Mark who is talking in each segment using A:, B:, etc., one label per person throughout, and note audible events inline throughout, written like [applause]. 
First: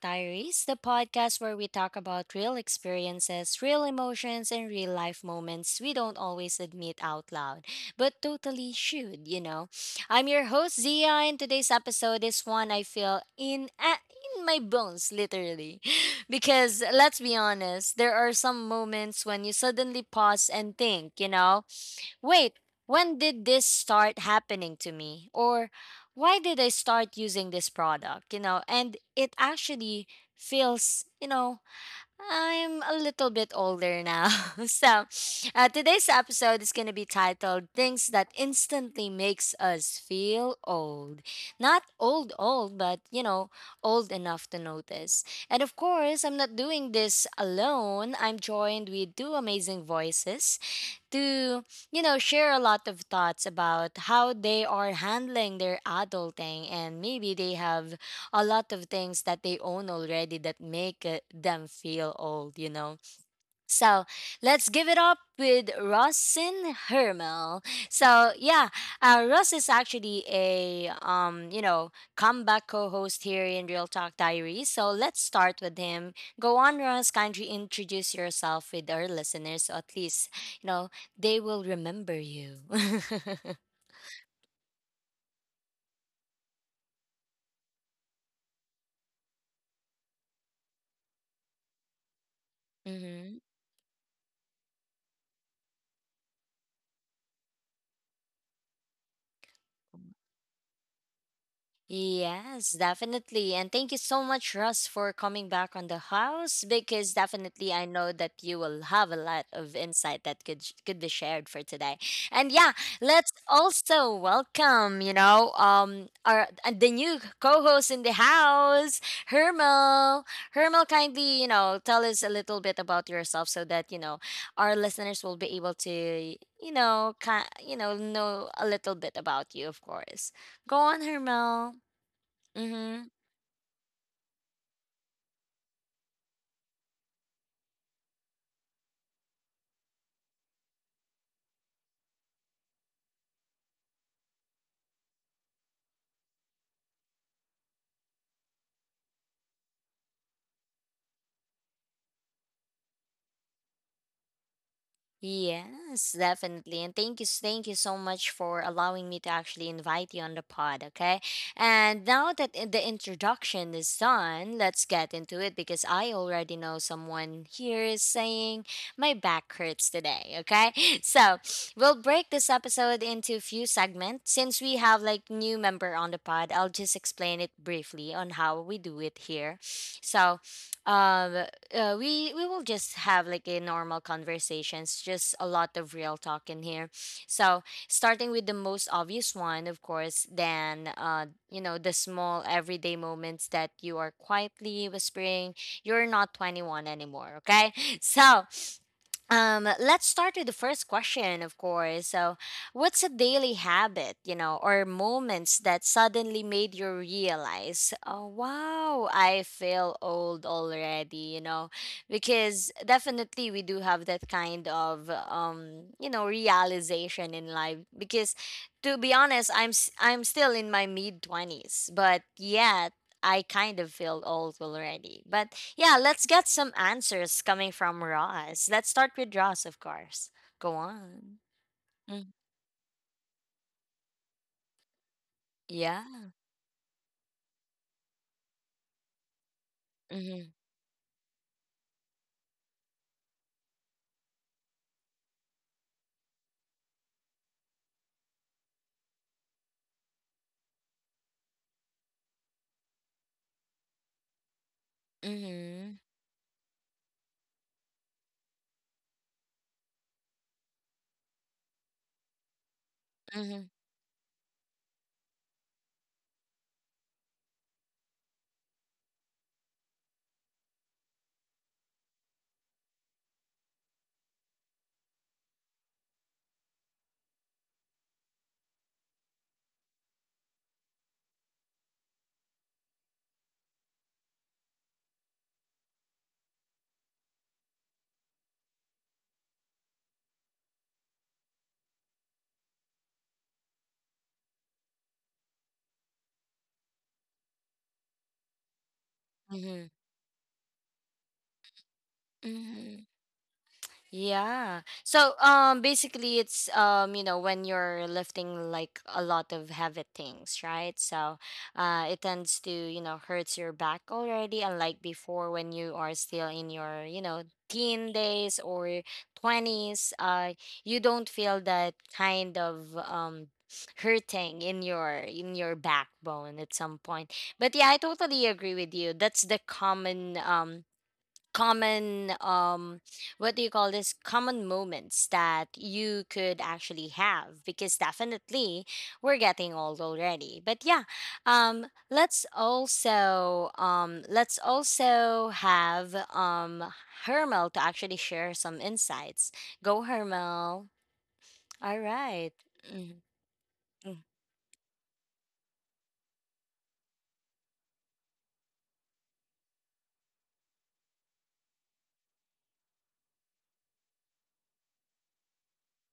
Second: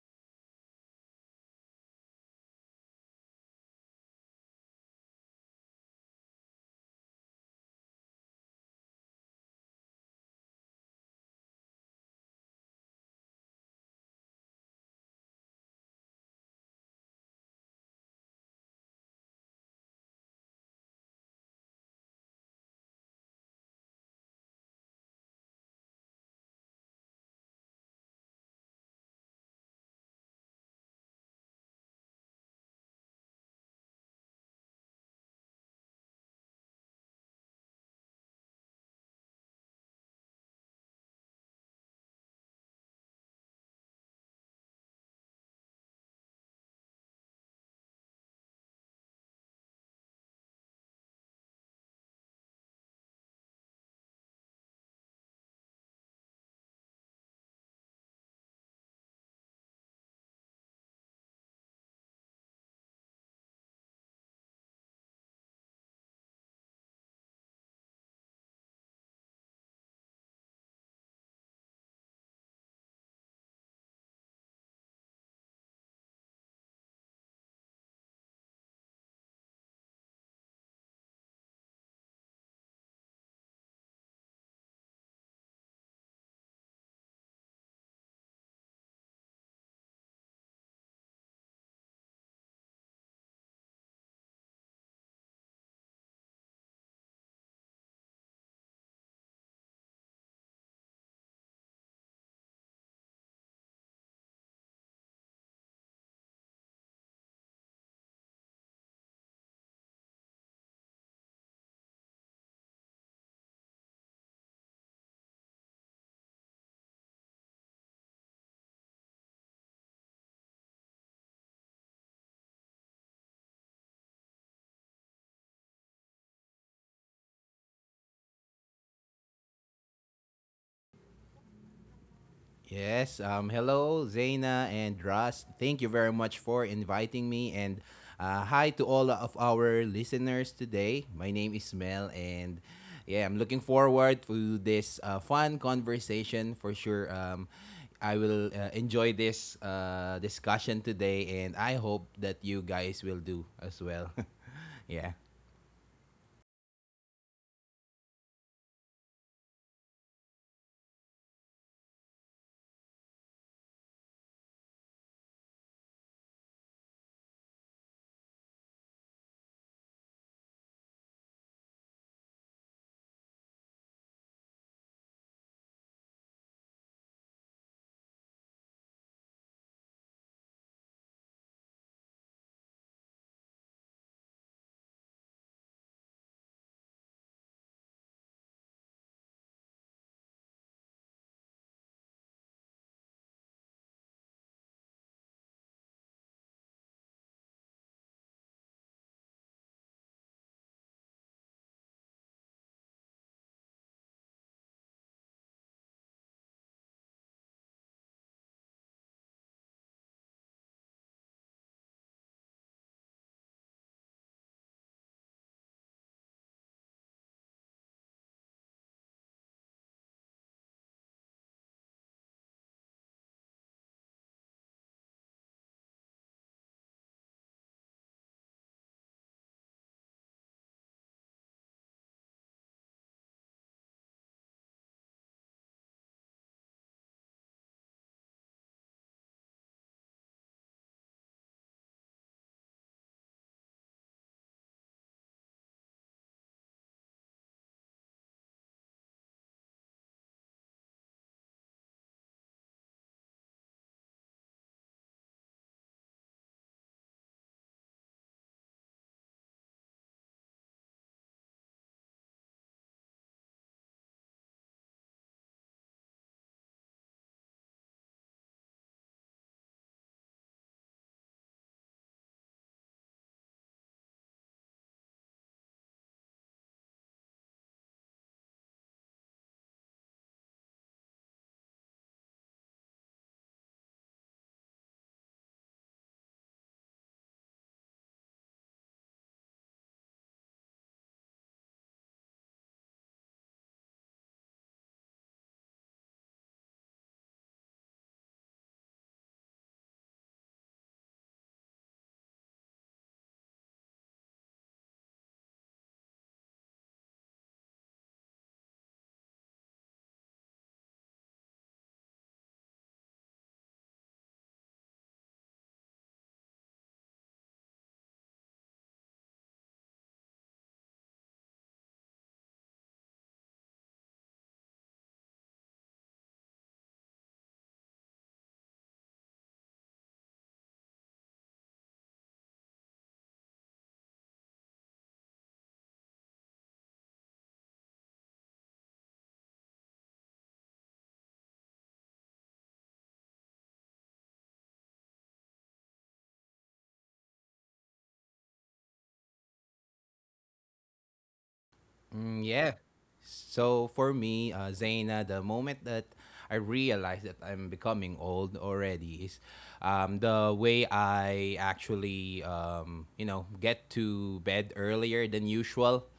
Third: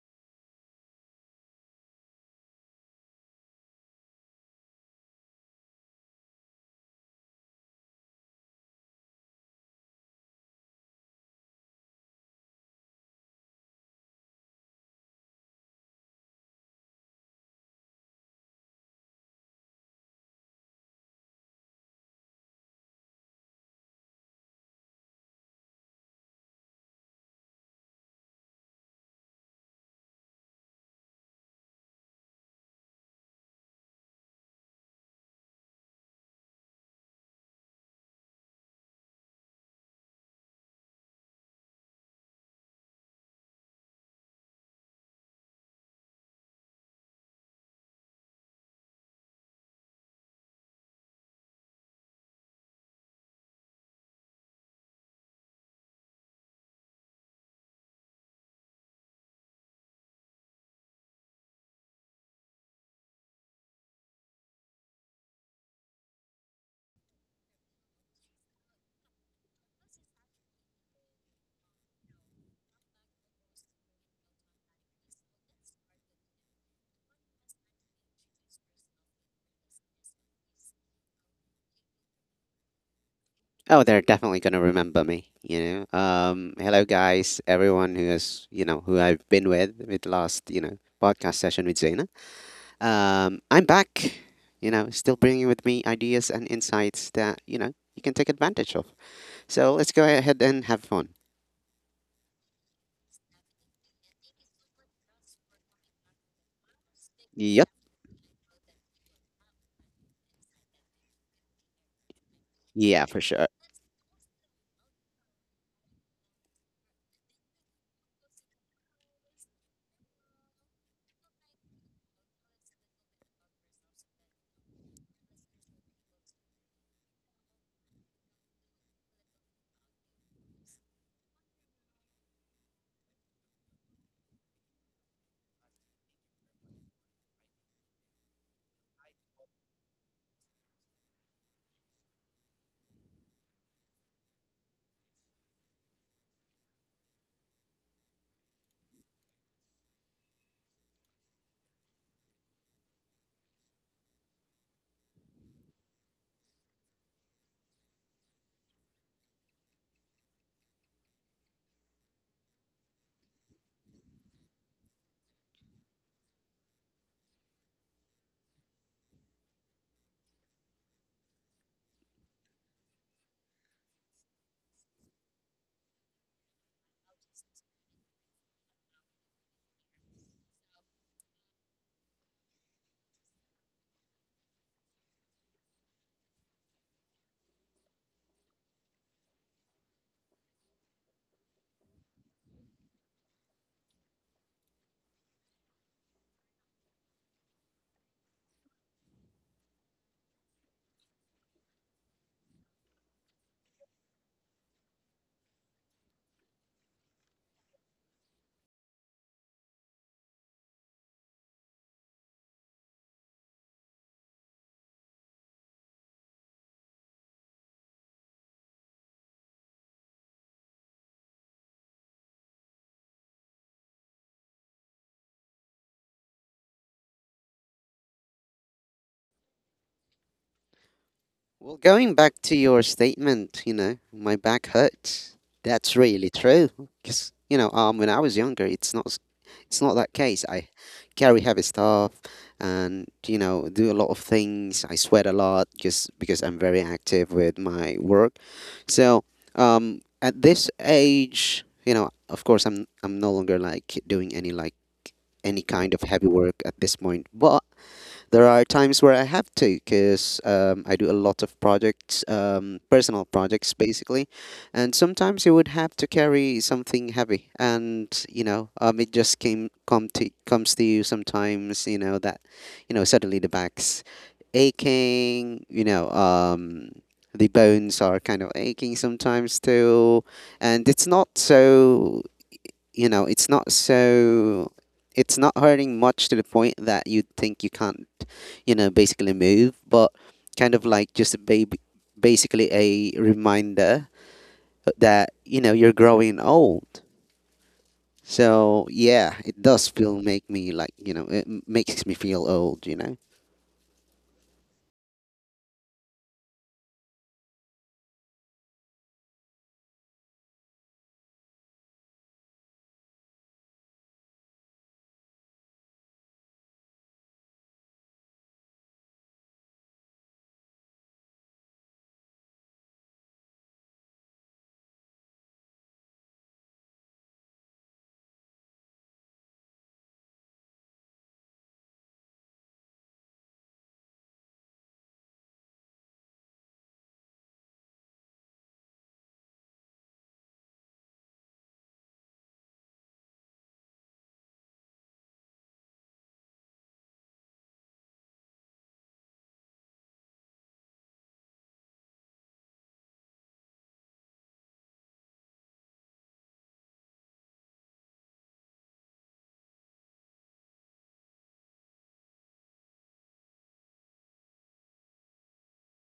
A: Diaries, the podcast where we talk about real experiences, real emotions, and real life moments we don't always admit out loud, but totally should. I'm your host, Zia, and today's episode is one I feel in my bones, literally. [laughs] Because let's be honest, there are some moments when you suddenly pause and think, wait, when did this start happening to me? Or why did I start using this product? And it actually feels, I'm a little bit older now. [laughs] So, today's episode is going to be titled Things That Instantly Makes Us Feel Old. Not old, old, but old enough to notice. And of course, I'm not doing this alone. I'm joined with two amazing voices to share a lot of thoughts about how they are handling their adulting, and maybe they have a lot of things that they own already that make them feel old. So let's give it up with Rosin Hermel. So yeah, Ross is actually a comeback co-host here in Real Talk Diary. So let's start with him. Go on, Ross. Kindly introduce yourself with our listeners, so at least you know they will remember you. [laughs]
B: Oh, they're definitely gonna remember me. Hello guys, everyone who has, who I've been with last, podcast session with Zaina.
A: Mm-hmm.
B: I'm back, still bringing with me ideas and insights that you can take advantage of. So let's go ahead and have fun.
A: Yes, definitely. And thank you so much, Russ, for coming back on the house, because
B: Yep.
A: definitely I know that you will have a lot of insight that could could be shared for today. And yeah,
B: Yeah, for
A: let's
B: sure.
A: also welcome, you know, our the new co-host in the house, Hermel. Hermel, kindly, tell us a little bit about yourself so that our listeners will be able to know a little bit about you, of course. Go on, Hermel. Mm-hmm.
C: Yes. Hello, Zaina and Russ. Thank you very much for inviting me. And hi to all of our listeners today. My name is Mel, and yeah, I'm looking forward to this fun conversation for sure. I will enjoy this discussion today, and I hope that you guys will do as well. [laughs] Yeah.
A: Yes, definitely. And thank you so much for allowing me to actually invite you on the pod, okay? And now that the introduction is done, let's get into it, because I already know someone here is saying my back hurts today, okay? [laughs] So, we'll break this episode into a few segments. Since we have like new member on the pod, I'll just explain it briefly on how we do it here. So, um we will just have like a normal conversations, just a lot of real talk in here, so starting with the most obvious one, of course, then the small everyday moments that you are quietly whispering you're not 21 anymore, okay? [laughs] So, let's start with the first question, of course. So, what's a daily habit, you know, or moments that suddenly made you realize, oh, wow, I feel old already? Because definitely we do have that kind of realization in life. Because, to be honest, I'm still in my mid 20s, but yet I kind of feel old already. But yeah, let's get some answers coming from Ross. Let's start with Ross, of course. Go on.
B: Well, going
A: Mm.
B: back to your statement, my back hurts. That's
A: Yeah.
B: really true. Because when I was younger, it's not that case.
A: Mhm.
B: I carry heavy stuff, and do a lot of things. I sweat a lot just because I'm very active with my work. So, at this age, of course, I'm no longer like doing any kind
A: Mhm.
B: of heavy work at this point, but there are times where I have to because I do a lot of projects, personal
A: Mhm.
B: projects basically, and sometimes you would have to carry something heavy, and it just came come to comes to you sometimes. You know that, suddenly the back's aching. The bones are kind of aching sometimes too, and it's not so you know, it's not so it's not hurting much to the point that you think you can't, basically move, but kind of like just a baby, basically a reminder that, you're growing old. So, yeah, it does
A: Mhm.
B: feel make me makes me feel old, you
A: Mhm.
B: know?
A: Yeah. So basically it's when you're lifting like a lot of heavy things, right? So it tends to hurts your back already, unlike before, when you are still in your teen days or 20s, you don't feel that kind of hurting in your backbone at some point. But yeah, I totally agree with you. That's the common common what do you call this common moments that you could actually have, because definitely we're getting old already, but yeah, let's also have Hermel to actually share some insights. Go, Hermel. All right.
C: Mm, yeah.
A: Mm-hmm.
C: So for me, Zaina, the moment that I realized that I'm becoming old already is the way I actually, get to bed earlier than usual.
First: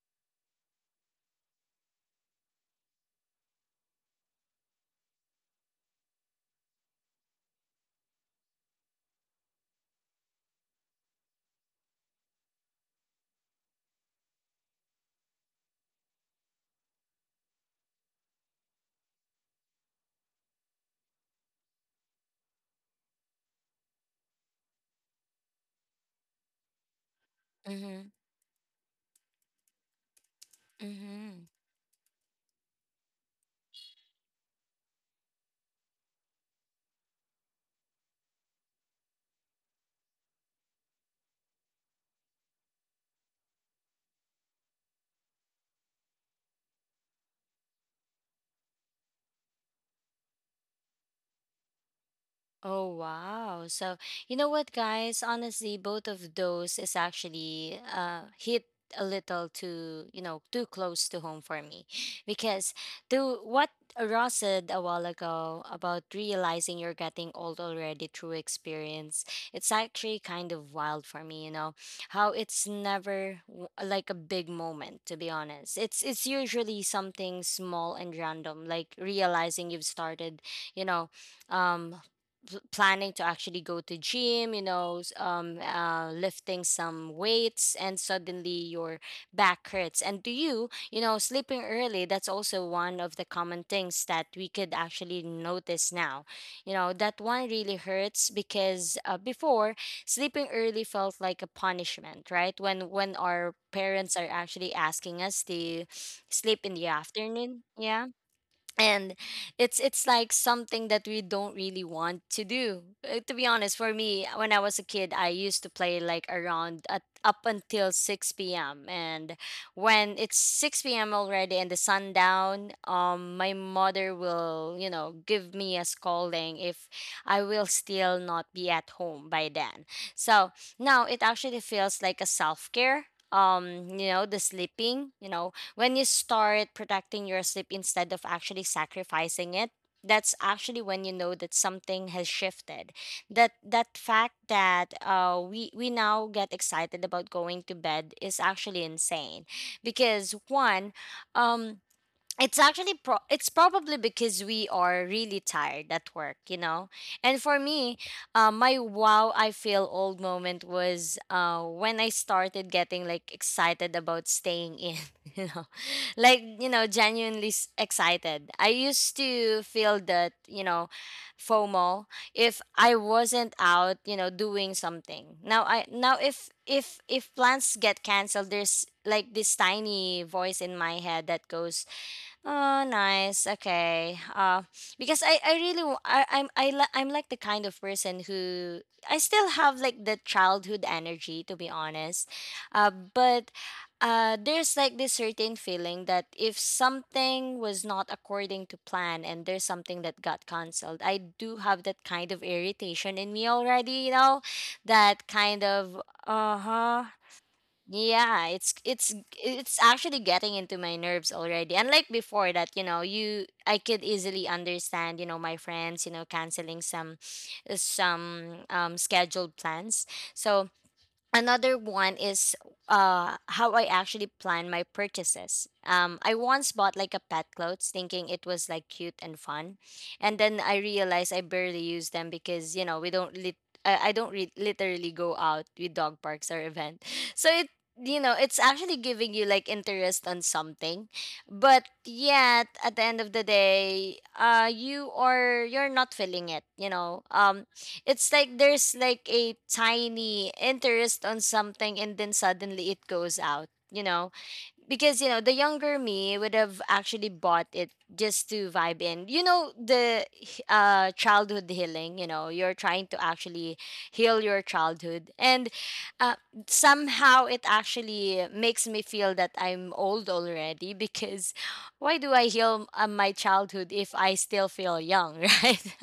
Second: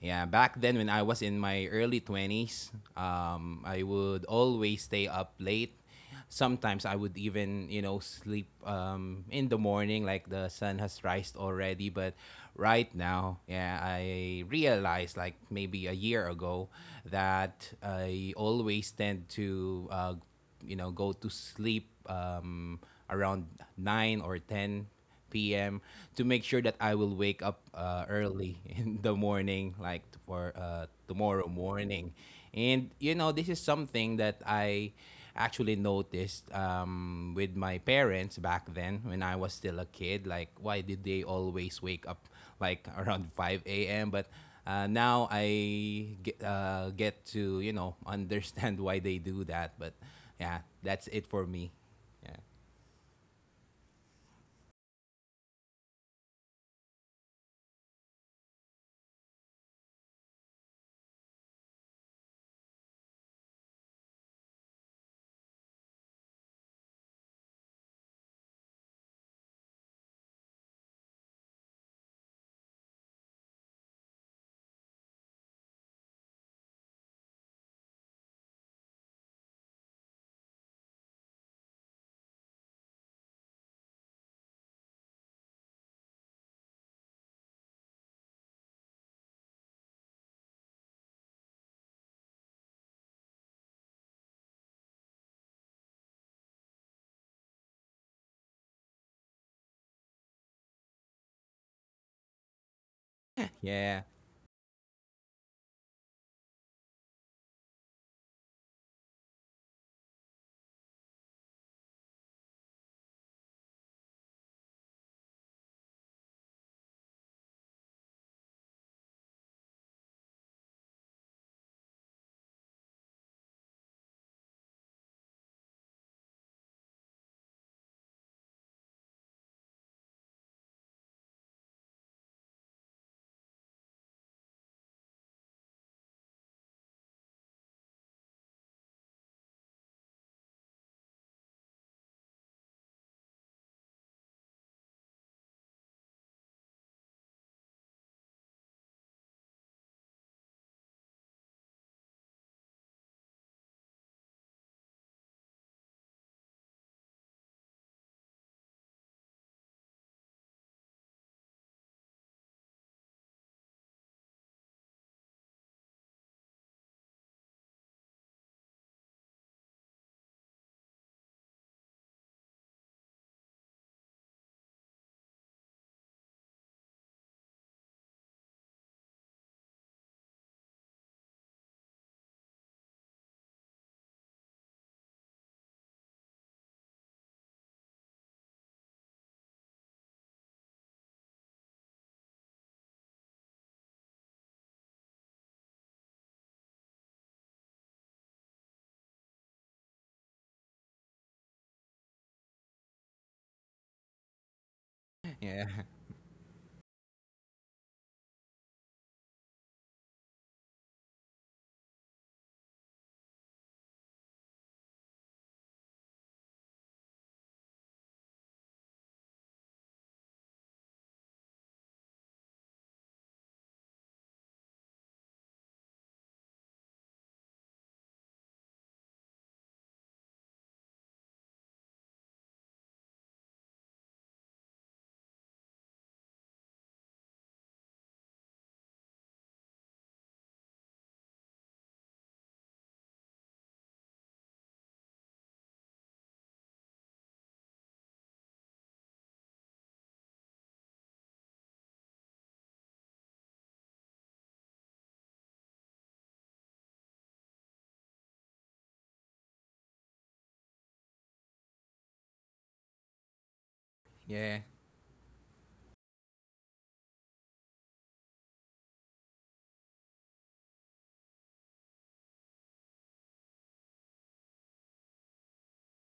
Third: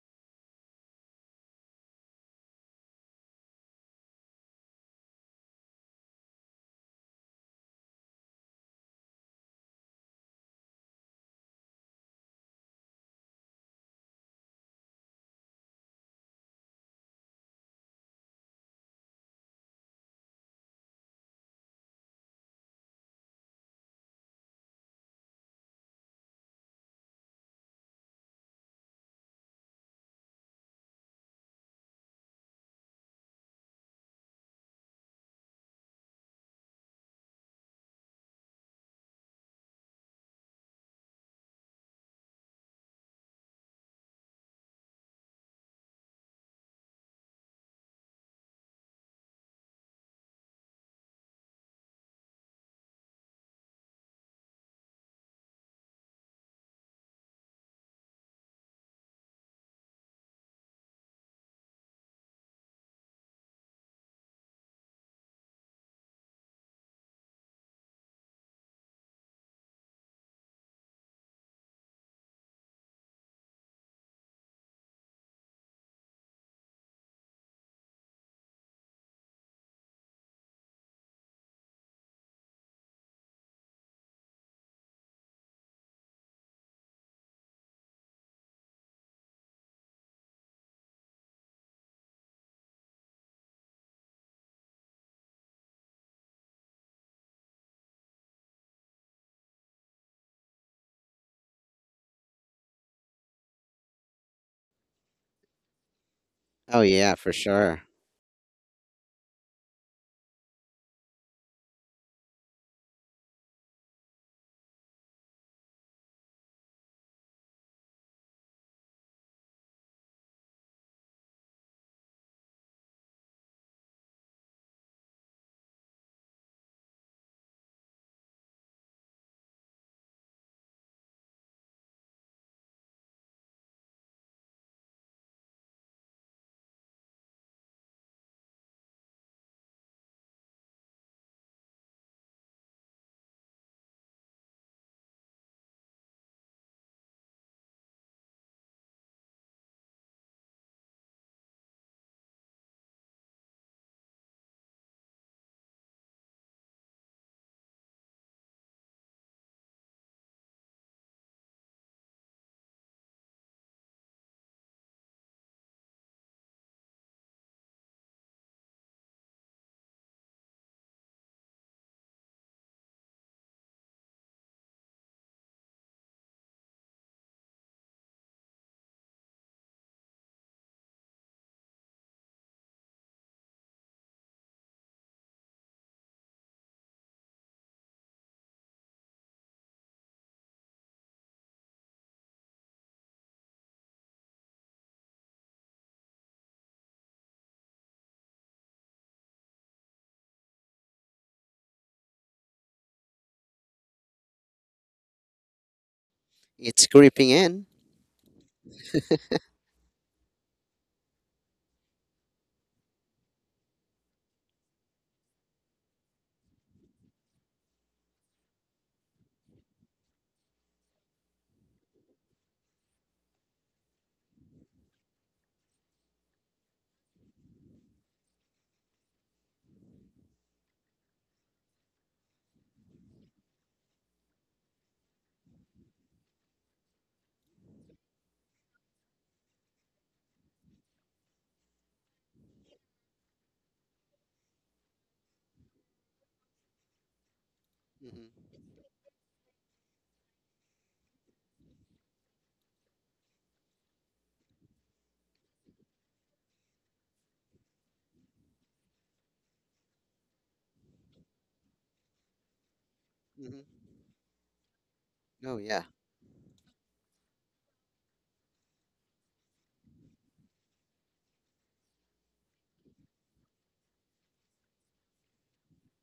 C: Yeah, back then when I was in my early 20s, I would always stay up late. Sometimes I would even, sleep in the morning, like the sun has risen already. But right now, yeah, I realized, like maybe a year ago, that I always tend to, go to sleep around 9 or 10 p.m. to make sure that I will wake up
A: Mm-hmm.
C: early [laughs] in the morning, like for
A: Mm-hmm.
C: tomorrow morning. This is something that I actually noticed with my parents back then when I was still a kid. Like, why did they always wake up like [laughs] around 5 a.m.? But now I get to [laughs] understand why they do that. But yeah, that's it for me. Yeah.
A: Oh wow. So you know what, guys, honestly both of those is actually hit a little too close to home for me, because to what Ross said a while ago about realizing you're getting old already through experience, it's actually kind of wild for me, how it's never like a big moment, to be honest. It's usually something small and random, like realizing you've started, you know, um planning to actually go to gym, lifting some weights, and suddenly your back hurts. And to sleeping early, that's also one of the common things that we could actually notice now. You know that one really hurts, because before, sleeping early felt like a punishment, right, when our
C: [laughs] Yeah,
A: parents are actually asking us to sleep in
B: Oh,
A: the
B: yeah, for
A: afternoon,
B: sure.
A: yeah? And it's like something that we don't really want to do. To be honest, for me, when I was a kid, I used to play like around up until 6 p.m, and when it's 6 p.m already and the sun down, my mother will give me a scolding if I will still not be at home by then. So now it actually feels like a self-care, the sleeping, when you start protecting your sleep instead of actually sacrificing it, that's actually when you know that something has shifted. That fact that we now get excited about going to bed is actually insane, because one, um, it's probably because we are really tired at work. And for me, my wow I feel old moment was when I started getting like excited about staying in [laughs] you know like genuinely excited. I used to feel that FOMO if I wasn't out doing something. Now, if plans get canceled, there's like this tiny voice in my head that goes, Oh, nice. Okay. Because I really, wa- I, am I, I'm like the kind of person who I still have like the childhood energy, to be honest. But there's like this certain feeling that if something was not according to plan and there's something that got canceled, I do have that kind of irritation in me already, that kind
C: yeah,
A: of, uh
B: It's
A: huh
B: creeping in.
A: yeah, it's actually getting into my nerves already. Unlike before that, you I could easily understand, my friends, canceling some scheduled plans. So another one is how I actually plan my purchases. I once bought like a pet clothes, thinking it was like cute and fun. And then I realized I barely use them because, we don't lit I don't re- literally go out with dog parks or event. [laughs] So it's actually giving you like interest on something. But yet at the end of the day, you're not feeling it. It's
B: Hmm.
A: like there's like a tiny interest on something, and then suddenly it goes out, because the younger me would have actually bought it just to vibe in, the childhood healing. You're trying to actually
B: Hmm.
A: heal
C: yeah.
A: your childhood,
B: Oh,
A: and
B: yeah.
A: uh, somehow it actually makes me feel that I'm old already because, [laughs] why do I heal my childhood if I still feel young, [laughs] right?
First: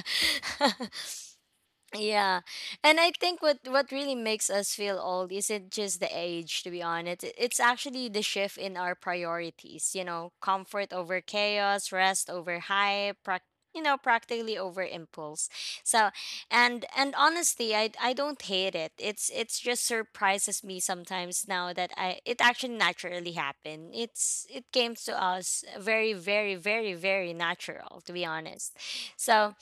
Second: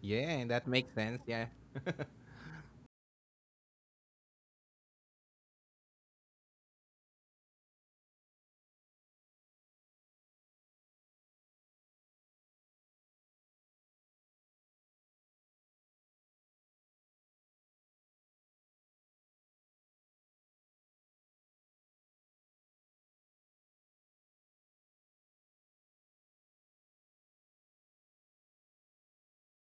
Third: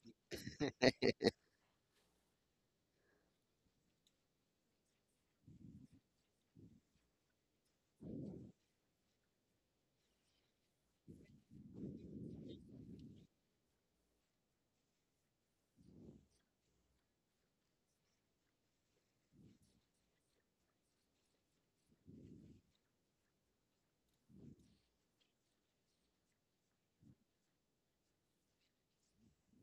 C: Yeah, that makes
A: [laughs]
C: sense. Yeah. [laughs]
A: Yeah. And I think what really makes us feel old isn't just the age, to be honest. It's actually the shift in our priorities, you know, comfort over chaos, rest over hype, practically over impulse. So, and honestly, I don't hate it. It's just surprises me sometimes now that I it actually naturally happened. It came to us very, very, very, very natural, to be honest. So,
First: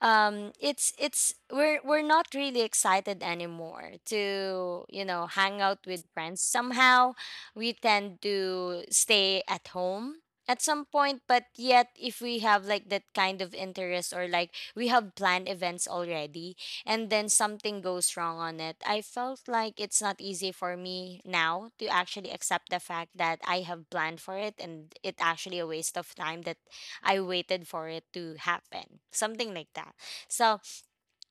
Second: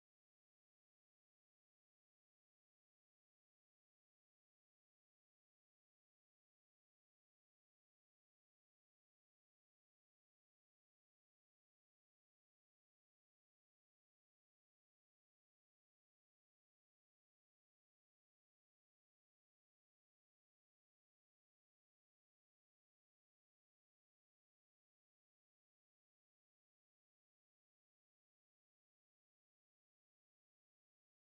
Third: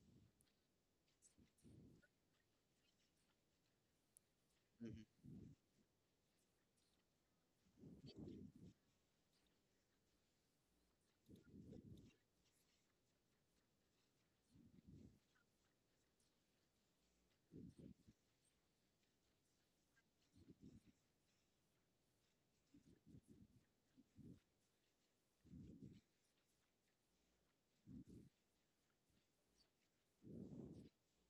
A: it's we're not really excited anymore to
B: Hmm.
A: you know hang out with friends somehow. We tend to stay at home at some point, but yet if we have like that kind of interest, or like we have planned events already, and then something goes wrong on it, I felt like it's not easy for me now to actually accept the fact that I have planned for it, and it actually a waste of time that I waited for it to happen, something like that. So,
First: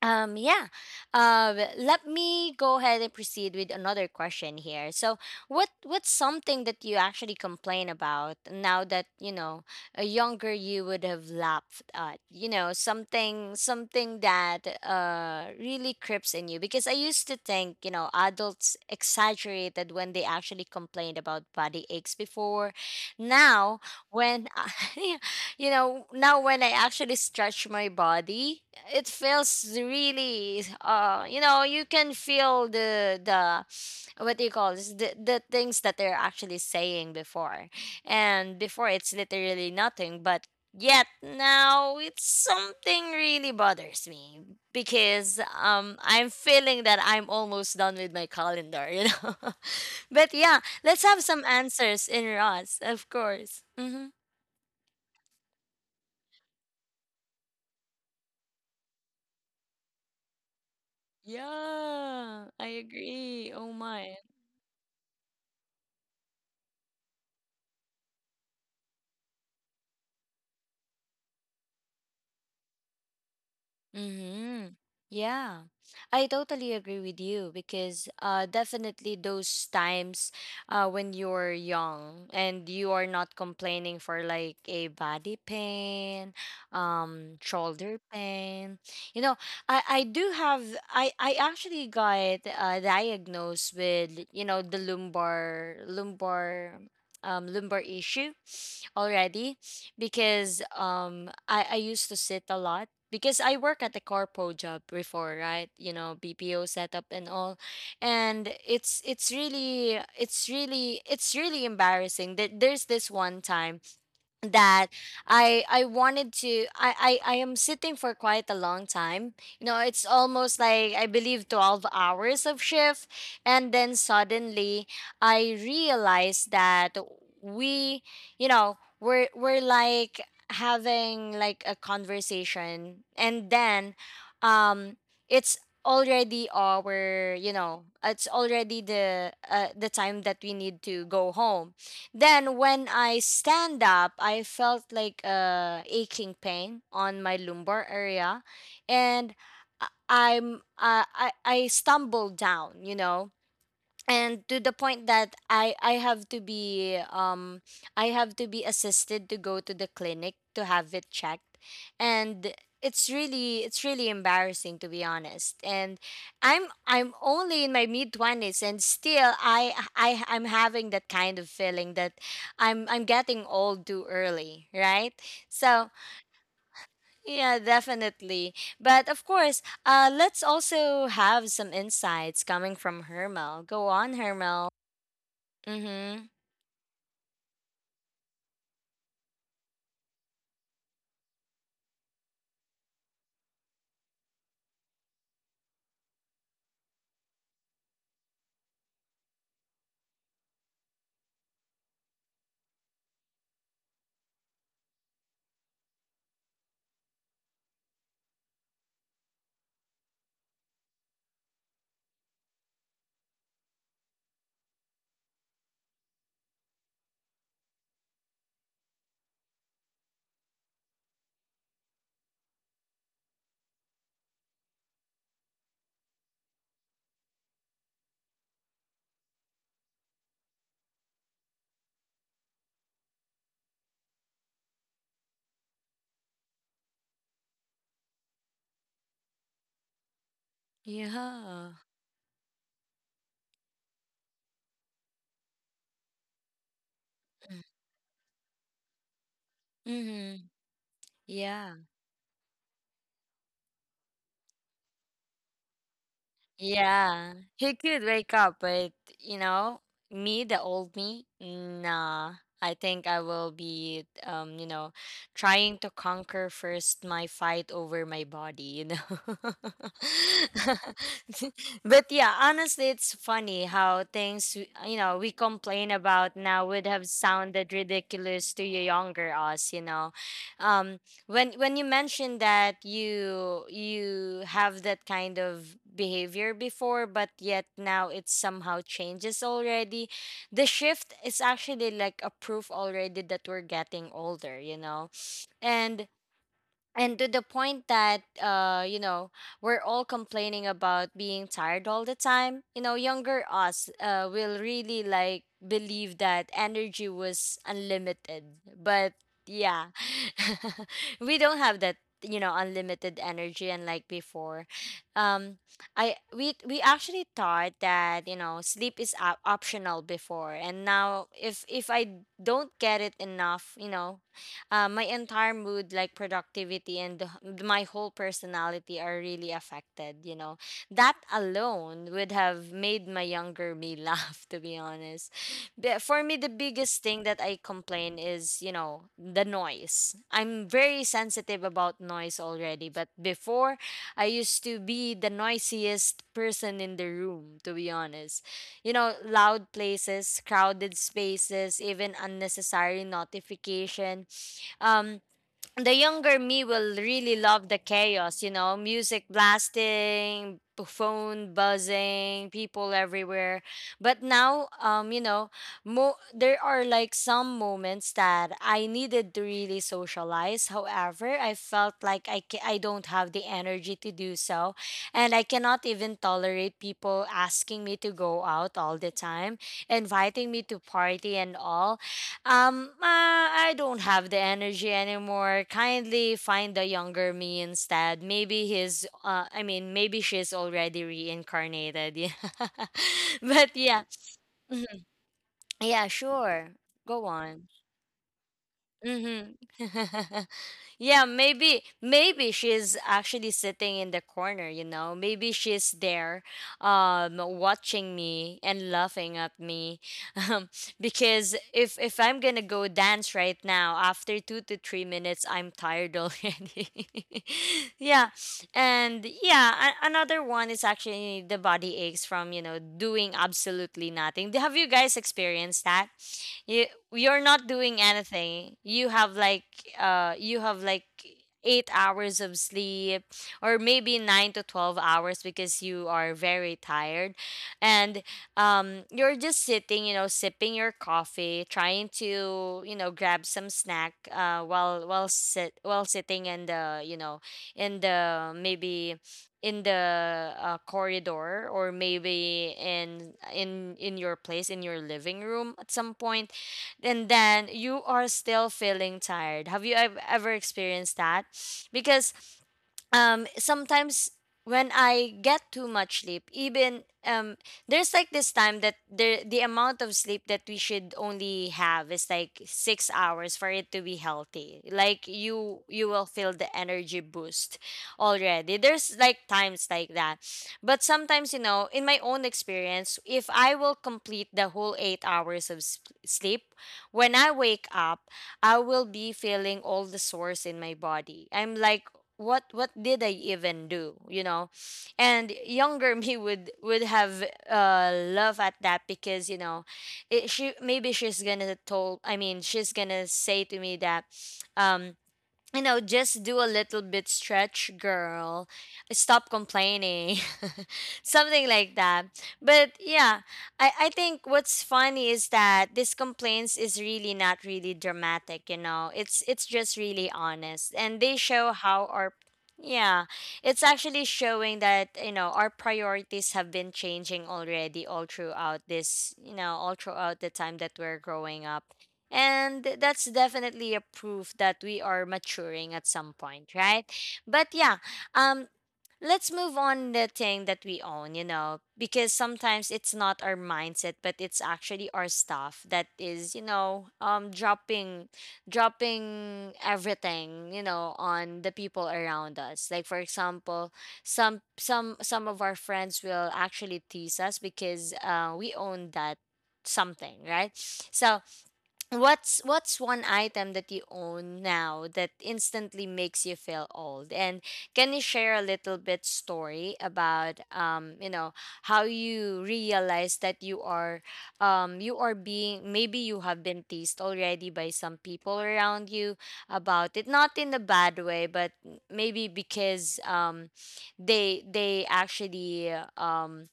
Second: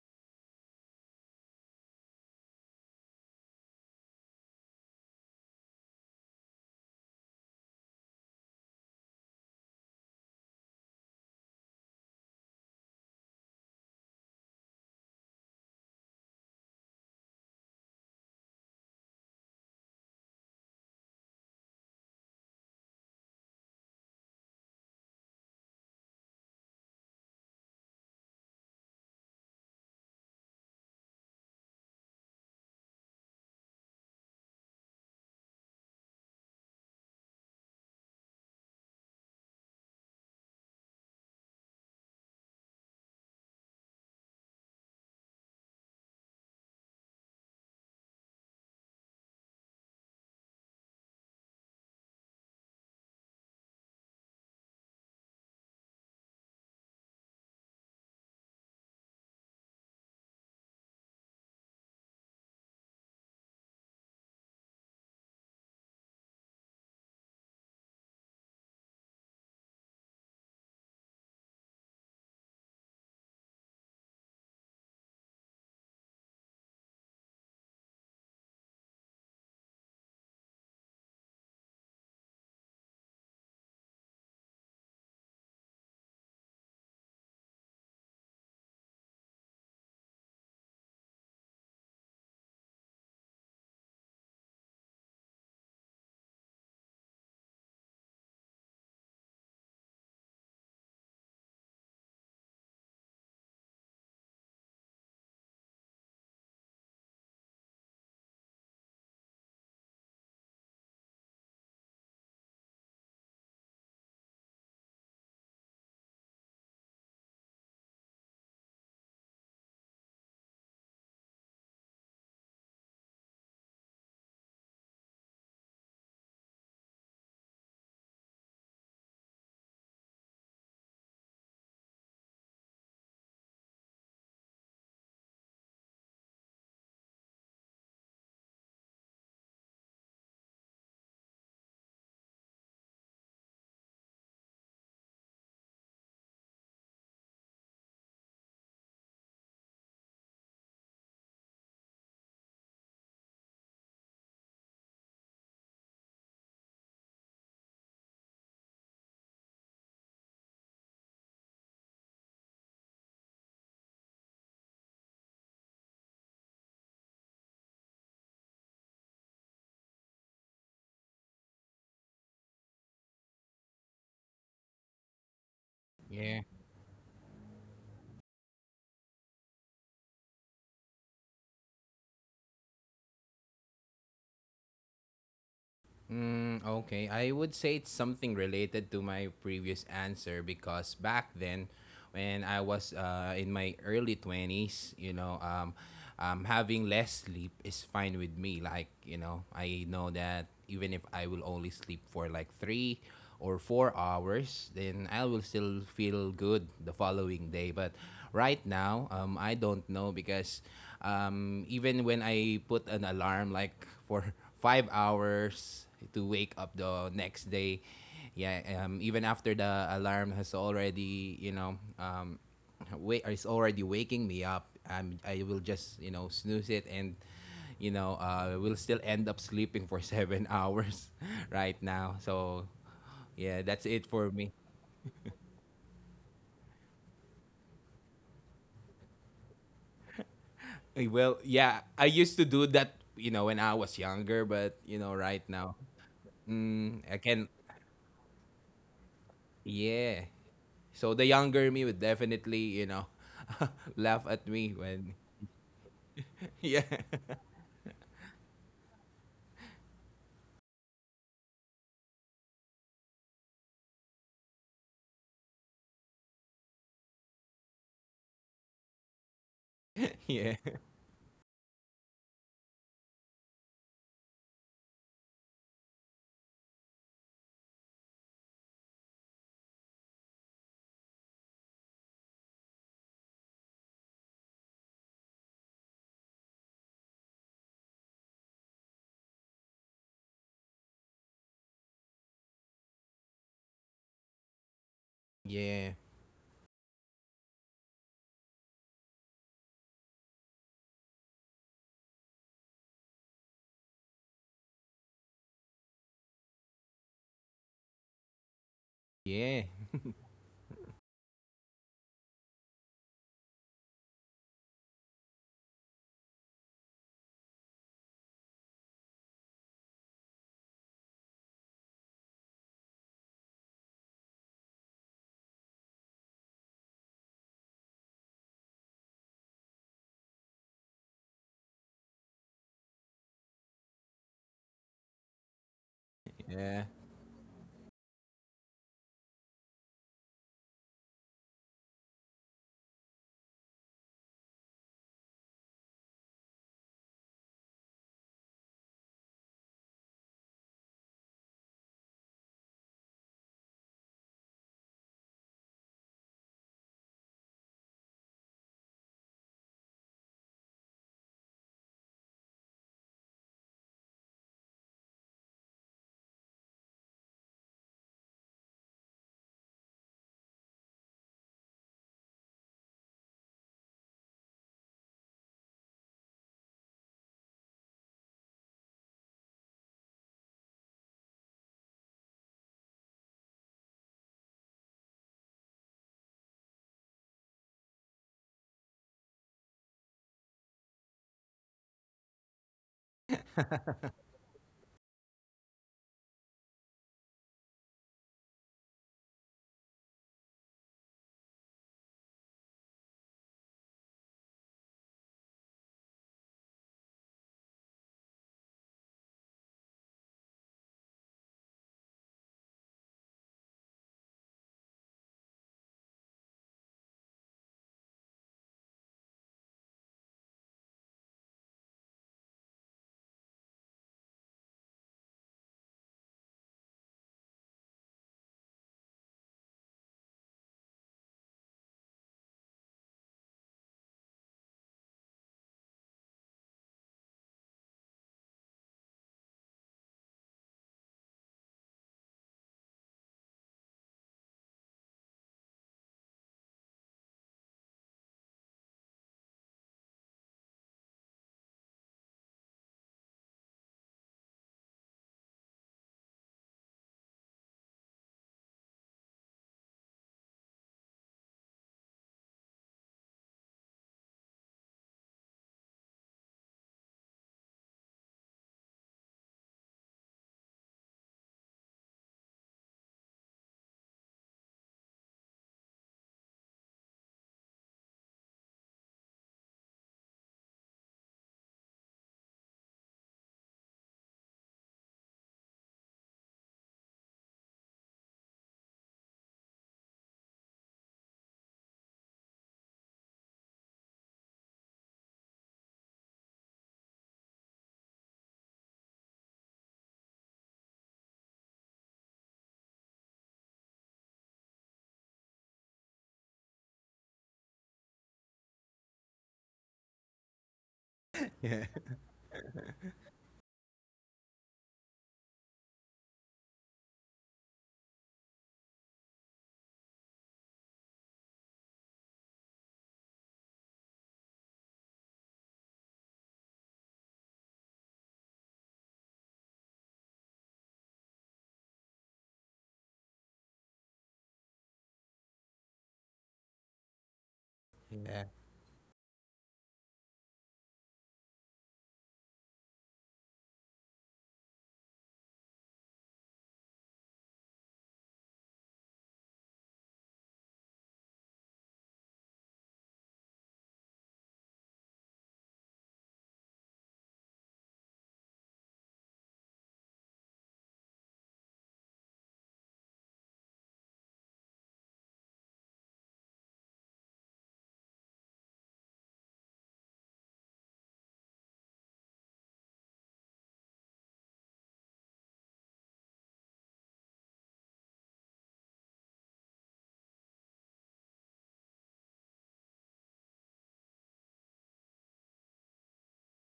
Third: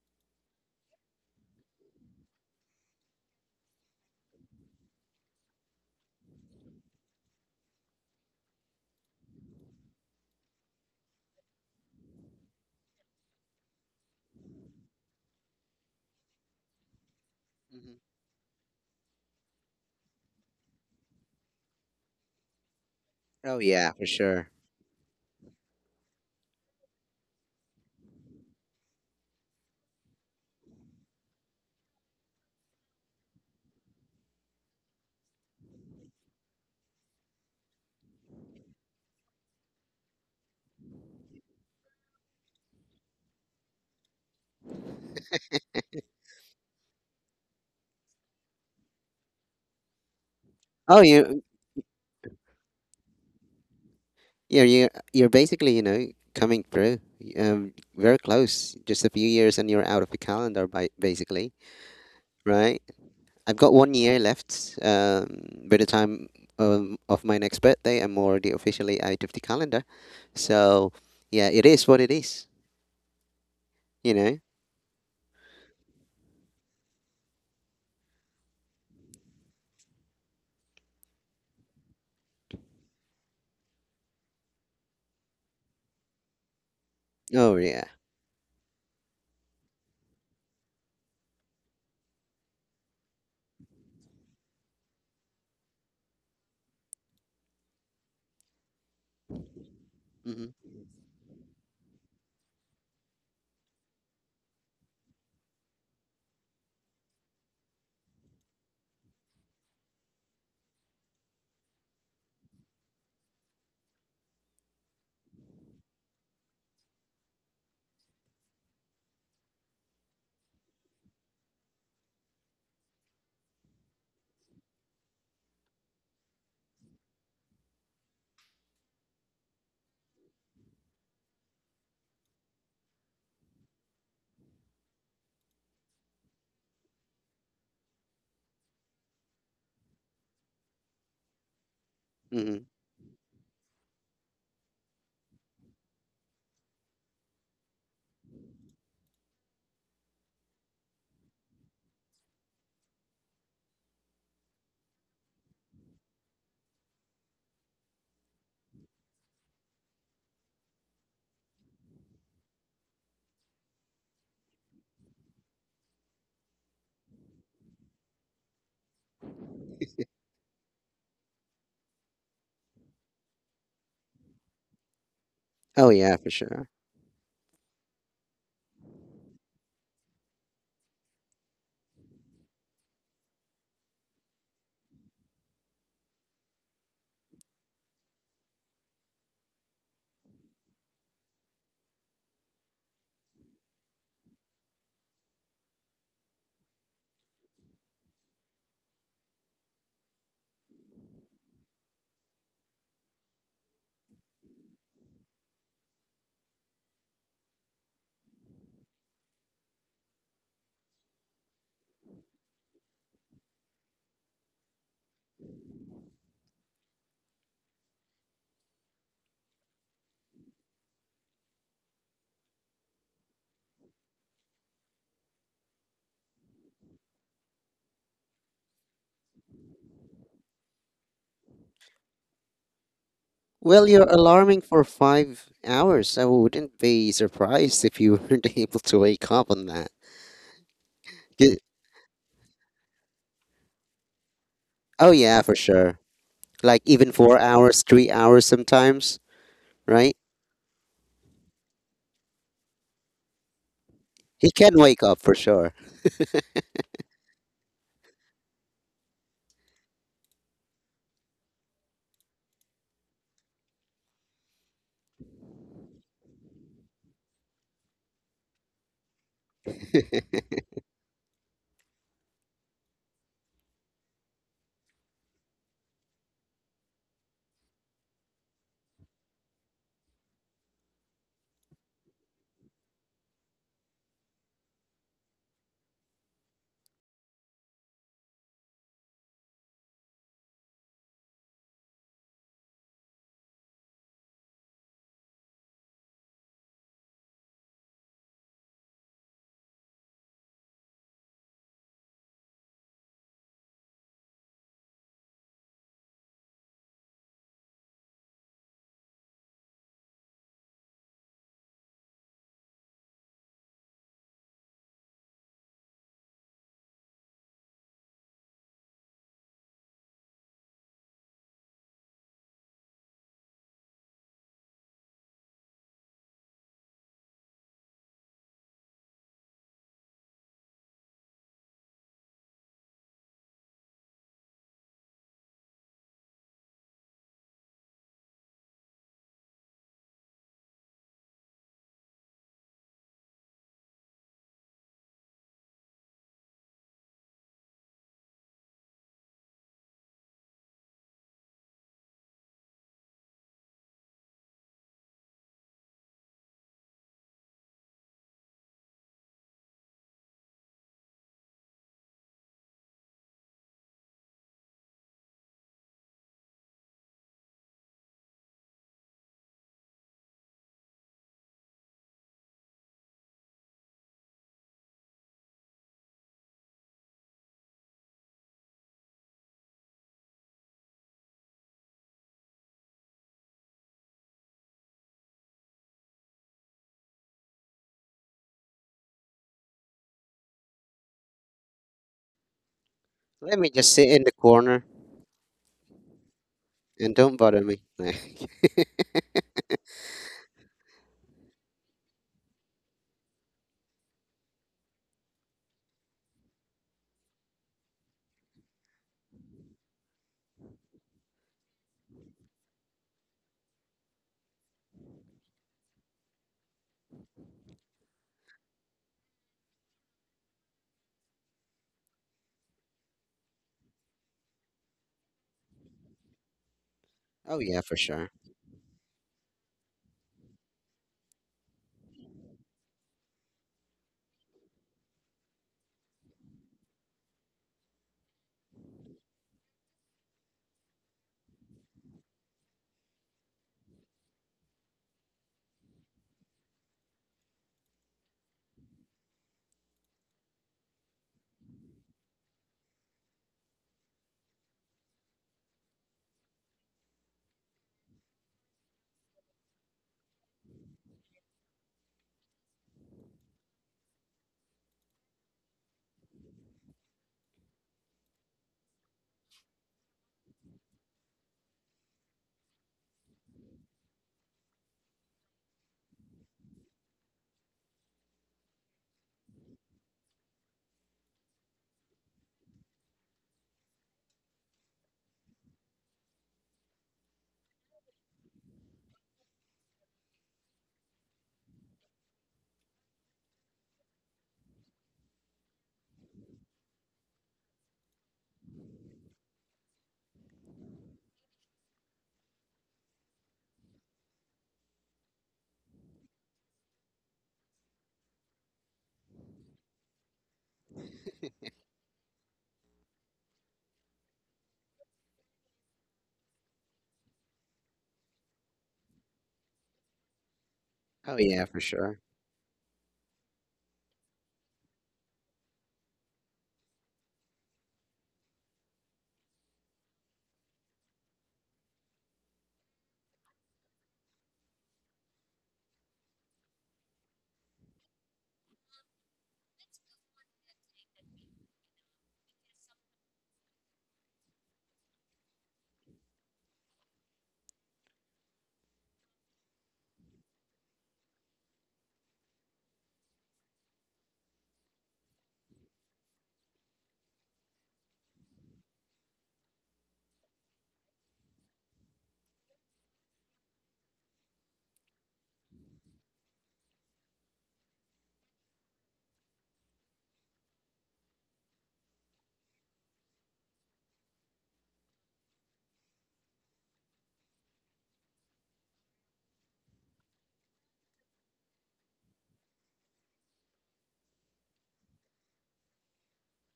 A: yeah, let me go ahead and proceed with another question here. So, what's something that you actually complain about now that you know a younger you would have laughed at? You know, something that really creeps in you, because I used to think
B: Hmm.
A: adults exaggerated when they actually complained about body aches before.
B: Oh,
A: Now,
B: yeah, for
A: when
B: sure.
A: [laughs] yeah, you know, now when I actually stretch my body, it feels really you know, you can feel the what do you call this the things that they're actually saying before. And before it's literally nothing, but yet now it's something really bothers me because I'm feeling that I'm almost done with my calendar, you know. [laughs] But yeah,
B: Oh,
A: let's have
B: you.
A: some answers in Ross, of course. Mhm.
B: Yeah, you're basically coming through. Very close. Just a few years, and you're out of the calendar. By basically,
A: Yeah, I
B: right?
A: agree.
B: I've
A: Oh
B: got one
A: my.
B: year left. By the time of my next birthday, I'm already officially out of the calendar. So, yeah, it is what it is. You know.
A: Mm-hmm. Yeah, I totally agree with you because definitely those times when you're young and you are not complaining for like a body pain,
B: Oh yeah.
A: shoulder pain. You know, I do have, I actually got diagnosed with, you know, the lumbar issue already
B: Hmm.
A: because I used to sit a lot because I work at the corpo job before, right? You know, BPO setup and all. And it's really it's really embarrassing that there's this one time that I wanted to I am sitting for quite a long time. You know, it's almost like I believe 12 hours of shift and then suddenly I realized that we, you know, we're like having like a conversation and then um it's already our you know it's already the time that we need to go home. Then
B: Hmm.
A: when I stand up, I felt like a aching pain on my lumbar area, and I stumbled down, you know, and to the point that I have to be, I have to be assisted to go to the clinic to have it checked. And it's really embarrassing, to be honest. And I'm only in my mid 20s, and still I'm having that kind of feeling that I'm getting old too early, right?
B: Oh
A: So
B: yeah, for
C: Yeah.
B: sure.
A: yeah, definitely. But of course, let's also have some insights coming from Hermel. Go on, Hermel. Mm-hmm.
C: Mm, okay. I would say it's something related to my previous answer because back then, when I was in my early 20s, having less sleep is fine with me. Like, I know that even if I will only sleep for like 3 or 4 hours, then I will still feel good the following day. But right now, I don't know because even when I put an alarm like for [laughs] 5 hours to wake up the next day, yeah, even after the alarm has already, wait, is already waking me up, I will just, snooze it and will still end up sleeping for [laughs] 7 hours [laughs] right now. So yeah, that's
B: Well,
C: it
B: you're
C: for me.
B: alarming for 5 hours. I wouldn't be surprised if you weren't [laughs] able to wake up on that.
C: Well,
B: Y-
A: Yeah.
C: yeah, I used to do that, when I was younger, but
B: Oh yeah,
C: right
B: for
C: now,
B: sure. Like even
C: I
B: four
C: can.
B: hours, 3 hours sometimes, right?
C: Yeah.
A: Mm-hmm.
C: So the younger
A: Yeah.
C: me would definitely, [laughs] laugh at
B: He
C: me
B: can wake
C: when.
B: up for
C: [laughs]
B: sure.
C: Yeah.
A: Yeah. He could wake up, but you know, me, the old me, nah. I think I will be, you know, trying to conquer first my fight over my body, you know.
C: [laughs]
B: [laughs]
C: Yeah.
A: [laughs] But yeah, honestly, it's funny how things, you know, we complain about now would have sounded ridiculous to your younger us, you know. Um, when you mentioned that you have that kind of behavior before but yet now it somehow changes already, the shift is actually like a proof already that we're getting older, you know.
C: Yeah.
A: and and to the point that you know, we're all complaining about being tired all the time. You know, younger us will really like believe that energy was unlimited, but
C: Yeah.
A: yeah, [laughs] we don't have that, you know, unlimited energy. And like before, um I we actually thought that, you know, sleep is optional before, and now if I don't get it enough, you know, my entire mood like productivity and the my whole personality are really affected, you know. That alone would have made my younger me [laughs] laugh, to be honest. But for me, the
C: Yeah.
A: biggest thing that I complain is, you know, the noise. I'm very sensitive about noise already, but before I used to be the noisiest person in the room, to be honest. You know, loud places, crowded spaces, even unnecessary notification. um the younger me will really love the chaos, you know, music blasting, phone buzzing, people everywhere. But now, um, you know, there are like some moments that I needed to really socialize, however I felt like I I don't have the energy to do so. And I cannot even tolerate people asking me to go out all the time, inviting me to party and all. I don't have the energy anymore. Kindly find a younger me instead. Maybe he's, I mean, maybe she's already reincarnated. Yeah. [laughs]
B: Let me
A: But
B: just
A: yeah,
B: sit in the corner
A: mhm, yeah, sure.
B: and
A: Go
B: don't bother
A: on.
B: me. [laughs]
A: Mm-hmm. [laughs] Yeah, maybe she's actually sitting in the corner, you know. Maybe she's there, um, watching me and laughing at me. [laughs] Um, because if I'm going to go dance right now after 2 to 3 minutes, I'm tired already. [laughs] Yeah. And yeah, another one is actually the body aches from, you know, doing absolutely nothing. Have you guys experienced that? You you're
B: Like, oh
A: not
B: yeah, for
A: doing
B: sure.
A: anything, you have like uh you have like 8 hours of sleep, or maybe nine to 12 hours, because you are very tired. And um, you're just sitting, you know, sipping your coffee, trying to, you know, grab some snack while sitting in the you know in the maybe in the corridor, or maybe in your place, in your living room at some point, and then you are still feeling tired. Have you ever experienced that? Because um, sometimes when I get too much sleep, even um, there's like this time that the amount of sleep that we should only have is like 6 hours for it to be healthy. Like you will feel the energy boost already. There's like times like that. But sometimes, you know, in my own experience, if I will complete the whole 8 hours of sleep, when I wake up, I will be feeling all the sores in my body. I'm like, what did I even do? You know, and younger [laughs] me would have love at that, because you know, she, maybe she's gonna told, I mean she's gonna say to me that, um, you know, just do a little bit stretch, girl. Stop complaining. [laughs]
C: [laughs]
A: Something
C: Yeah.
A: like that. But yeah, I think what's funny is that this complaints is really not really dramatic, you know. It's just really honest. And
B: Oh
A: they
B: yeah,
A: show
B: for
A: how
B: sure.
A: our, yeah, it's actually showing that, you know, our priorities have been changing already all throughout this, you know, all throughout the time that we're growing up. And that's definitely a proof that we are maturing at some point, right? But yeah,
C: Yeah.
A: um, let's move on the thing that we own, you know, because sometimes it's not our mindset, but it's actually our stuff that is, you know, dropping, dropping everything, you know, on the people around us. Like for example, some of our friends will actually tease us because we own that something, right? So what's one item that you own now that instantly makes you feel old, and can you share a little bit story about, um, you know, how you realize that you are, um, you are being, maybe you have been teased already by some people around you about it, not in a bad way, but maybe because um, they actually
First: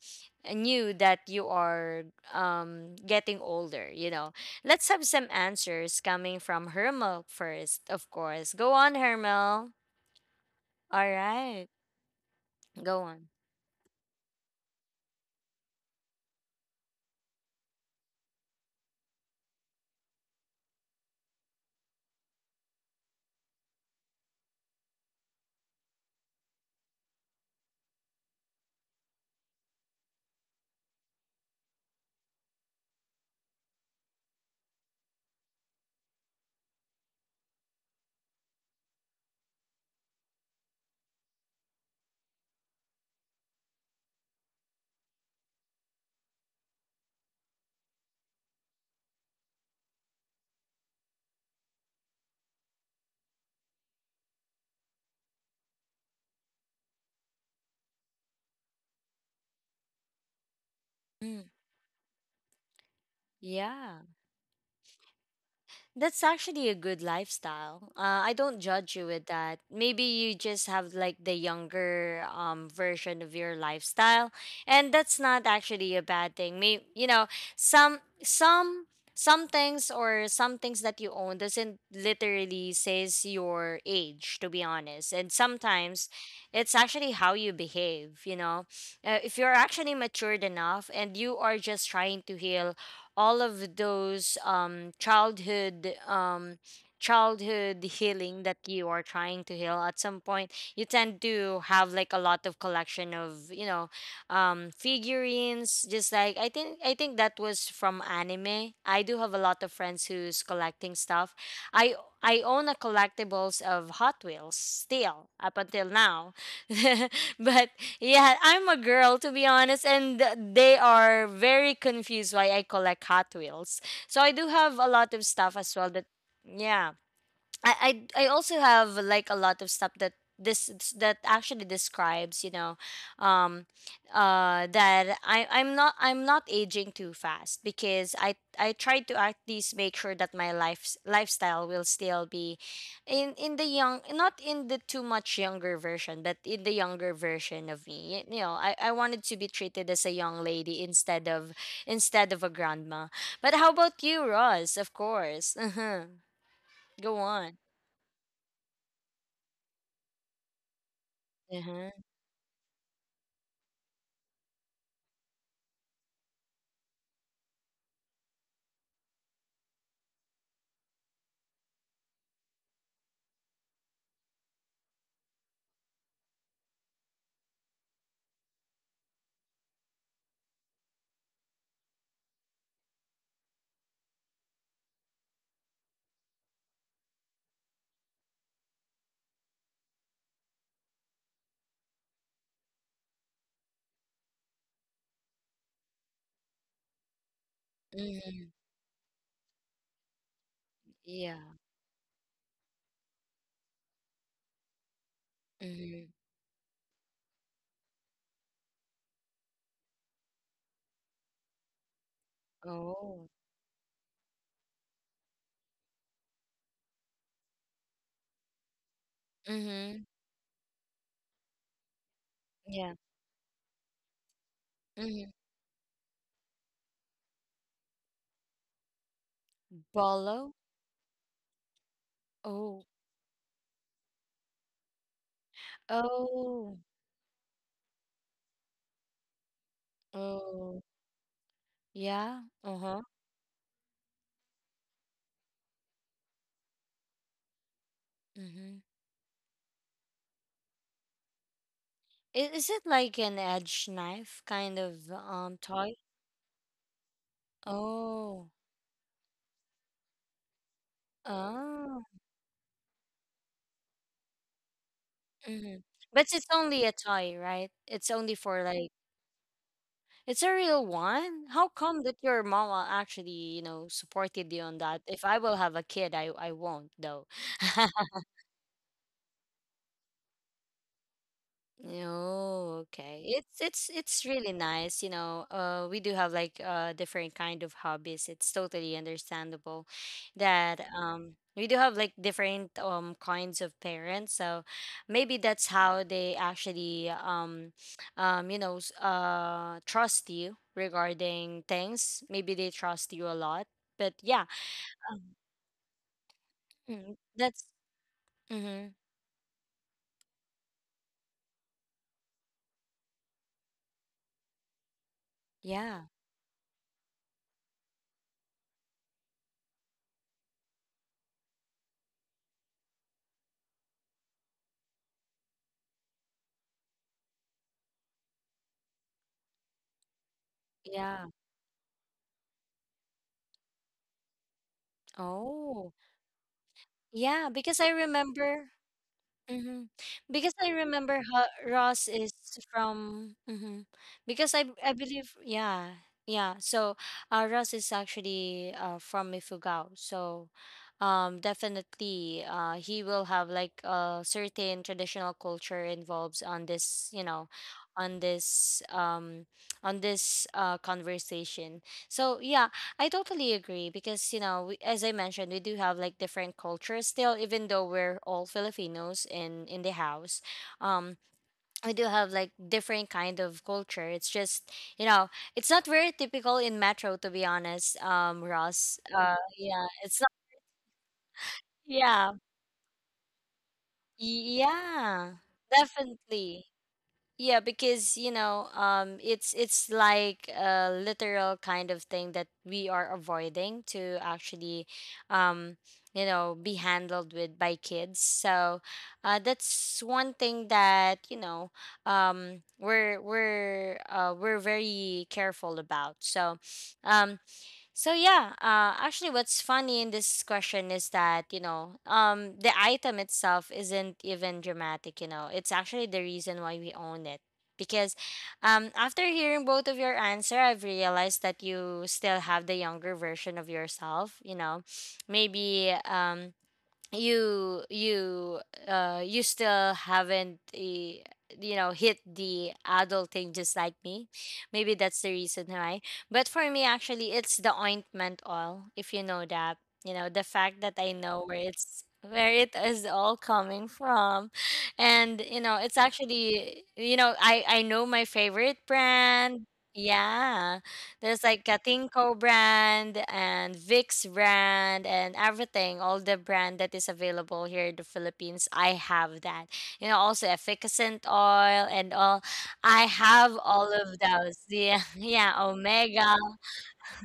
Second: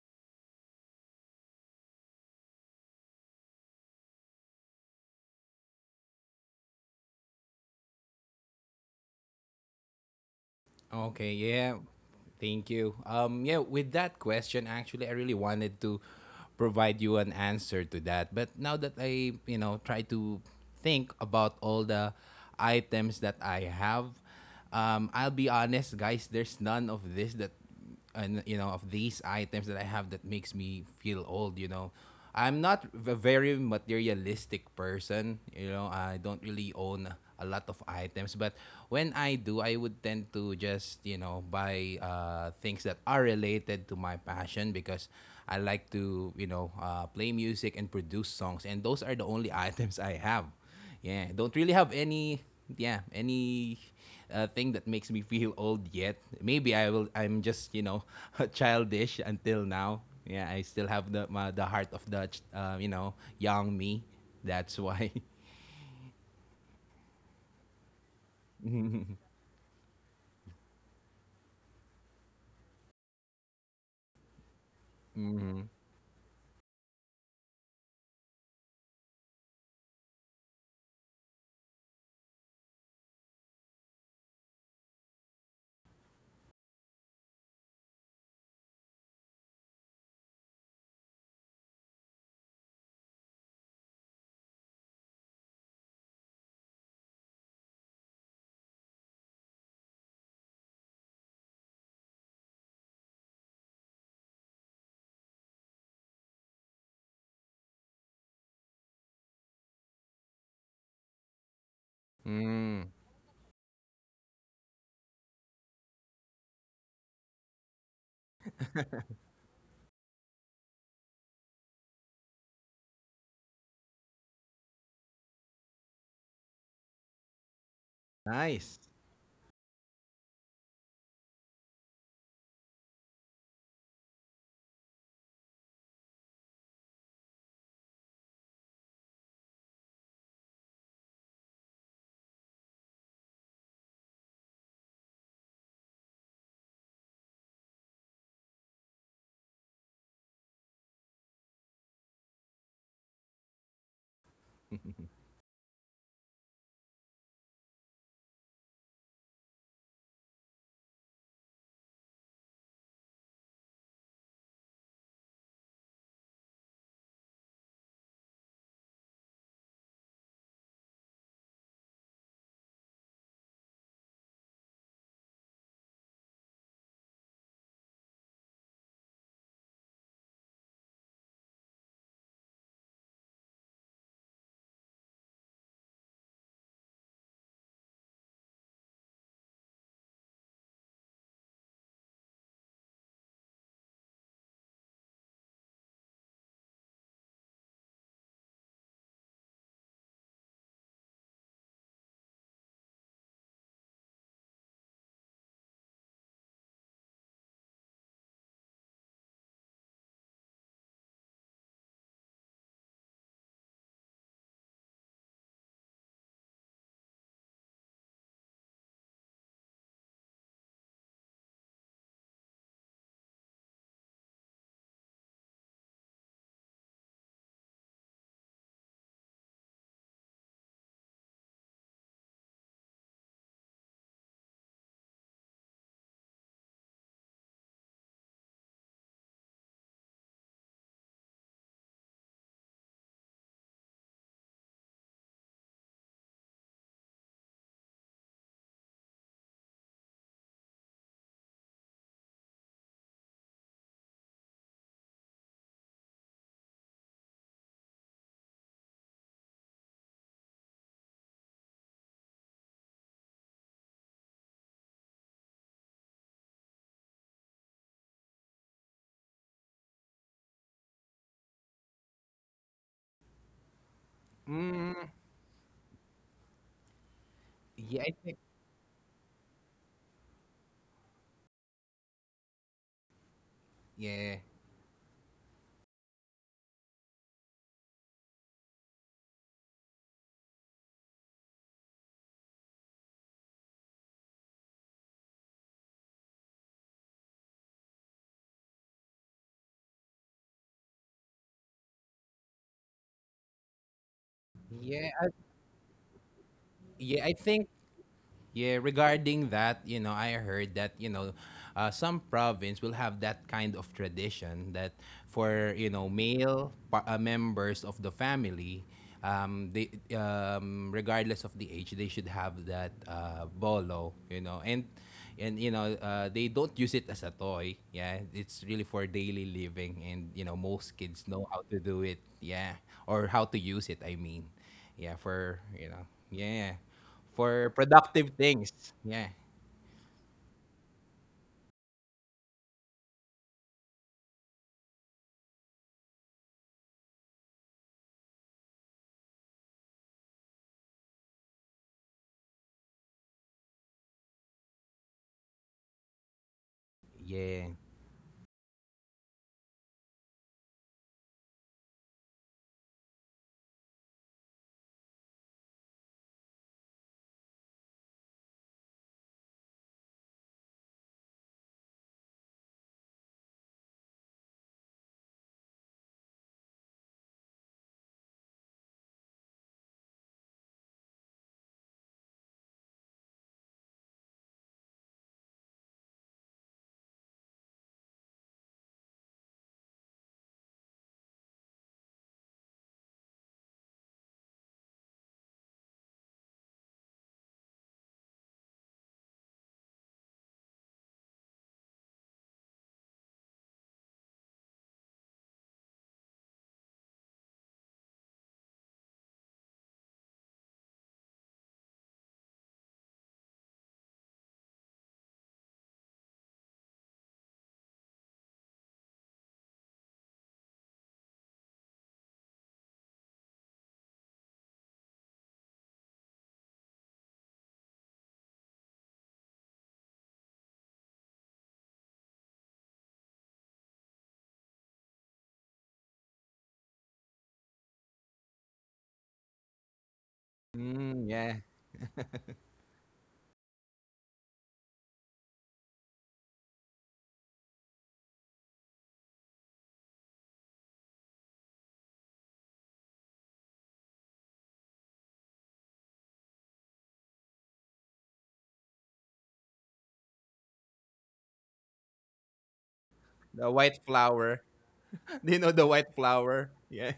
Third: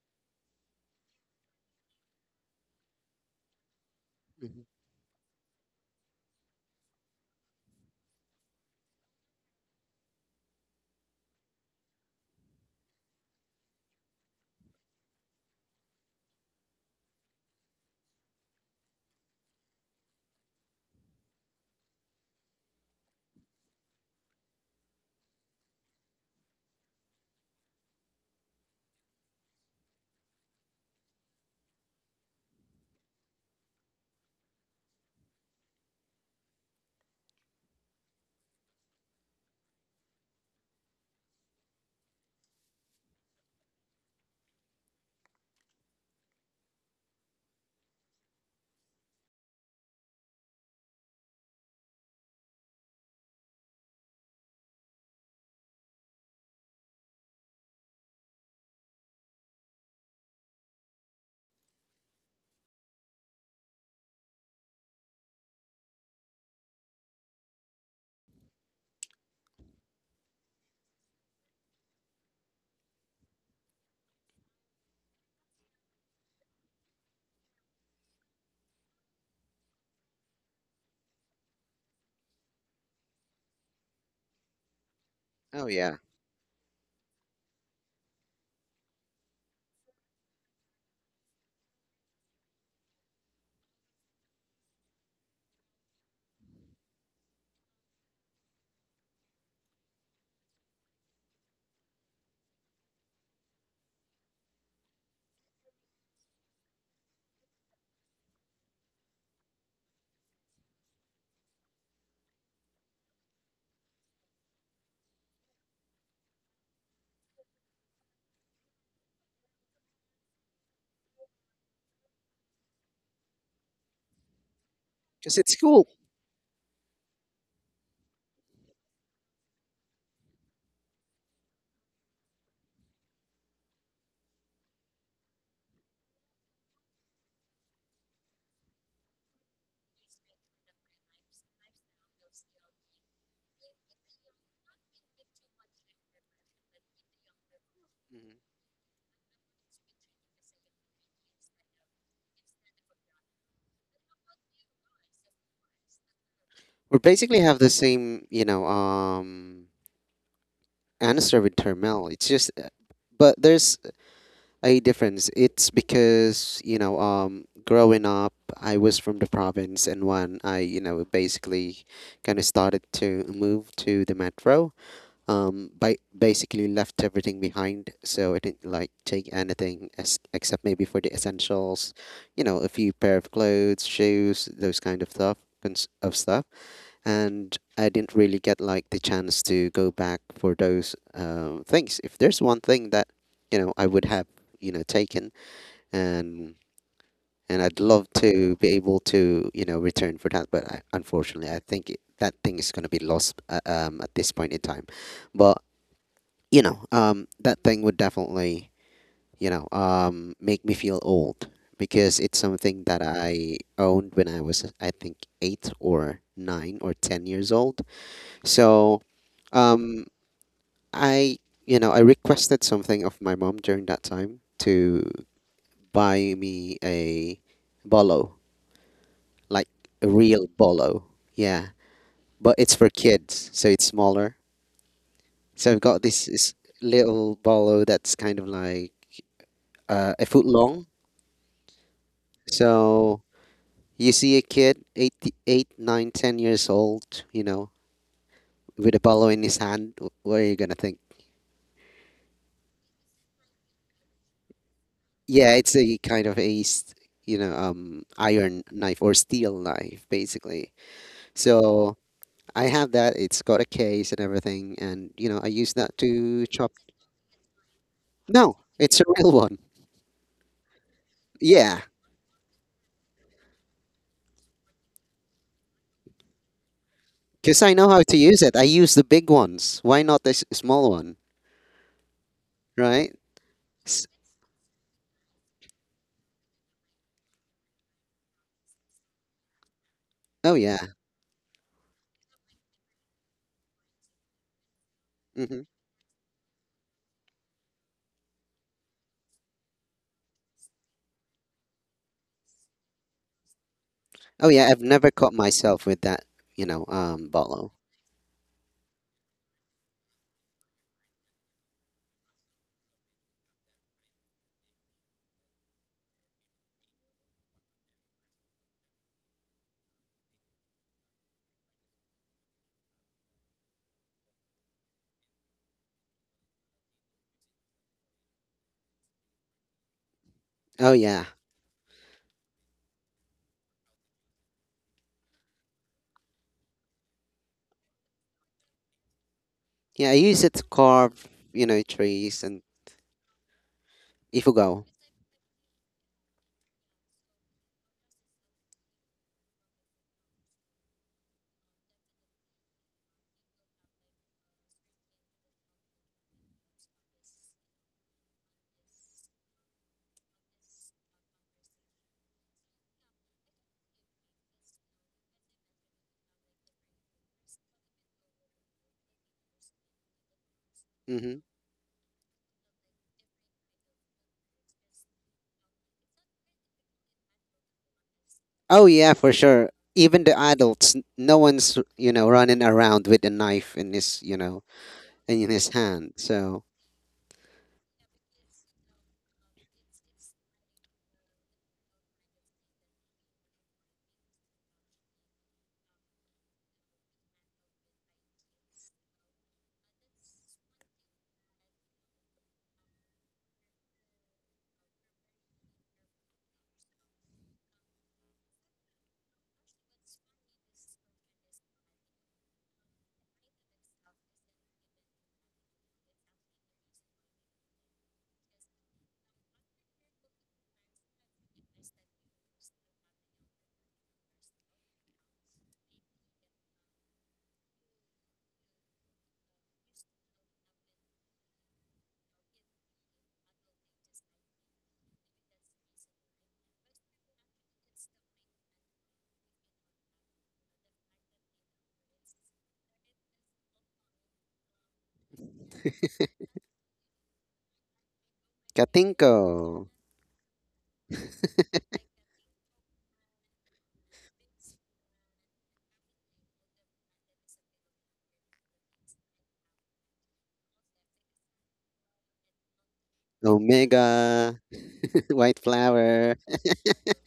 A: knew that you are, um, getting older, you know.
B: Mhm.
A: Let's have some answers coming from Hermel first, of course. Go on, Hermel. All
C: Okay,
A: right.
C: yeah. Thank you.
A: Go on.
C: Yeah, with that question actually I really wanted to provide you an answer to that. But now that I try to think about all the items that I have, I'll be honest, guys, there's none of this that and of these items that I have that makes me feel old. I'm not a very materialistic person. I don't really own a lot of items, but when I do, I would tend to just buy things that are related to my passion, because I like to play music and produce songs, and those are the only [laughs] items I have. Yeah, don't really have any, yeah, any thing that makes me feel old yet. Maybe I will. I'm just [laughs] childish until now. Yeah, I still have the
A: Mm,
C: my, the heart of the young
A: yeah.
C: me. That's why.
A: That's actually a good lifestyle. I don't judge you with
C: [laughs]
A: that. Maybe you just have like the younger version of your lifestyle, and that's not
C: mm-hmm.
A: actually a bad thing. May you know, some some some things, or some things that you own doesn't literally says your age, to be honest. And
B: Oh yeah,
A: sometimes it's actually how you behave, you know. Uh, if you're actually matured enough and you are just trying to heal all of those childhood childhood healing that you are trying to heal at some point, you tend to have like a lot of collection of, you know, um, figurines. Just like, I think that was from anime. I do have a lot of friends who's collecting stuff. i I own a
C: mm.
A: collectibles of Hot Wheels still up until now. [laughs] But yeah, I'm a girl, to be honest, and they are very confused why I collect Hot Wheels. So I do have a lot of
B: because it's
A: stuff as
B: cool.
A: well that, yeah. I also
C: Nice.
A: have like a lot of stuff that this that actually describes, you know, um, that I I'm not aging too fast, because I try to at least make sure that my lifestyle will still be in the young, not in the too much younger version, but in the younger version of me.
B: Mhm.
A: You know, I wanted to be treated as a young lady instead of a grandma. But how about you, Ross, of
C: [laughs]
A: course?
B: We
A: [laughs] Go
B: basically
A: on.
B: have the same, answer with
A: Uh-huh.
B: Termel. But there's a difference. It's because growing up, I was from the province, and when I, basically kind of started to move to the metro, by basically left everything behind. So I didn't like take anything as, except maybe for the essentials, a few pair of clothes, shoes, those kind of stuff, cons- of stuff and I didn't really get like the chance to go back for those things. If there's one thing that I would have taken, and and I'd love
A: Mhm.
B: to be able to return for that, but I,
A: Yeah.
B: unfortunately, I think that thing is going to be lost at this point in time. But
A: Mhm.
B: that thing would definitely make me feel old because it's something that
A: Oh.
B: I owned when I was I think 8 or 9 or 10 years old so um,
A: Mhm.
B: I, I requested
A: Yeah.
B: something of my mom during that time to
A: Mhm.
B: buy me a bolo, like a real
A: Bolo.
B: bolo. Yeah, but it's
A: Oh.
B: for kids, so it's smaller. So I've got this
A: Oh.
B: little bolo that's kind of like a foot
A: Oh.
B: long.
A: Yeah. Uh-huh.
B: So you see a kid, eight, 9, 10 years old,
A: Mhm.
B: with a bolo in his hand. What are you gonna think?
A: Is it like an edge knife kind of
B: Yeah, it's
A: toy?
B: a kind of a, s- you know,
A: Oh.
B: iron knife or steel knife, basically. So
A: Oh.
B: I have that. It's got a case and everything, and I use
A: Mhm.
B: that
A: But
B: to
A: it's
B: chop.
A: only a toy, right? It's only
B: No,
A: for like,
B: it's a real one.
A: it's a real one. How
B: Yeah,
A: come that your mama actually, you know, supported you on
C: Mm,
A: that? If I will have a kid, I won't though.
B: because I know
A: [laughs]
B: how
C: yeah, I
B: to
C: think.
B: use it. I use the big ones. Why not this small one,
A: Oh,
B: right?
A: okay. It's it's
B: S-
A: it's
C: Yeah,
A: really nice, you know. We do have like different kind of hobbies. It's totally understandable
B: Oh yeah.
A: that we do have like different kinds of parents. So maybe
B: Hmm.
A: that's how they actually trust you regarding things. Maybe they trust you a lot. But
B: Oh
A: yeah,
B: yeah. I've
C: yeah,
B: never
A: um,
C: I,
B: caught myself with that,
A: mm,
C: yeah. I think.
A: that's
B: bottle.
C: Yeah,
A: Mm-hmm.
C: regarding that, I heard that, some province will have that kind of tradition that for,
A: Yeah.
C: male members of the family, they, regardless of the age, they should have that bolo, you know, and they don't use it as a toy. Yeah, it's really for daily living, and
B: Oh
C: most
B: yeah.
A: Yeah.
C: kids know how to do it. Yeah, or how to use it. I mean, yeah, for
A: Oh.
C: yeah
A: Yeah,
C: for
A: because I
C: productive
A: remember.
C: things. Yeah.
A: Mm-hmm.
B: Yeah, I use it
A: Because
B: to
A: I remember
B: carve,
A: how Ross is
B: trees and
A: from. Mm-hmm. Because I
B: ifugo.
A: I believe, yeah, yeah, so Ross is actually from Ifugao. So definitely, he will have like a certain traditional culture involves on this,
C: Yeah.
A: on this um conversation. So yeah, I totally agree because, we, as I mentioned, we do have like different cultures still, even though we're all Filipinos in the house. Um, we do have like different kind of culture. It's just, you know, it's not very typical in Metro, to be honest.
B: Oh
A: Ross.
B: yeah, for sure.
A: Yeah, it's
B: Even
A: not.
B: the adults, no one's
A: Yeah,
B: running around with a knife in his you know
A: yeah,
B: in his hand. So
A: definitely. Yeah, because it's like a literal kind of thing that we are avoiding to actually, um, be handled with by kids. So, that's one thing that we're very careful about. So, um, so yeah, actually, what's funny in this question is that the item itself isn't even dramatic. It's actually the reason why we own it. Because, after hearing both of your answer, I've realized that you still have the younger version of yourself. Maybe you you you still haven't hit the adulting just like me. Maybe that's the reason why, but for me actually it's the ointment oil, if you know that. The fact that I
C: Mm,
A: know
C: yeah.
A: where it is all coming from, and it's actually, I know my favorite
B: Katinko,
A: brand. Yeah, there's like Katinko brand and Vicks brand and everything, all the brand that is available here in the Philippines. I have that. Also efficacent oil and all. I have
C: The
A: all
C: white
A: of
B: Omega,
A: those.
C: flower.
A: Yeah, [laughs]
B: [laughs]
C: [laughs]
A: yeah,
C: Do
B: White
C: you know the white
B: Flower.
A: Omega.
C: flower? Yeah.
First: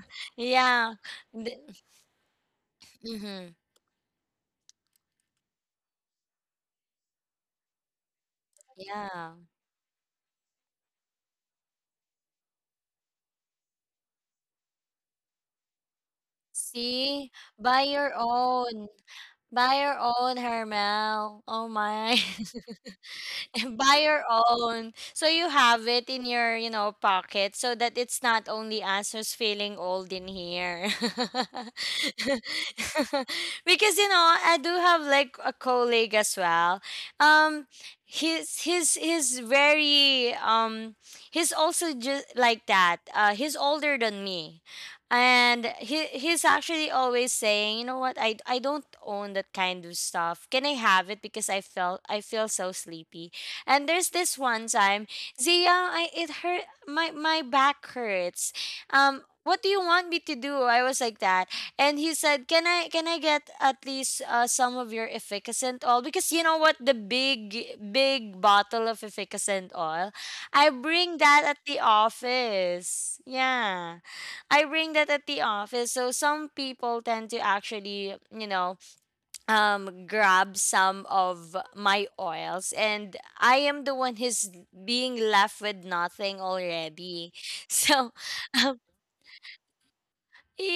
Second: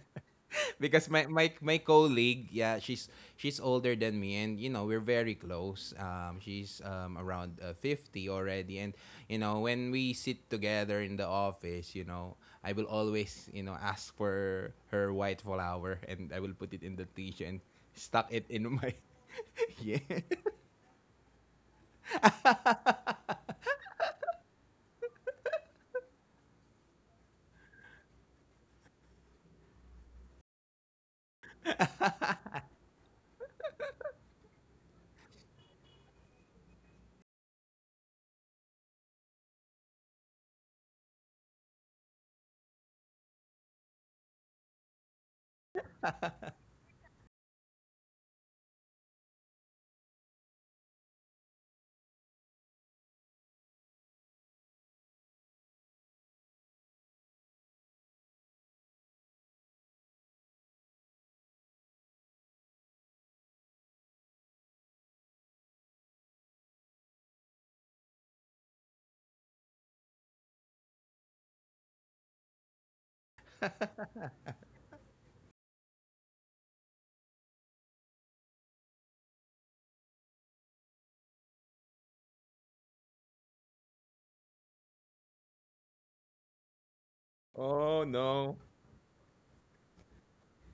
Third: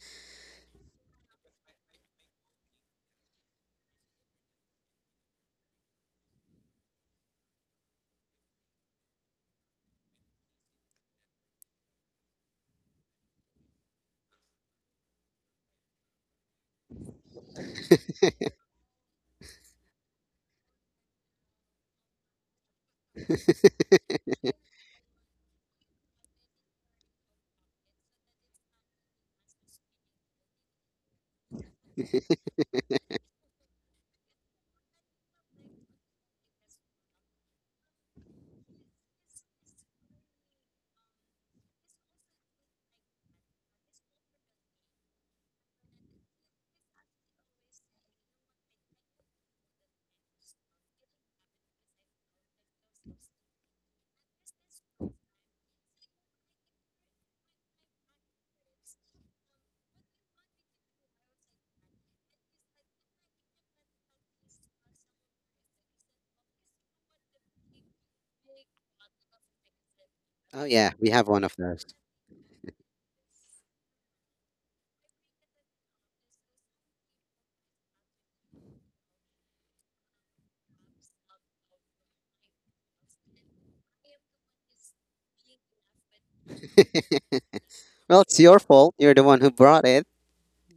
C: [laughs]
A: Yeah.
C: Because my colleague, yeah, she's
A: Mm-hmm.
C: she's older than me and we're very close. She's around 50 already, and
A: Yeah.
C: when we sit together in the office, I will always, ask for her white flower, and I will put it in the
A: See,
C: tissue and
A: buy your
C: stuck it
B: [laughs]
C: in
A: own.
C: my. [laughs]
A: Buy your
C: Yeah.
A: own, Hermel. Oh my. [laughs] [laughs] Buy your own so you have it in your pocket, so that it's not only us who's feeling old in here. [laughs] Because I do have like a colleague as well. um he's he's he's very um he's also just like that. He's older than me, and he's actually always saying, "You know what, I don't own that kind of stuff. Can I have it? Because I feel so sleepy." And there's this one time, Zia, I it hurt my my back hurts. What do you want me to do? I was like that, and he said, "Can I get at least some of your efficacent oil? Because you know what, the big big bottle of efficacent oil,
B: Oh
A: I
B: yeah, we
A: bring
B: have
A: that
B: one of
A: at the
B: those.
A: office. Yeah, I bring that at the office. So some people tend to actually." Grab some of my oils, and I am the one who's being left with nothing
B: [laughs]
A: already. [laughs]
C: Oh
A: So,
B: Well, it's your
C: no.
A: [laughs]
B: fault. You're the one who brought it.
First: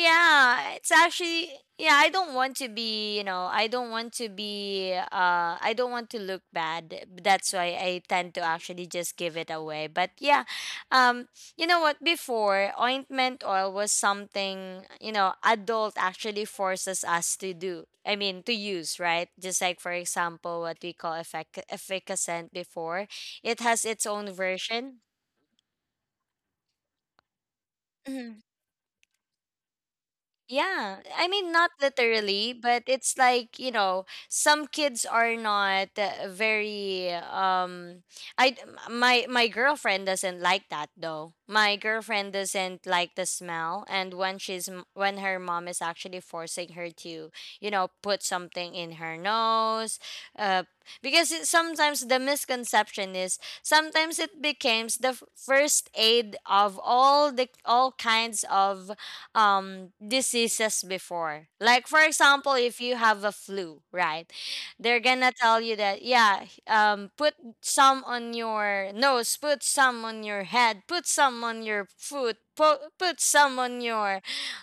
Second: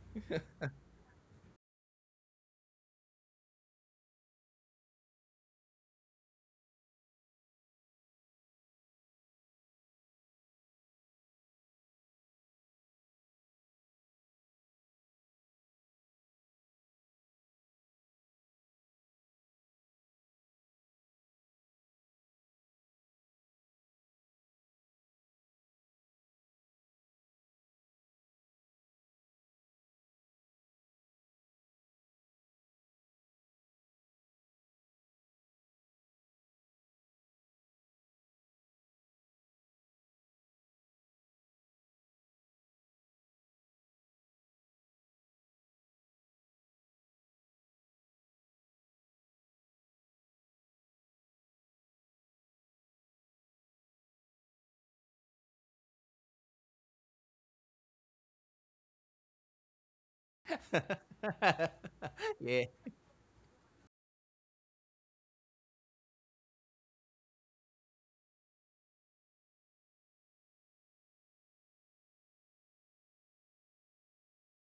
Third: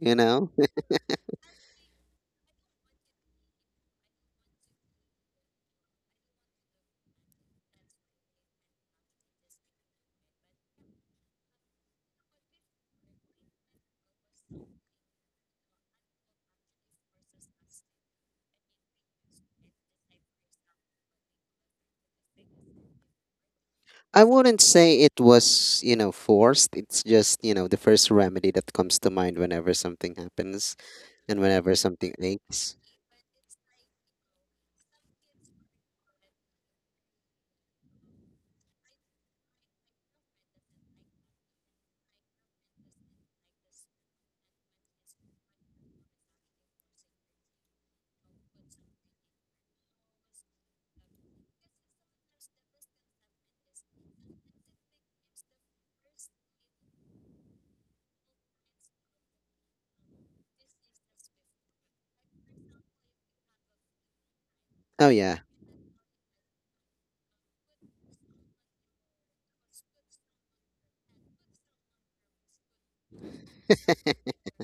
B: You know. [laughs]
A: it's actually yeah, I don't want to be, I don't want to look bad. That's why I tend to actually just give it away. But yeah, um you know what, before ointment oil was something, adult actually forces us to do. I mean, to use, right? Just like for example what we call efficacent before, it has its
B: I
A: own
B: wouldn't say
A: version.
B: it was forced. It's just the first
A: Mm-hmm.
B: remedy that comes to mind whenever something happens
A: Yeah, I
B: and
A: mean, not
B: whenever something
A: literally,
B: aches.
A: but it's like, some kids are not very. I My my girlfriend doesn't like that though. My girlfriend doesn't like the smell, and when her mom is actually forcing her to, put something in her nose, uh because sometimes the misconception is sometimes it becomes the first aid of all kinds of diseases before.
C: [laughs]
A: Like for example,
C: Yeah.
A: if you have a flu, right? They're
B: Oh
A: gonna
B: yeah.
A: tell you that, yeah, put some on your nose, put some on your head, put some on your foot, put some on your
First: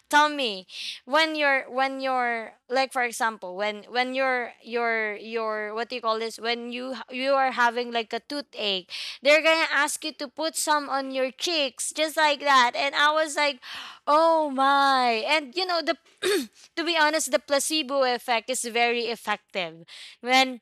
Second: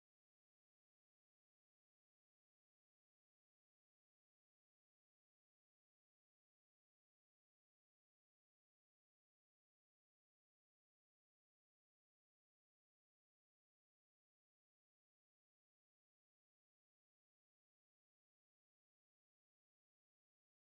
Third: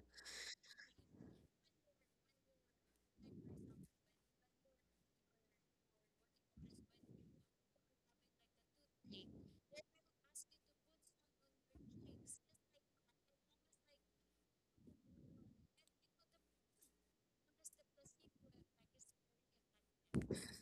A: tummy. When you're, like for example, when you're your, what do you call this? When you are having like a toothache, they're gonna ask you to put some on your cheeks, just like that. And I was like, oh my. And you know the [clears throat] To be honest, the placebo effect is very effective. When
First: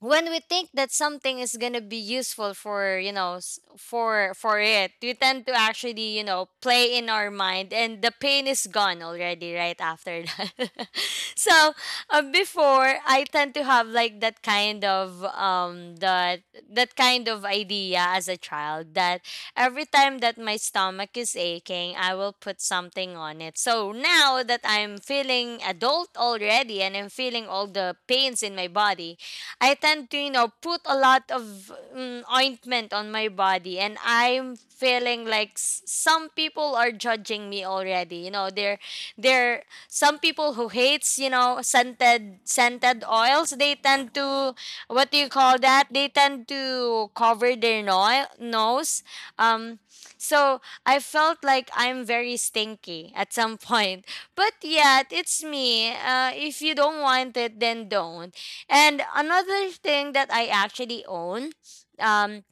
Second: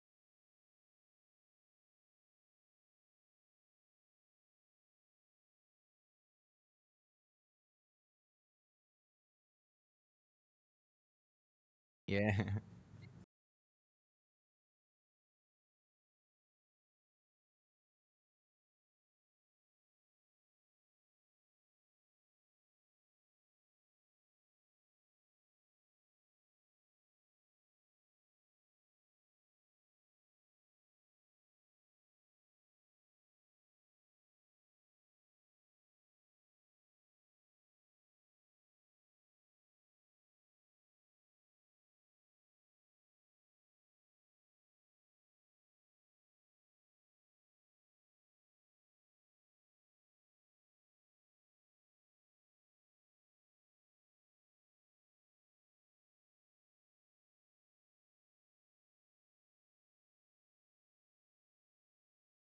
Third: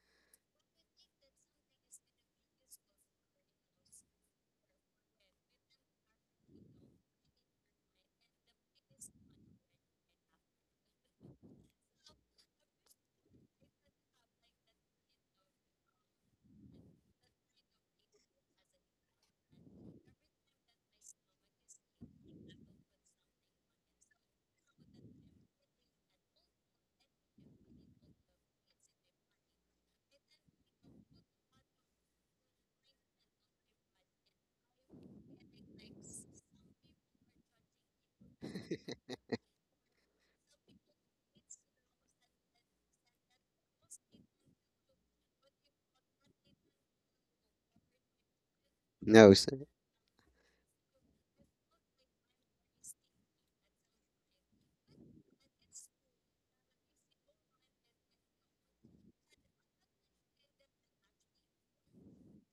A: when we think that something is going to be useful for, for it, we tend to actually, play in our mind, and the pain is gone already right after that. [laughs] So,
C: Yeah. [laughs]
A: before I tend to have like that kind of idea as a child, that every time that my stomach is aching, I will put something on it. So now that I'm feeling adult already, and I'm feeling all the pains in my body, I tend to, put a lot of ointment on my body, and I'm feeling like some people are judging me already. They're some people who hates, scented oils. They tend to, what do you call that? They tend to cover their
B: [laughs]
A: nose.
B: No.
A: um, so I felt like I'm very stinky at some [laughs] point. But yet, it's me. If you don't want it, then don't. And another thing that I actually own. Um,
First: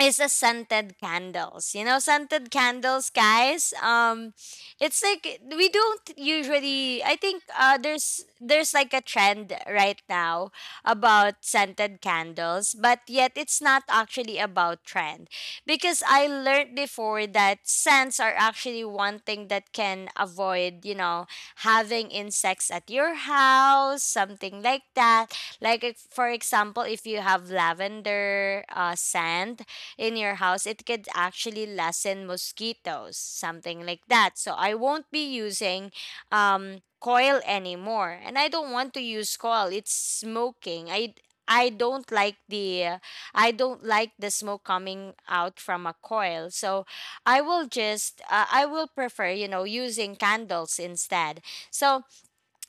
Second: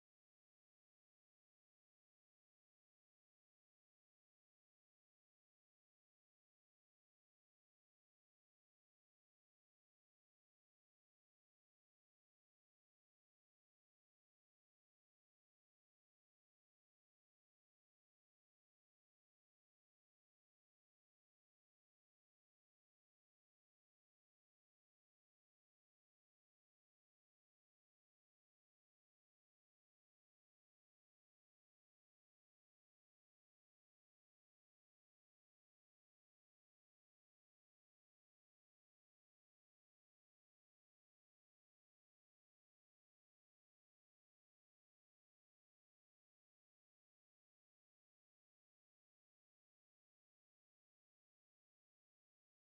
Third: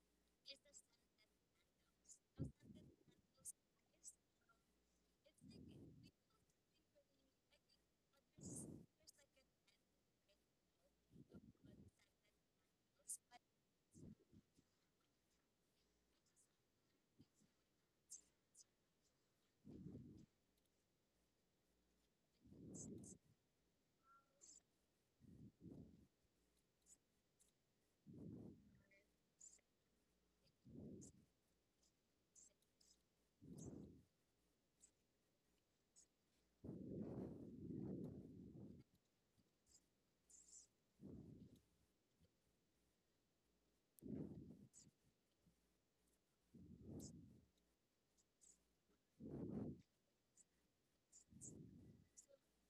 A: is the scented candles. Scented candles, guys. It's like we don't usually. I think there's like a trend right now about scented candles, but yet it's not actually about trend, because I learned before that scents are actually one thing that can avoid, having insects at your house, something like that. Like for example, if you have lavender scent in your house, it could actually lessen mosquitoes, something like that. So I won't be using coil anymore, and I don't want to use coil. It's smoking. I don't like the uh, I don't like the smoke coming out from a coil. So I will prefer, using candles instead. So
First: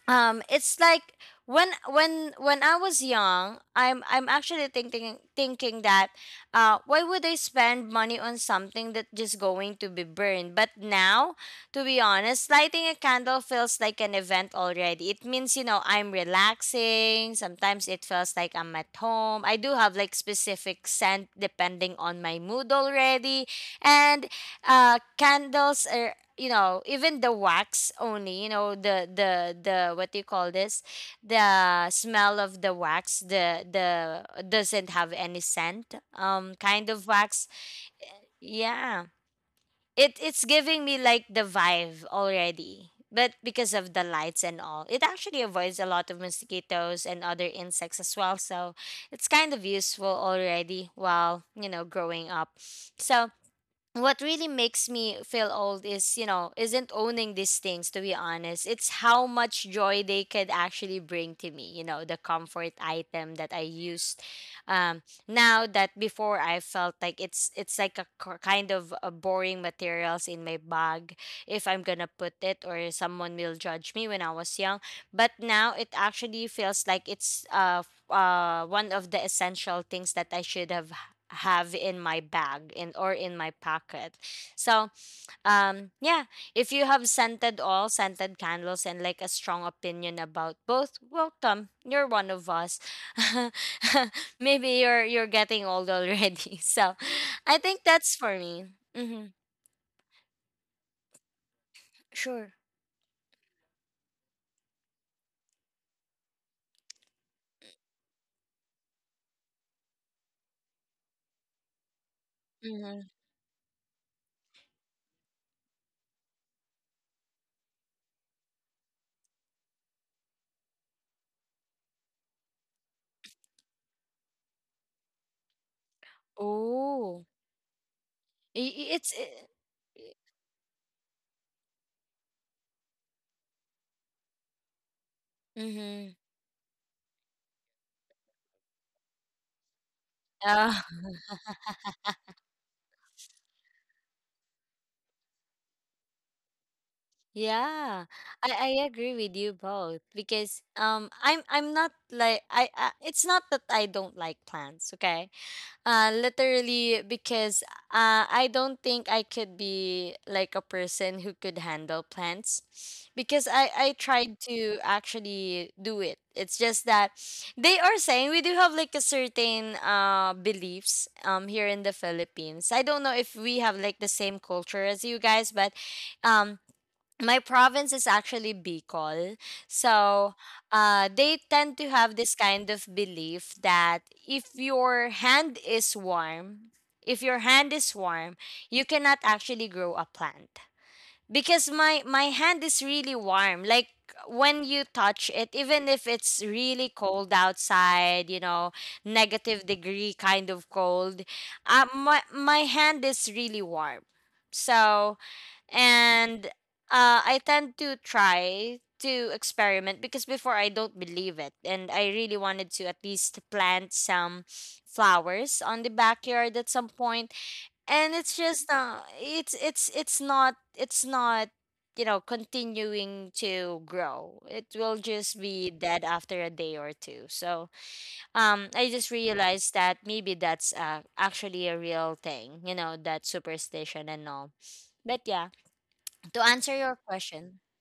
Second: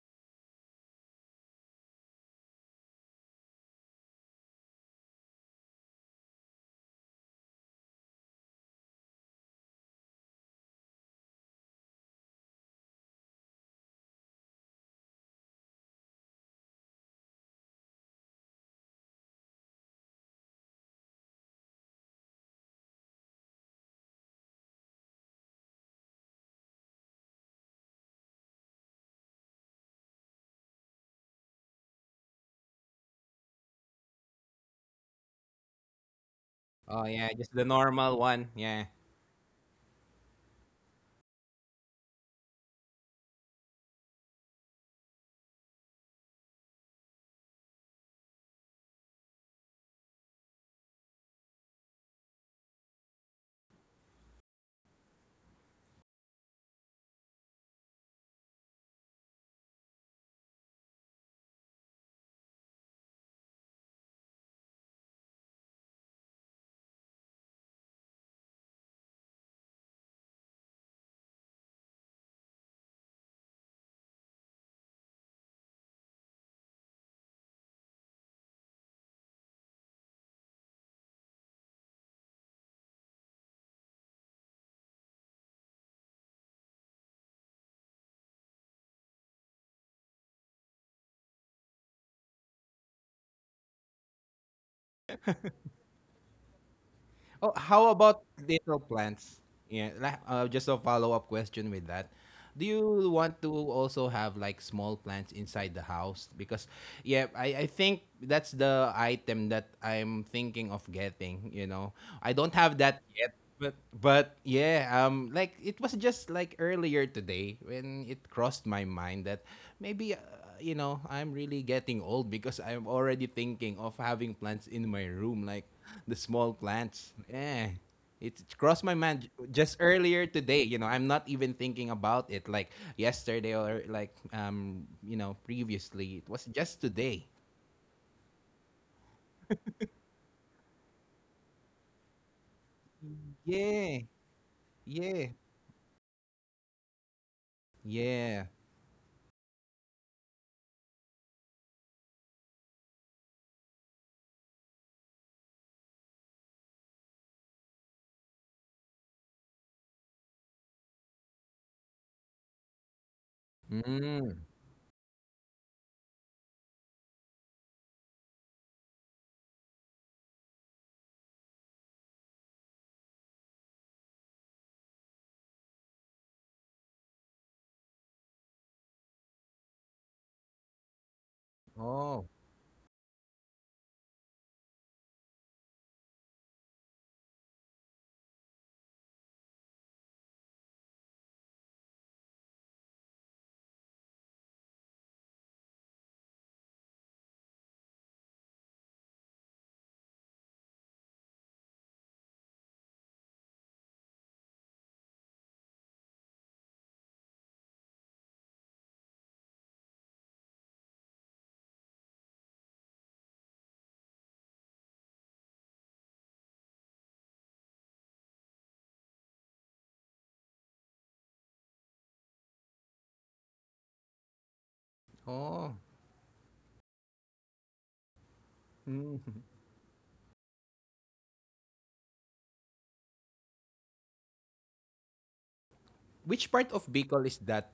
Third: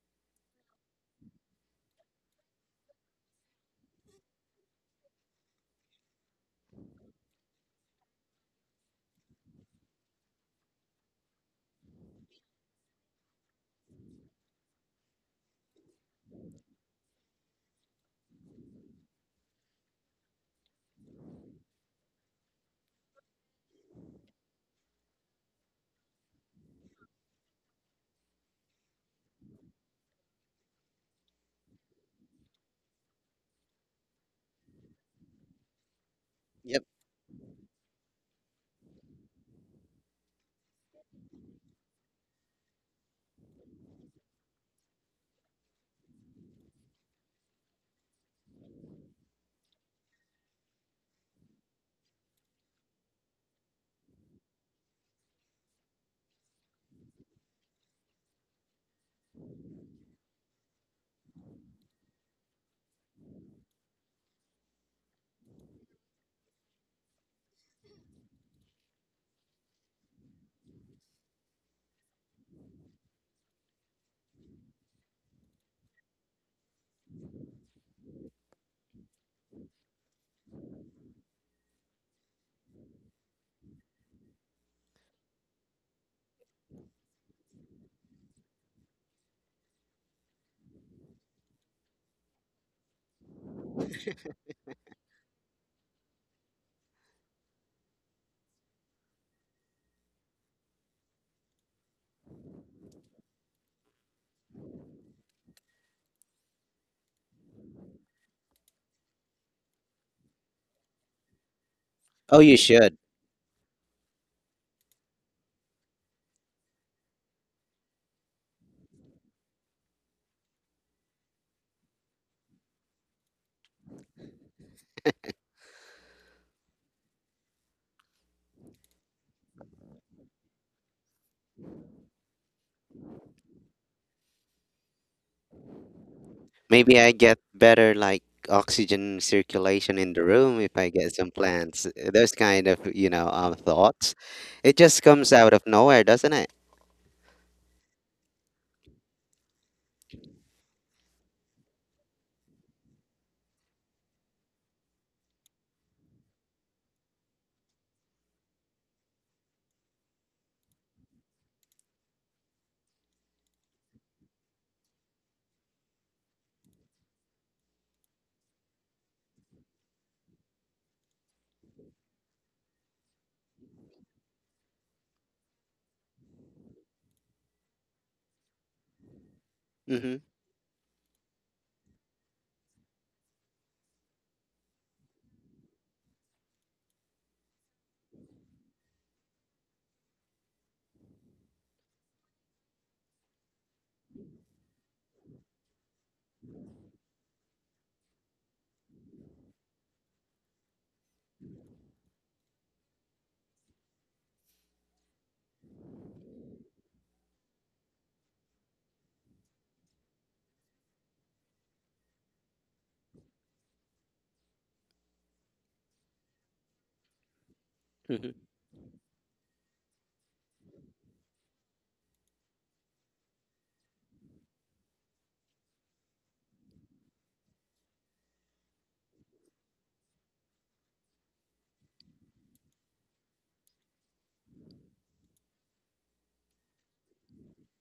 A: it's like, when I was young, I'm actually thinking that, why would I spend money on something that just going to be burned? But now, to be honest, lighting a candle feels like an event already. It means, I'm relaxing. Sometimes it feels like I'm at home. I do have like specific scent depending on my mood already, and candles are, even the wax only, you know the what do you call this, the smell of the wax, the doesn't have any scent, kind of
C: Oh yeah,
A: wax.
C: just the normal one. Yeah.
A: Yeah, it's giving me like the vibe already, but because of the lights and all, it actually avoids a lot of mosquitoes and other insects as well. So it's kind of useful already while, growing up. So what really makes me feel old is you know isn't owning these things. To be honest, it's how much joy they could actually bring to me, the comfort item that I used. um Now that before, I felt like it's like a kind of a boring materials in my bag, if I'm gonna put it, or someone will judge me when I was young. But now it actually feels like it's one of the essential things that I should have in my bag, in or in my pocket. So, yeah, if you have scented oil, scented candles and like a strong opinion about both, welcome. You're one of us. [laughs] Maybe you're getting old already. [laughs] So,
C: Oh,
A: I think
C: how
A: that's
C: about
A: for me.
C: little
A: Mhm.
C: plants? Yeah, just a follow-up question with that.
A: Sure.
C: Do you want to also have like small plants inside the house? Because yeah, I think that's the item that I'm thinking of getting. I
B: Oh,
C: don't
B: you
C: have
B: should.
A: Mhm.
C: that yet, but yeah, like it was just like earlier today when it crossed my mind that maybe I'm really getting old because I'm already thinking of having plants in my room, like [laughs] the small plants.
A: Oh.
C: Eh. It crossed my
A: It's
C: mind
A: it,
C: just earlier today. I'm not even thinking about it, like yesterday or like
A: mhm.
C: previously. It was just
B: Maybe I
C: today.
B: get better like oxygen circulation in the room if I
A: [laughs]
B: get some plants. Those kind of,
C: Yeah,
B: thoughts. It just
C: yeah,
B: comes out of nowhere, doesn't it?
A: Yeah,
C: yeah.
A: I agree with you both because I'm not like, I it's not that I don't like plants, okay? Literally, because I don't think I could be like a person who could handle plants, because I tried
C: Mm.
A: to actually do it. It's just that they are saying we do have like a certain beliefs, here in the Philippines. I don't know if we have like the same culture as you guys, but um my province is actually Bicol.
B: Mm-hmm.
A: So they tend to have
C: Oh,
A: this kind of belief that if your hand is warm, if your hand is warm, you cannot actually grow a plant. Because my hand is really warm. Like when you touch it, even if it's really cold outside, you know, negative degree kind of cold, my hand is really warm. So and I tend to try to experiment because before I don't believe it, and I really wanted to at least plant some flowers on the backyard at some point. And it's
B: Mm-hmm.
A: just it's not you know continuing to grow It will just be
C: oh.
A: dead after a day or two. So I just
C: Mm.
A: realized that maybe that's actually a real thing, you know, that superstition and all. But yeah,
C: [laughs]
A: to
C: Which
A: answer
C: part of
A: your
C: Bicol is
A: question,
C: that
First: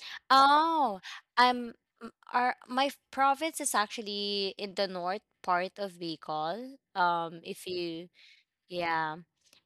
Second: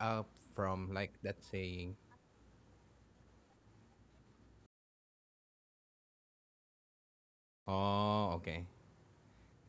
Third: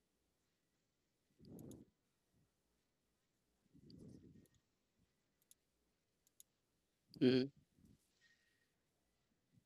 C: uh, from?
A: oh,
C: Like that
A: I'm
C: saying.
A: province is actually in the north part of Bicol.
B: Mm-hmm.
A: If you
C: Oh, okay.
A: yeah,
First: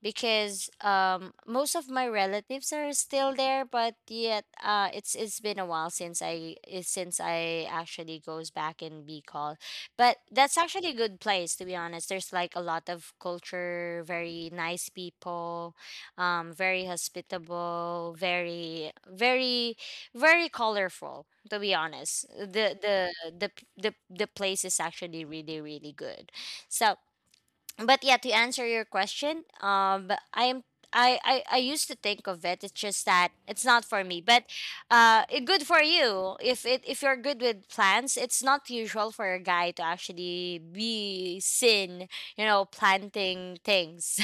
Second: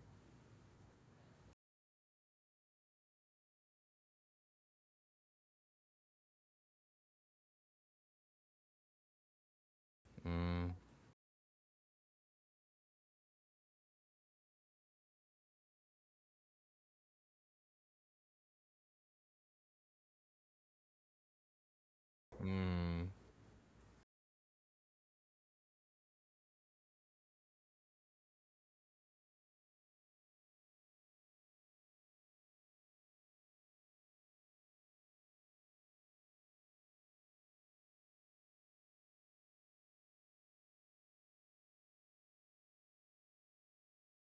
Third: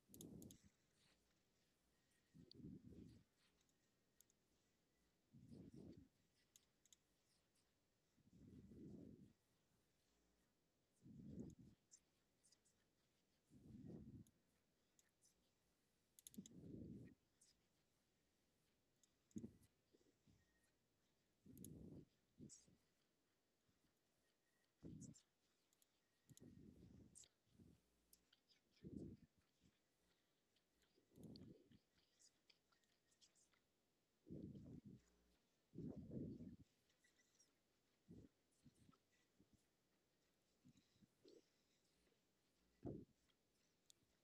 A: because most of my relatives are still there, but yet it's been a while since since I actually goes back and be called. But that's
C: Mm.
A: actually a good place to be honest. There's like a lot of culture, very nice people, very hospitable, very colorful. To be honest,
C: Mm.
A: the p- the place is actually really good. So but yeah, to answer your question, I, I used to think of it. It's just that it's not for me, but it good for you if it if you're good with plants. It's not usual for a guy to actually be seen, you know, planting things.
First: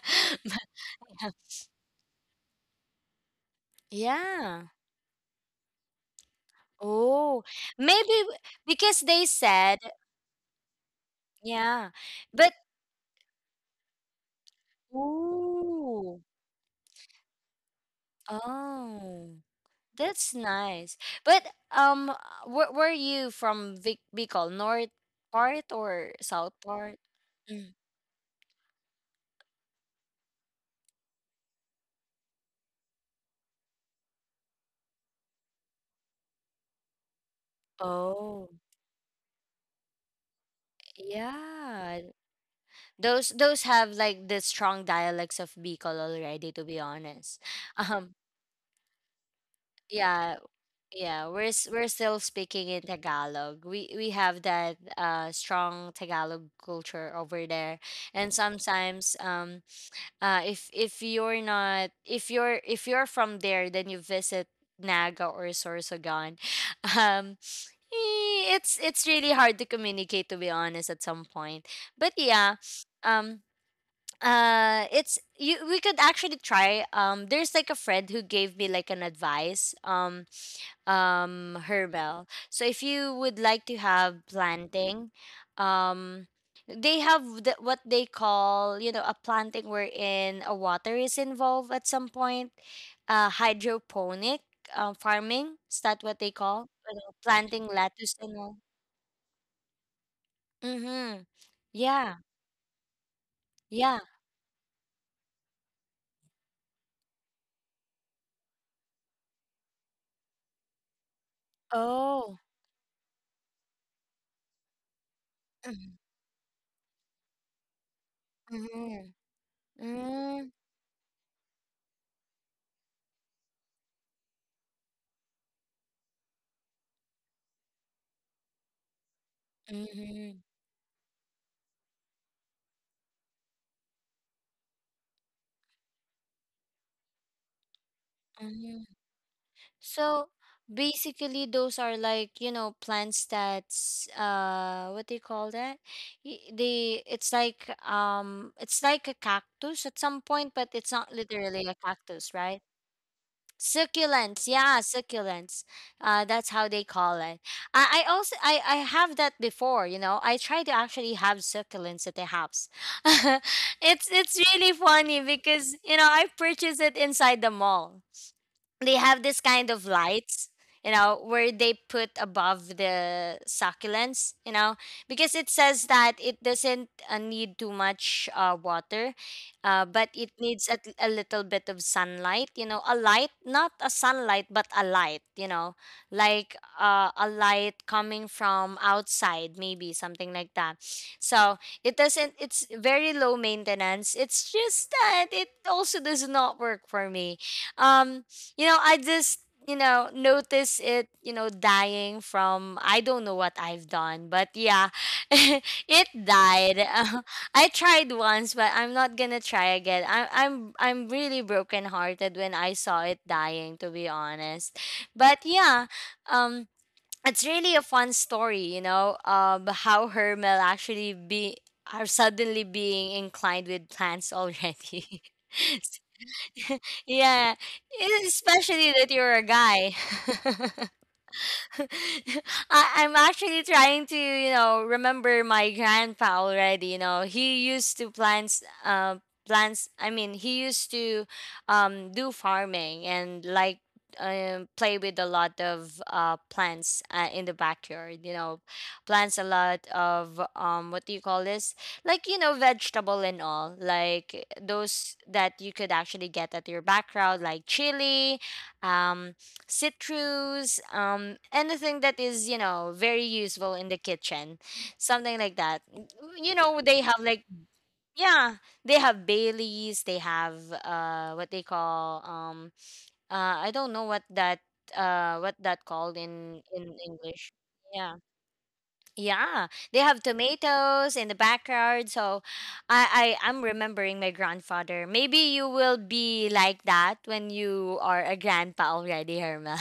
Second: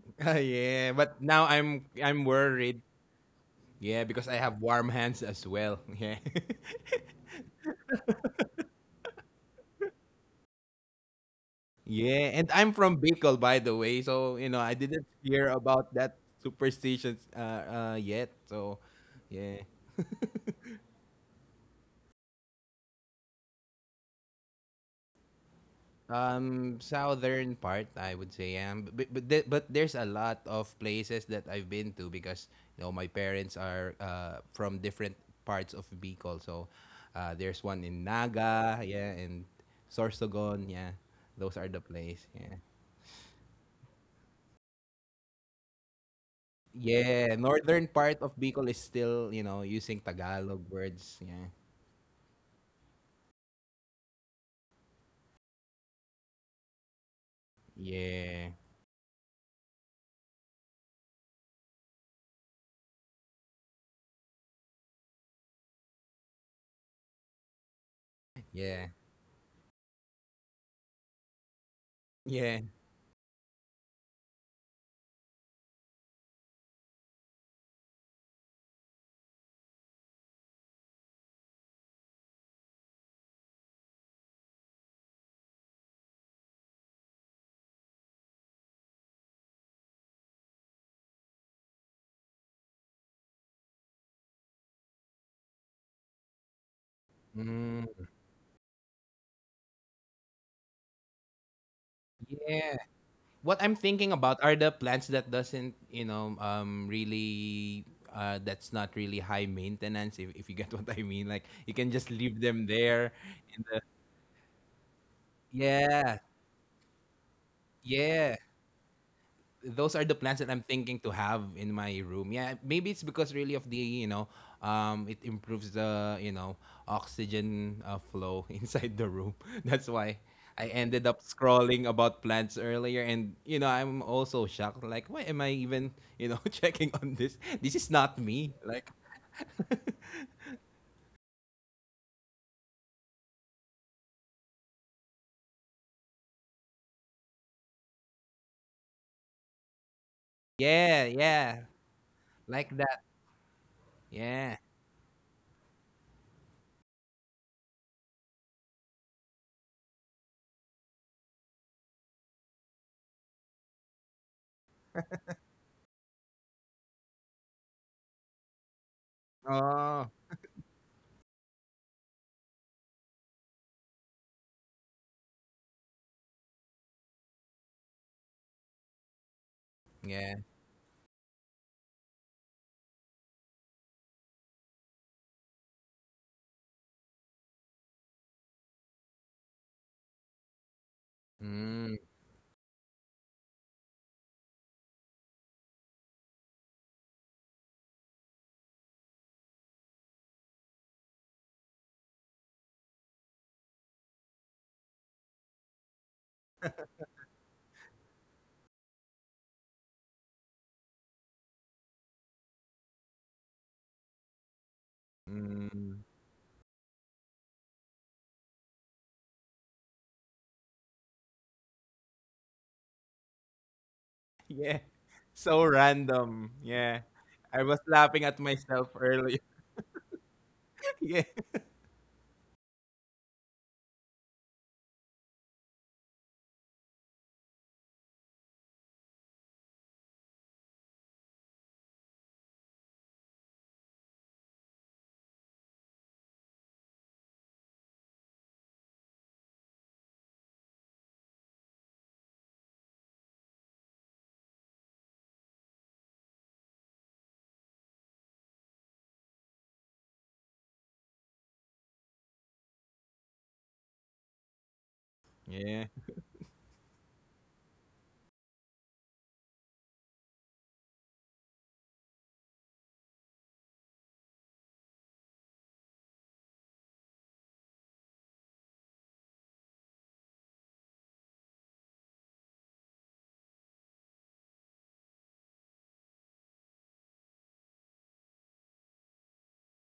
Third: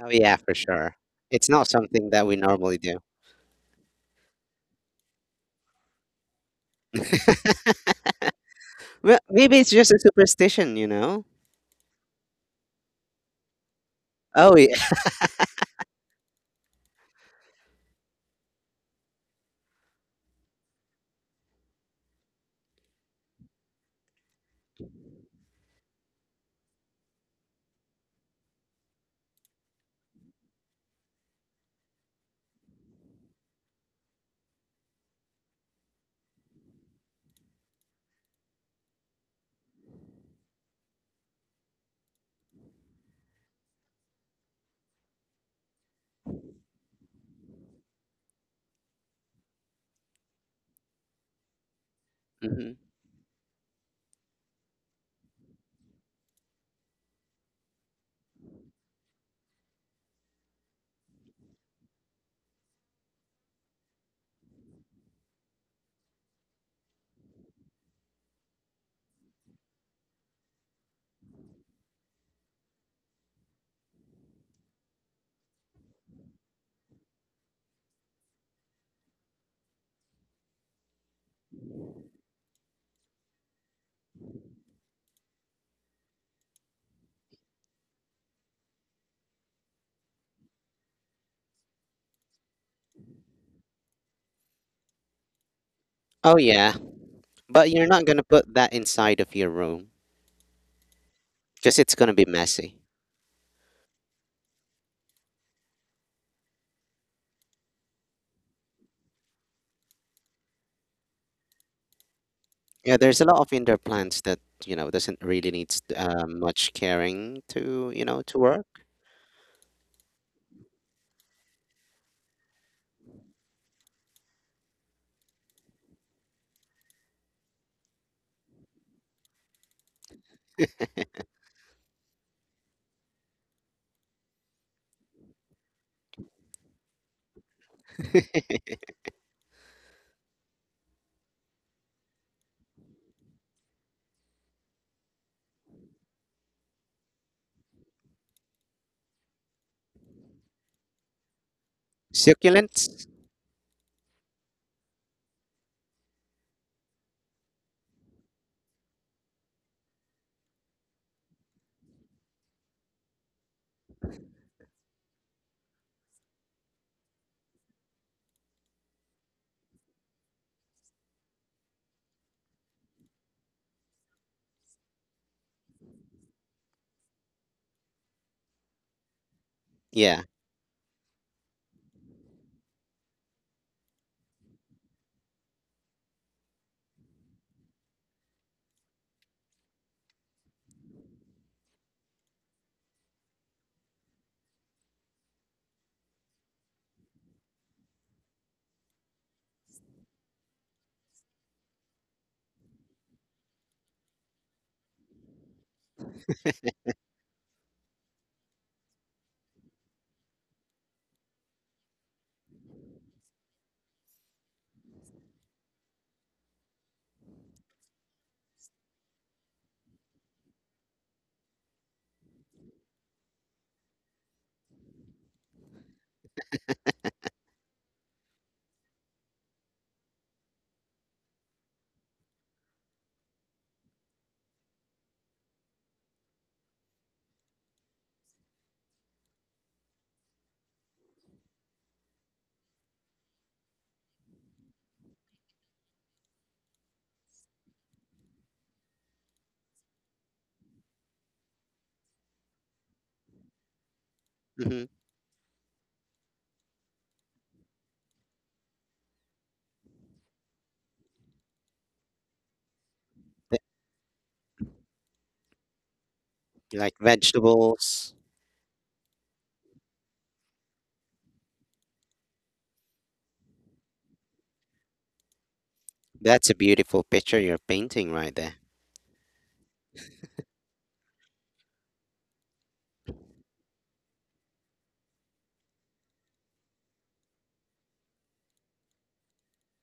B: Oh yeah, for
A: But
C: Yeah,
B: sure.
C: but now
B: It's not
C: I'm
B: something
C: I'm
B: that we normally
C: worried.
B: do.
C: Yeah, because I have
A: yeah.
C: warm hands as well. [laughs] Yeah.
A: Oh, maybe because
B: Well,
A: they
B: maybe it's
A: said
B: just a superstition, you know?
A: yeah,
C: Yeah, and
A: but
C: I'm from Bicol, by the way, so
B: Oh
C: I
B: yeah.
C: didn't hear about that
A: ooh,
C: superstitions yet. So,
A: oh.
C: yeah.
A: That's nice. But where were you from? Vic Bicol, north part or south part?
C: Southern
A: Mm.
C: part I would say am but there's a lot of places that I've been to because my parents are from different parts of Bicol. So, there's one in
A: Oh,
C: Naga, yeah, and Sorsogon, yeah. Those are the
A: yeah.
C: place. Yeah.
A: Those have like the strong dialects of Bicol already. To be
C: Yeah,
A: honest, [laughs]
C: northern
A: um,
C: part of Bicol is still, using
A: yeah,
C: Tagalog words.
A: yeah.
C: Yeah.
A: We're we're still speaking
B: Hmm.
A: in Tagalog. We have that strong Tagalog culture over there, and
C: Yeah.
A: sometimes if you're not if you're if you're from there, then you visit naga or sorsogon. [laughs] um
C: Yeah.
A: it's really hard to communicate to be honest at some point. But yeah,
C: Yeah.
A: um it's you we could actually try. There's like a friend who gave me like an advice, herbal. So if you would like to have planting, um, they have the, what they call, you know, a planting wherein a water is involved at some point. Uh, hydroponic farming, is that what they
B: Oh
A: call?
B: yeah.
A: You know, planting
B: But
C: Mm,
B: you're not
A: lettuce
B: gonna
A: and
B: put
A: all.
B: that inside of your room
A: Mm-hmm.
B: because it's gonna
A: Yeah.
B: be
C: yeah.
B: messy.
C: What I'm
A: Yeah.
C: thinking about are the plants that doesn't, really that's not really high maintenance, if, you get [laughs] what I mean. Like, you can just leave
A: Oh.
C: them
B: Yeah,
C: there
B: there's a lot of
C: in the.
B: indoor plants that, doesn't really need
C: Yeah.
B: much caring to,
C: Yeah.
B: to work.
A: Mm-hmm.
C: Those are the plants that I'm thinking to have in my room. Yeah, maybe it's because really of the, it improves the oxygen flow [laughs] inside the room. [laughs] That's why
A: Mm-hmm.
C: I ended up scrolling about plants earlier, and I'm also shocked. Like, why am I even [laughs] checking on this? This is not
B: [laughs]
C: me.
A: Mm-hmm.
C: Like,
A: So basically, those are like, you know, plants that's what do you call that? Y- They it's like a cactus at some point, but it's
C: yeah,
A: not
C: yeah,
A: literally a cactus, right?
C: like
B: Succulents?
C: that.
A: Succulents,
C: Yeah.
A: yeah, succulents. That's how they call it. I have that before, you know. I try to actually have succulents at the house. [laughs] It's really funny because you know I purchased it inside the mall. They have this kind of
C: Oh,
A: lights, you know, where they put above the succulents, you know, because it says that it doesn't need too much water but
B: Yeah.
A: it
C: yeah.
A: needs a little bit of sunlight, you know, a light. Not a sunlight, but a light, you know, like a light coming from outside, maybe something like that. So
C: Mm,
A: it doesn't, it's very low maintenance. It's just that it also does not work for me. um you know, I just you know notice it, you know, dying from I don't know what I've done, but yeah, [laughs] it died. [laughs] I tried once, but I'm not gonna try again. I'm really brokenhearted when I saw it dying, to be honest. But yeah,
C: mm.
A: um, it's really a fun story, you know, how Hermel actually be are suddenly being inclined with plants
C: Yeah.
A: already.
C: So random.
A: [laughs]
C: Yeah.
A: Yeah,
C: I was laughing at myself
A: especially that you're
C: earlier.
A: a guy.
C: [laughs]
A: [laughs]
C: Yeah.
A: [laughs] I'm actually trying to, you know, remember my grandpa already. You know, he used to plants, plants. I mean, he used to do farming and like play with a lot of plants in the backyard. You know, plants a lot of what do you call this? Like you know, vegetable and all, like
B: Hmm.
A: those that you could actually get at your background, like chili. Um, citrus, anything that is, you know, very useful in the kitchen, something like that.
C: Yeah.
A: You know,
B: Like
A: they have like,
B: vegetables.
A: yeah, they have Baileys, they have what they call, uh, I don't know what that called
B: That's a
A: in
B: beautiful picture
A: English.
B: you're painting
A: Yeah.
B: right there.
A: Yeah, they have tomatoes in the backyard. So I I'm remembering my grandfather. Maybe you will be like that when you are a grandpa already, Herma.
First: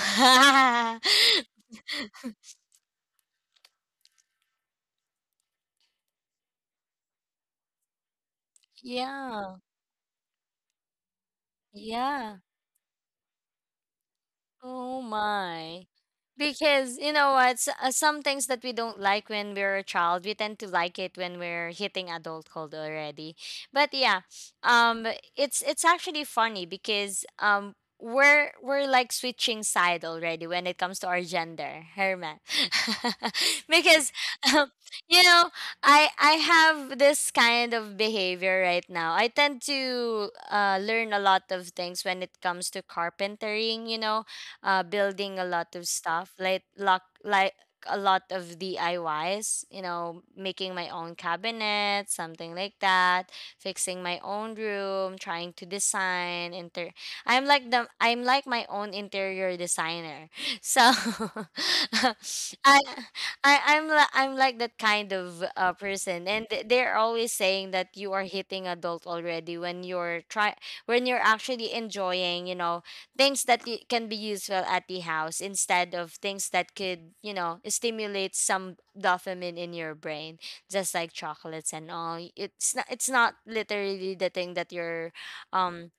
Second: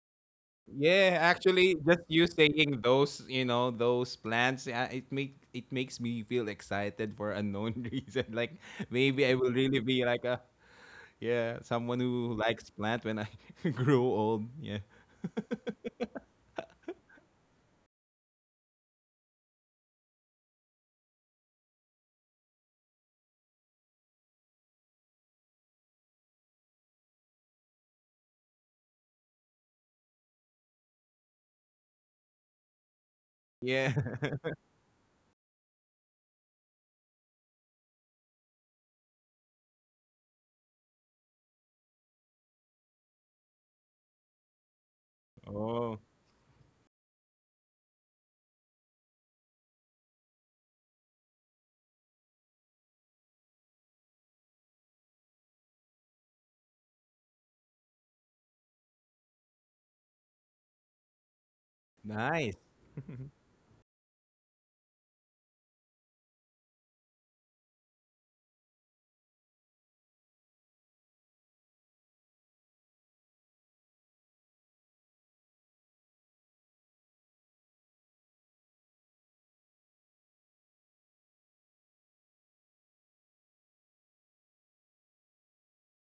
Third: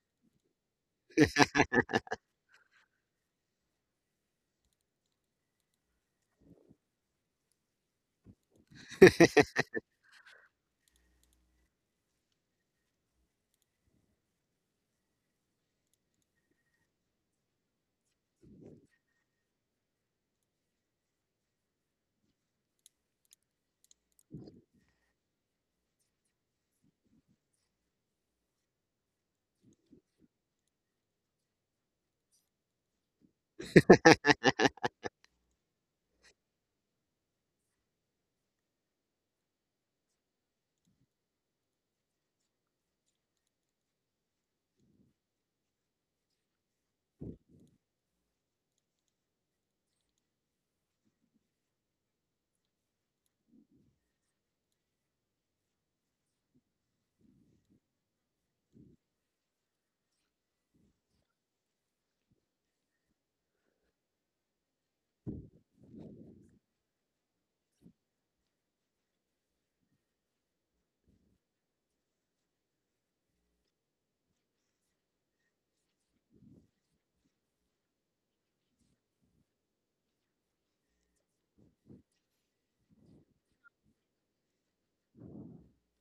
C: Yeah,
A: [laughs]
C: actually just you saying those, those plans, yeah, it makes me feel excited for unknown [laughs] reason. Like, maybe I will
A: Yeah.
C: really be like a, yeah, someone who
A: Yeah.
C: likes plant when I [laughs] grow old. Yeah.
A: Oh my. Because you know what, some things that we don't like when we're a child, we tend to like it when we're hitting adulthood already. But yeah, um, it's actually funny because we're like switching side already when it comes to our gender, Herman. [laughs]
C: Yeah.
A: Because
C: [laughs]
A: um, you know, I have this kind of behavior right now. I tend to learn a lot of things when it comes to carpentering. You know building a lot of
C: Oh,
A: stuff, like lock, like a lot of DIYs. You know, making my own cabinet, something like that, fixing my own room, trying to design. Inter, I'm like my own interior designer. [laughs] So, [laughs]
C: nice.
A: I I'm like that kind of person, and they're always saying that you are hitting adult already when you're try when you're actually enjoying, you know, things that can be useful at the house instead of things that could, you know, stimulate some dopamine in your brain, just like chocolates and all. It's not literally the thing um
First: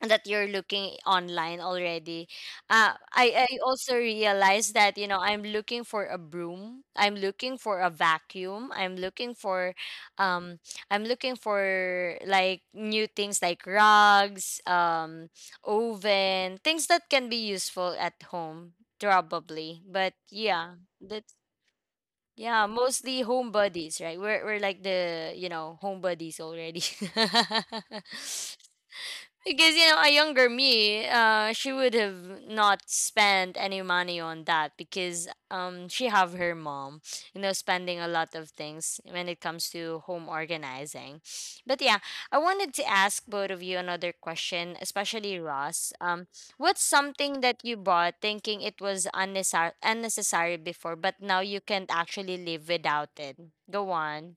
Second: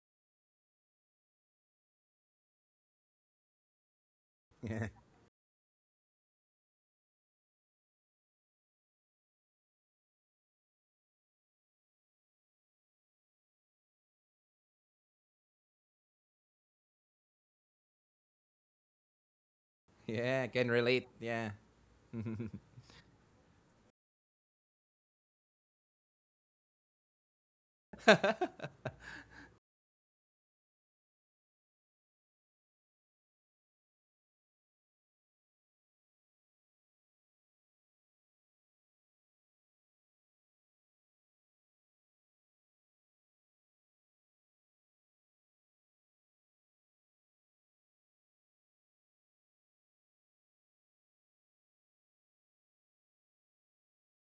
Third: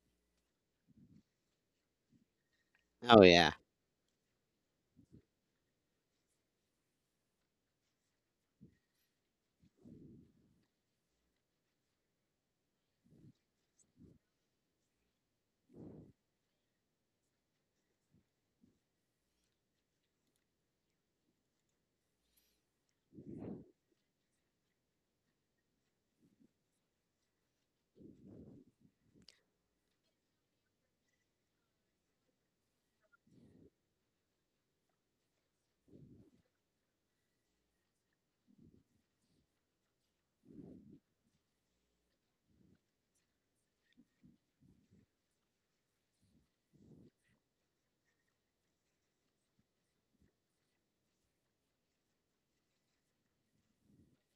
A: that you're looking online already.
B: Oh
A: I
B: yeah.
A: also realized
C: Yeah.
A: that, you know, I'm looking for a broom. I'm looking for a vacuum. Um, I'm looking for like new things like rugs, oven, things that can be useful at home, probably. But
C: Yeah, I can
A: yeah,
C: relate.
A: that's,
C: Yeah. [laughs]
A: yeah, mostly home buddies, right? We're like the, you know, home buddies already. [laughs] Because you know, a younger me, she would have not spent any money on that because she have her mom, you know, spending a lot of things when it comes to home organizing. But yeah, I wanted to ask both of you another question, especially Ross. What's something that you bought thinking it was unnecessary before, but now you can't actually live without it? Go on.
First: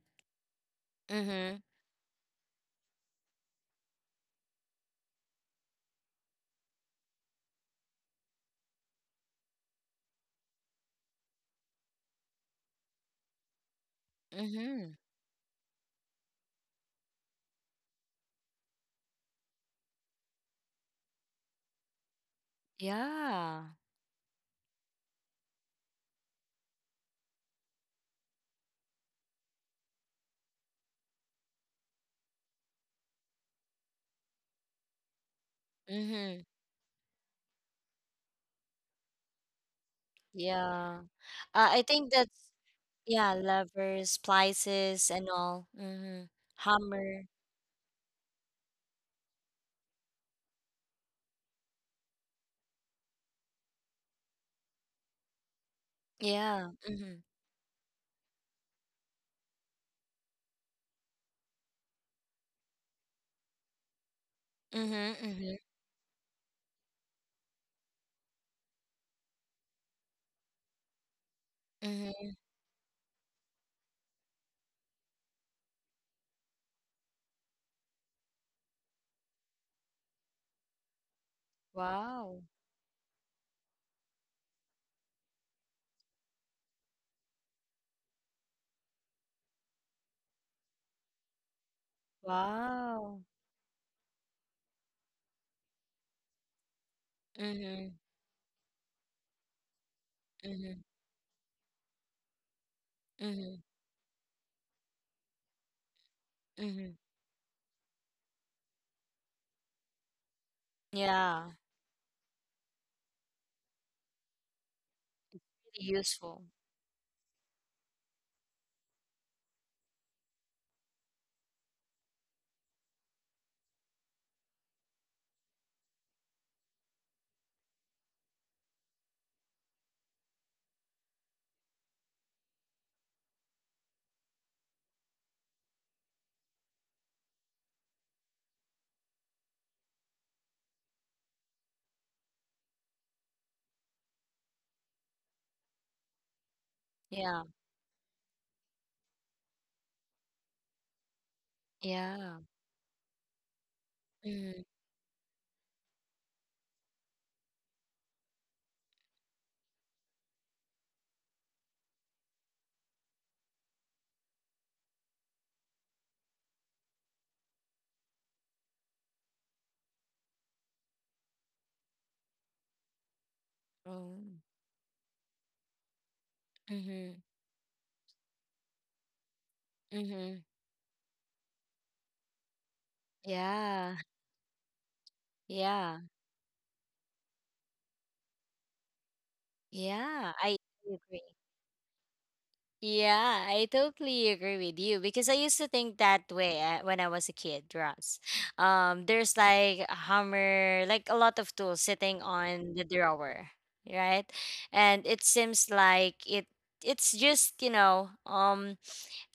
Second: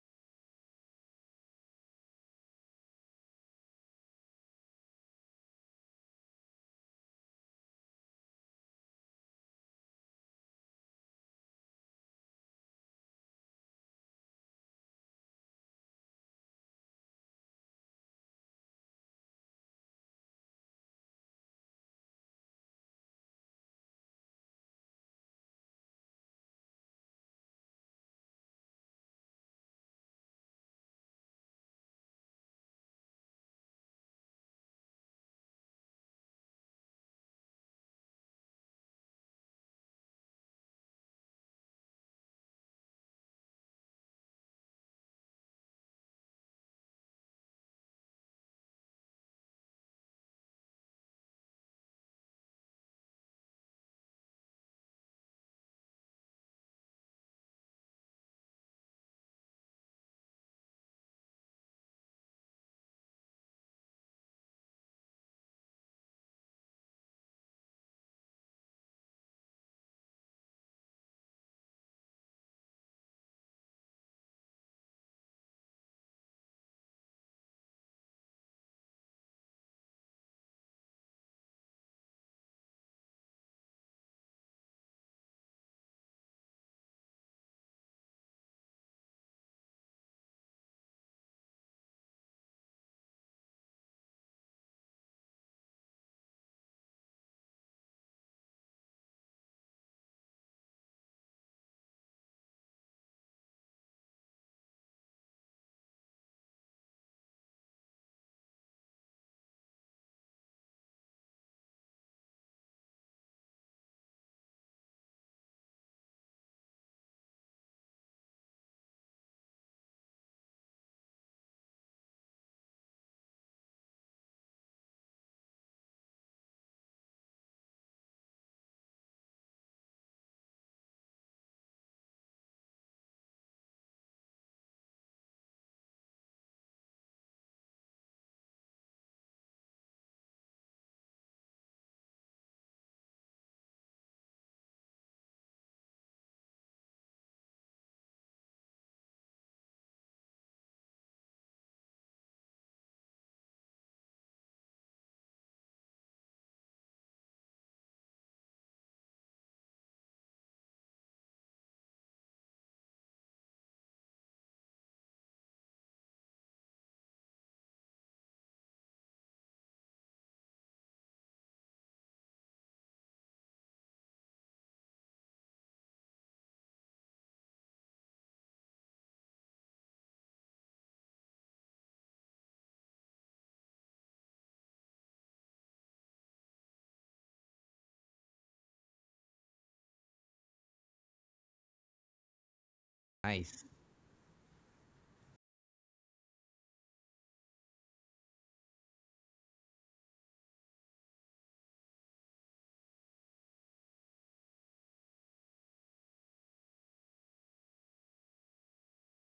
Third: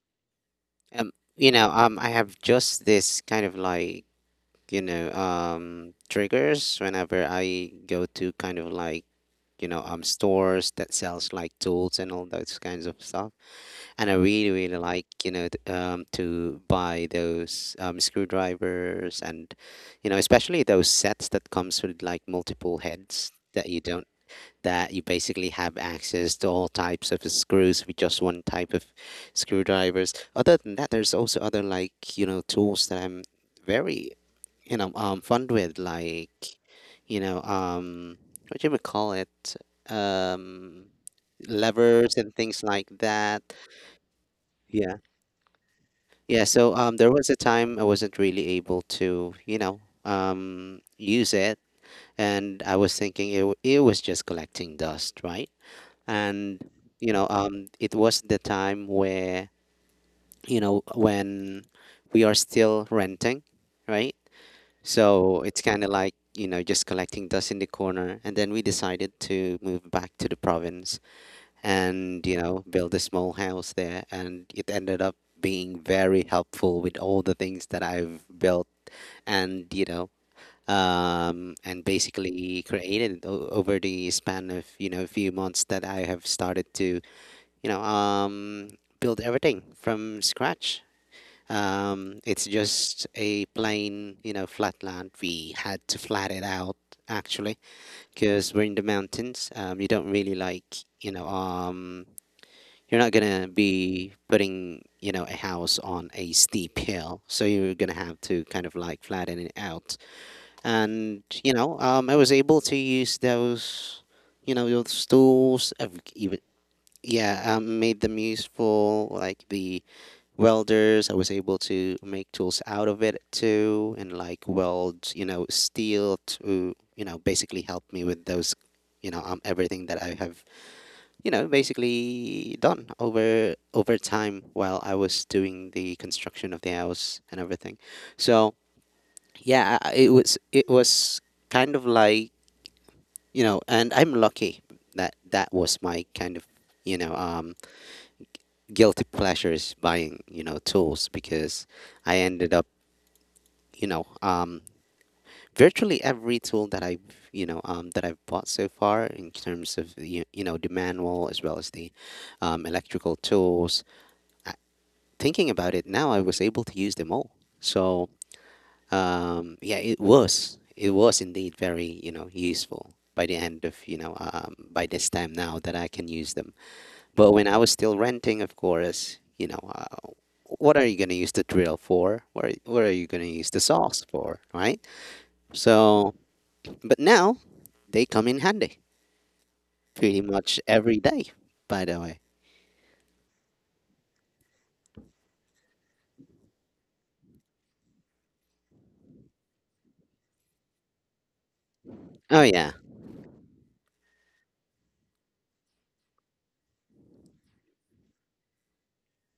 A: Mm-hmm.
B: I have just this kind of like, triggers whenever I go to kind of like, stores that sells like tools and all those kinds of stuff. And I really really
A: Mm-hmm.
B: like to buy those screwdrivers and especially those sets that comes with like multiple heads
A: Yeah.
B: that you don't that you basically have access to all types of screws with just one type of screwdrivers. Other than that, there's also other like tools that I'm very fond with like
A: Mm-hmm.
B: you know um what do we call it, um
A: Yeah. I think
B: levers and
A: that's
B: things like
A: yeah,
B: that.
A: levers,
B: Yeah.
A: splices and all. Mm-hmm.
B: Yeah, so there
A: Hammer.
B: was a time I wasn't really able to, use it, and I was thinking it was just collecting dust, right? And
A: Yeah. Mm-hmm.
B: it was the time where when we are still renting, right?
A: Mm-hmm.
B: So
A: Mm-hmm.
B: it's kind of like just collecting dust in the corner, and then we decided to move back to the province, and
A: Mm-hmm.
B: build a small house there and it ended up being very helpful with all the things that I've built and
A: Wow.
B: basically created it over the span of a few months that I have started to you know um build everything from scratch. It's just
A: Wow.
B: a plain flat land we had to flat it out actually
A: Mm-hmm.
B: because we're in the mountains, you don't really like
A: Mm-hmm.
B: you're not gonna
A: Mm-hmm.
B: be putting, a house on a steep
A: Mm-hmm.
B: hill, so you're gonna have to kind of like flatten it out. And
A: Yeah.
B: I was able to use those, those tools.
A: Really
B: I've even
A: useful.
B: yeah, made them useful, like the welders. I was able to make tools out of it too, and like weld, steel to, basically help me with those, everything that I have basically done over time while I was doing the construction of the house and everything. So yeah, it was kind of like and I'm lucky that that was my kind of you know
A: Yeah.
B: um, guilty pleasures buying tools because I
A: Yeah.
B: ended up you know um,
A: Mm-hmm.
B: virtually every tool that I've you know that I've bought so far in terms of the manual as well as the electrical tools. I, thinking about it now, I was able to use them all. So yeah, it was indeed very useful by the end of
A: Oh.
B: by this time now that I can use them.
A: Mm-hmm.
B: But when I was still renting, of course.
A: Mm-hmm.
B: What are you going to use the drill for? What are you going to use the
A: Yeah.
B: saws for? Right?
A: Yeah.
B: So, but now they come in handy pretty
A: Yeah. I
B: much every day,
A: agree.
B: by the way.
A: Yeah,
C: Nice.
A: I totally agree with you because I used to think that way when I was a kid, Ross. There's like a hammer, like a lot of tools sitting
B: Oh, yeah.
A: on the drawer, right? And it seems like it's just, you know, um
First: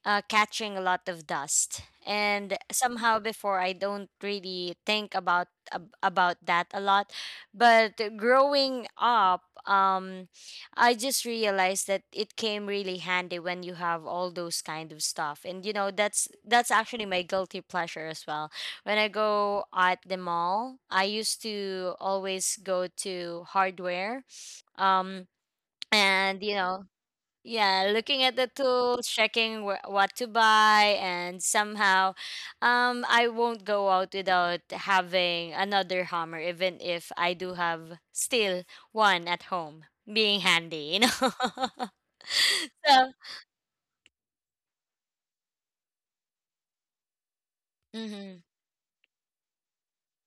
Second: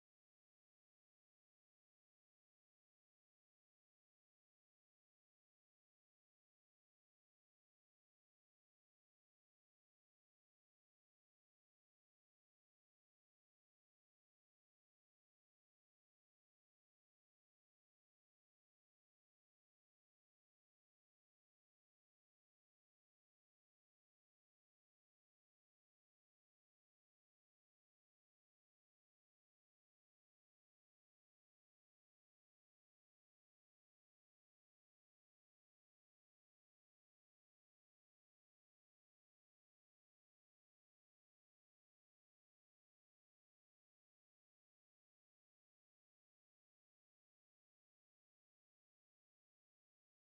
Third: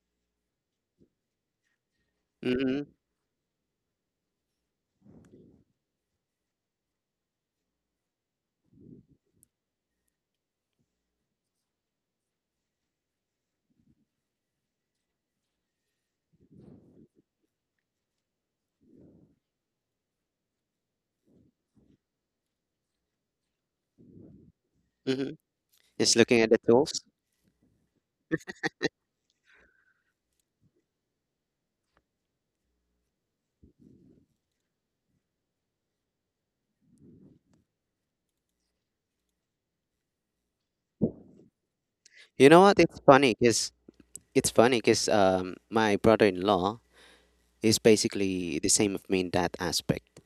A: uh, catching a lot of dust. And
B: Mm-hmm.
A: somehow before I don't really think about that a lot, but growing up, um, I just realized that it came really handy when you have all those kind of stuff. And you know, that's actually my guilty pleasure as well. When I go at the mall, I used to always go to hardware. Um,
B: Mm-hmm. Just looking
A: and
B: at
A: you
B: the
A: know
B: tools.
A: yeah, looking at the tools, checking what to buy, and somehow, I won't go out without having another hammer, even if I do have still one at home, being handy, you know.
B: You know what?
A: [laughs]
B: It's
A: So,
B: funny because It's funny because um, my brother-in-law is
A: mm-hmm,
B: basically the same of me in that aspect.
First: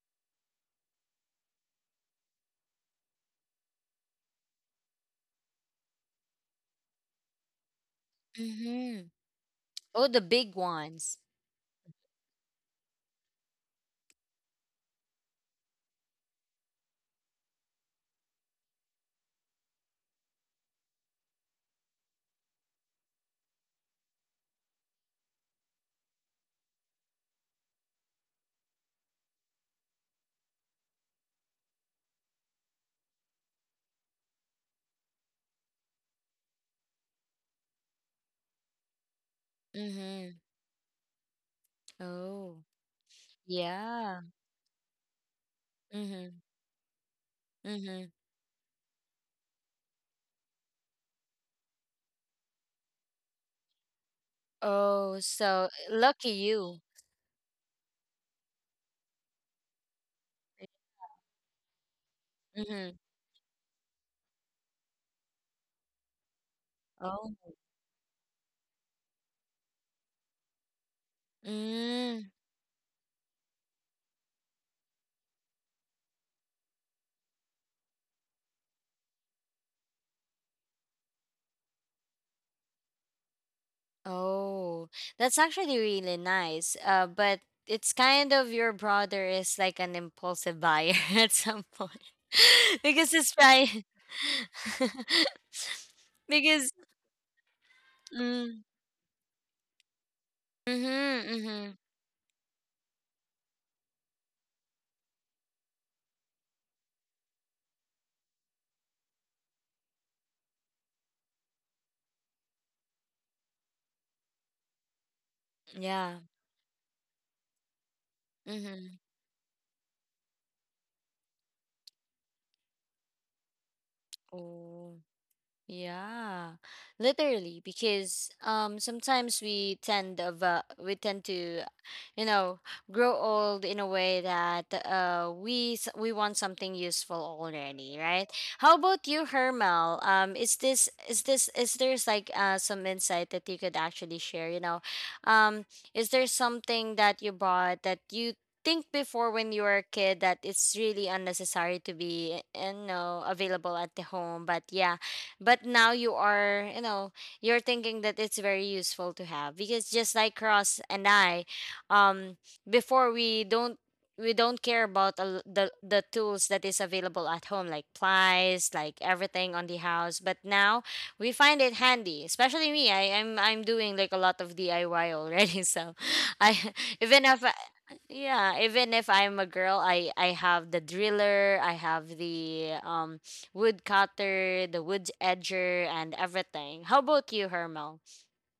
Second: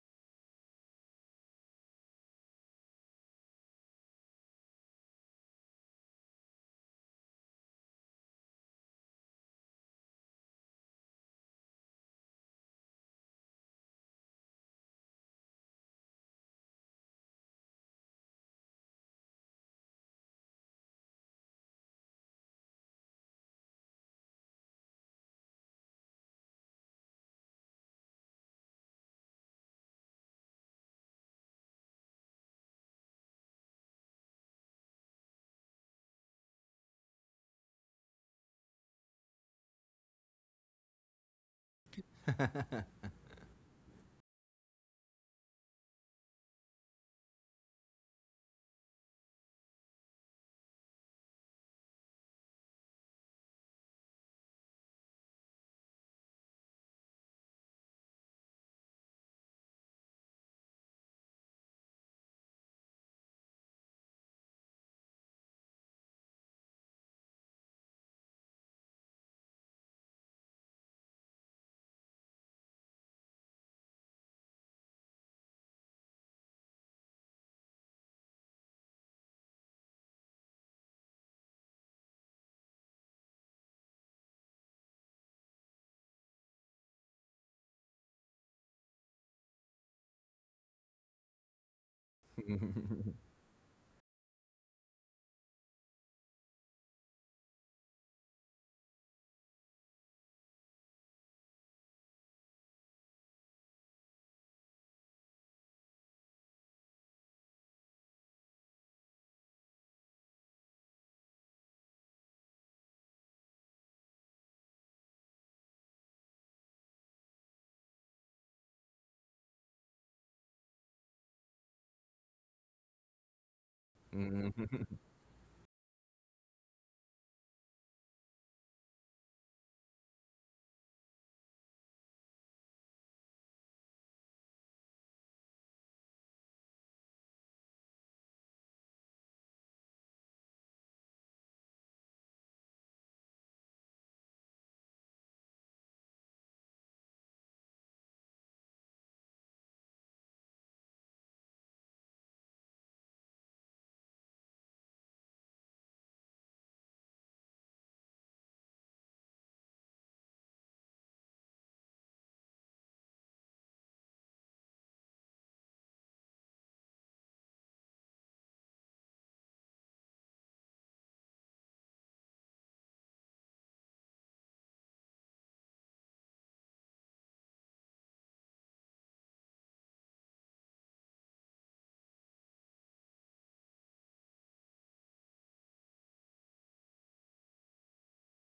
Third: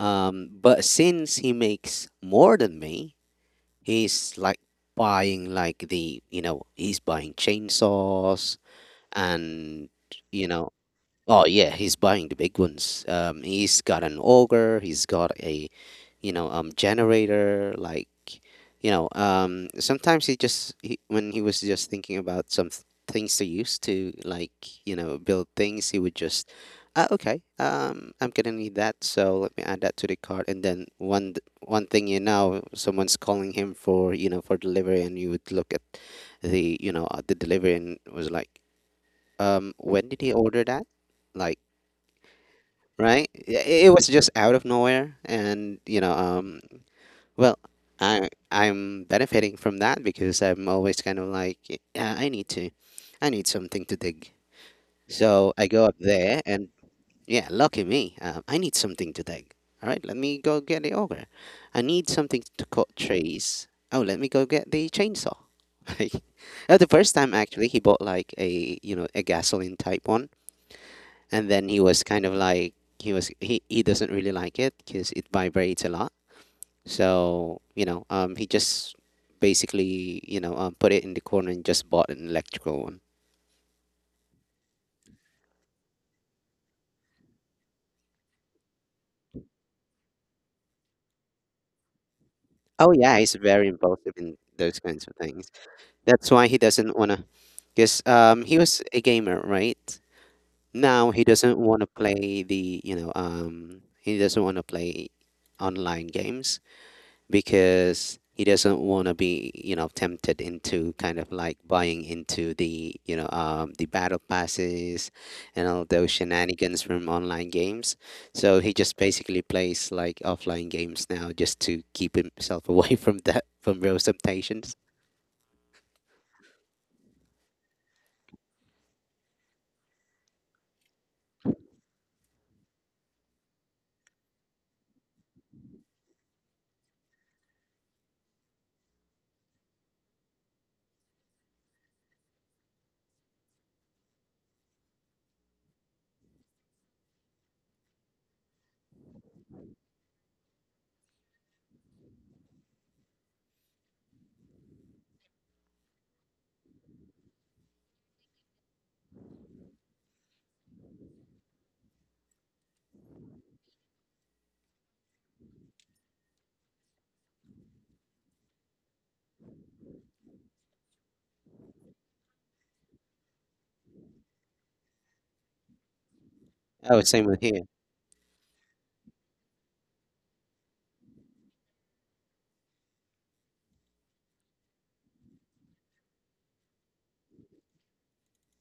B: But since he makes more than me, he's like he's buying chainsaws
A: mm-hmm.
B: and,
A: Oh, the
B: you
A: big
B: know,
A: ones.
B: oh yeah, he's buying the big ones. He's got an auger. He's got a, generator. Sometimes when he was just thinking about some things to use to like, build things, he would just, okay, I'm gonna need that, so let me add that to the cart. And then one thing someone's calling him for delivery, and you would look at the you know at the delivery and was like, when did
A: Mm-hmm.
B: he order that? Like,
A: Oh,
B: right? It was
A: yeah.
B: just out of nowhere, and
A: Mm-hmm,
B: well,
A: mm-hmm.
B: I'm benefiting from that because I'm always kind of like, yeah, I need something to dig.
A: Oh,
B: So I
A: so
B: go up
A: lucky
B: there, and
A: you.
B: yeah, lucky me, I need something to dig. All right, let me go get the auger. I need something to cut
A: Mm-hmm.
B: trees. Oh, let me go get the chainsaw. [laughs] Like, the first time
A: Oh.
B: actually, he bought like a you know a gasoline type one and then he was kind
A: Mm.
B: of like he was he doesn't really like it because it vibrates a lot so he just basically put it in the corner and just bought an electrical one.
A: Oh, that's actually really nice. But it's kind of your brother is like an impulsive buyer [laughs] at some point [laughs]
B: Oh
C: [laughs]
B: yeah,
A: because
B: he's
A: it's
B: very
A: trying
B: impulsive in those
A: [laughs]
B: kinds of things, that's why he
A: because
B: doesn't want to, because he
A: mm,
B: was a gamer, right? Now he doesn't
A: mm-hmm.
B: want to play the you know he doesn't want to play online games because he doesn't want to be tempted into kind of like buying into the the battle passes and all those
A: Yeah,
B: shenanigans from online games, so he just
A: mm-hmm.
B: basically plays like offline games now just to keep himself away [laughs] from those temptations.
A: Oh. Yeah, literally, because sometimes we tend to, you know, grow old in a way that we we want something useful already, right? How about you, Hermel? Is there's like some insight that you could actually share? Um, is there something that you bought that you think before when you were a kid that it's really unnecessary to be, available at the home, but yeah, but now you are, you're thinking that it's very useful to have because just like Ross and I, um before we don't, we don't care about the tools that is available at home like plies like everything on the house, but now we find it handy, especially me. I'm doing like a lot of DIY already [laughs] so I
B: Oh,
A: [laughs]
B: same
A: even
B: with
A: if,
B: here.
A: yeah, even if I'm a girl, I have the driller, I have the wood cutter, the wood edger, and everything. How about you, Hermel?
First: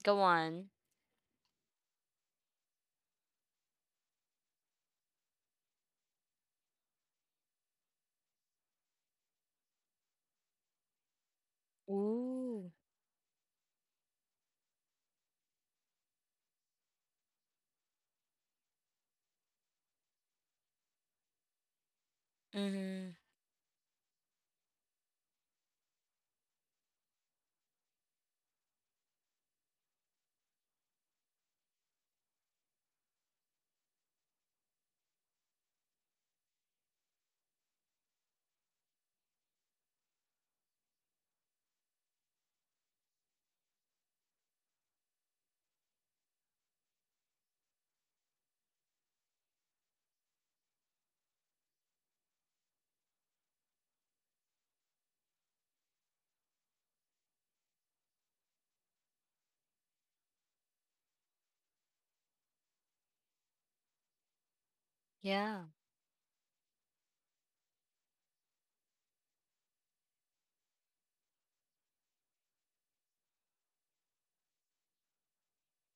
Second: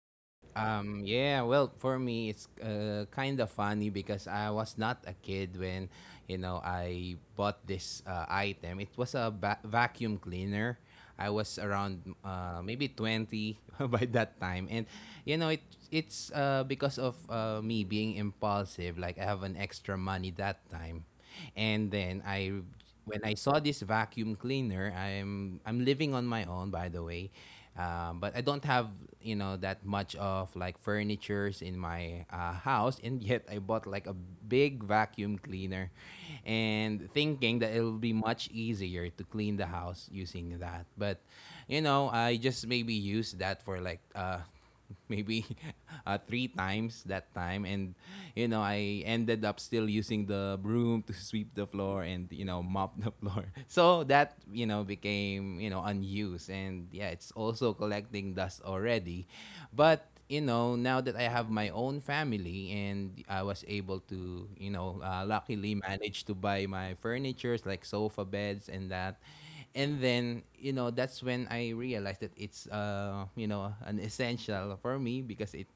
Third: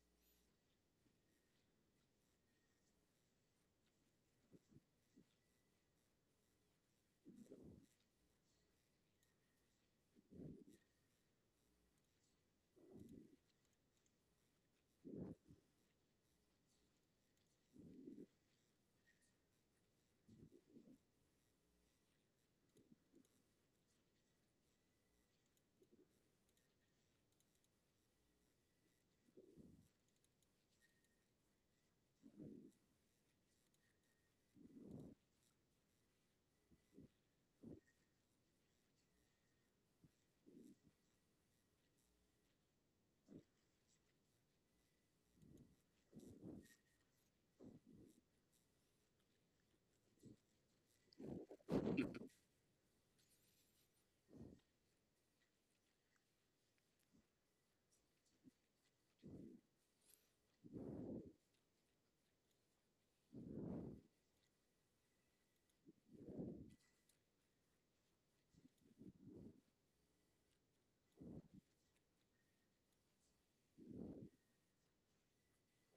A: Go on.
C: Yeah, well, for me, it's kind of funny because I was not a kid when, I bought this item. It was a vacuum cleaner. I was around
A: Ooh.
C: maybe 20 [laughs] by that time. And, you know, it it's because of me being impulsive. Like, I have an extra money that time. And then I
A: Mm-hmm.
C: when I saw this vacuum cleaner, I'm living on my own, by the way, but I don't have that much of like furnitures in my house, and [laughs] yet I bought like a big vacuum cleaner, and thinking that it'll be much easier to clean the house using that. But I just maybe use that for like maybe [laughs] three times that time, and I ended up still using the broom to sweep the floor and mop the floor, [laughs] so that became unused, and yeah, it's also collecting dust already. But now that I have my own family and I was able to
A: Yeah.
C: luckily manage to buy my furnitures like sofa beds and that, and then that's when I realized that it's an essential for me, because it,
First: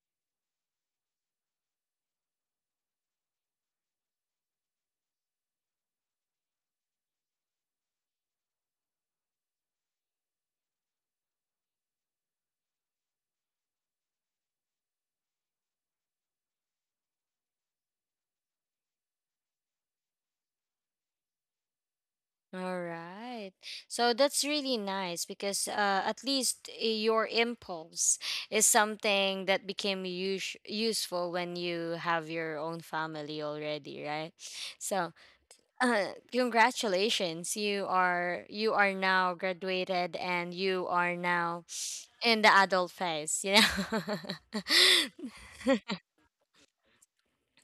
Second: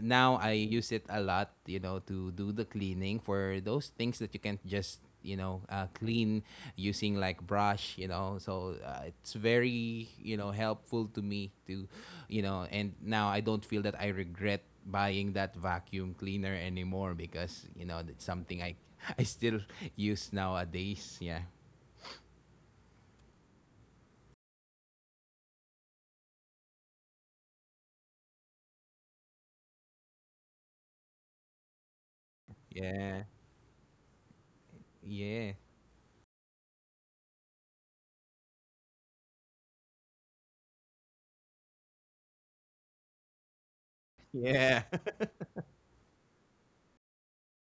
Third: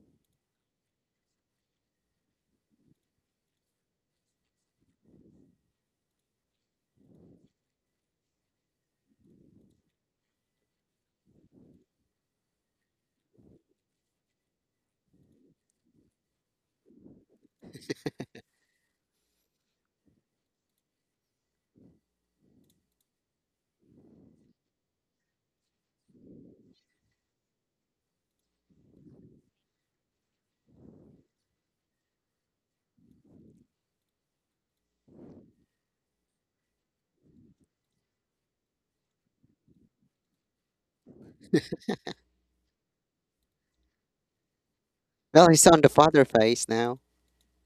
C: now I use it a lot, to do the cleaning for those things that you can't just clean using like brush, so it's very helpful to me to, and now I don't feel that I regret buying that vacuum cleaner anymore, because that's something I [laughs] I still use nowadays. Yeah,
A: All right. So that's really nice because at least your impulse is something that became useful when you have your own
C: yeah,
A: family already, right? So,
C: yeah.
A: Congratulations. You are now graduated and you are now in the adult phase, you know.
C: Yeah. [laughs]
A: [laughs]
B: Well, he's on the father phase now.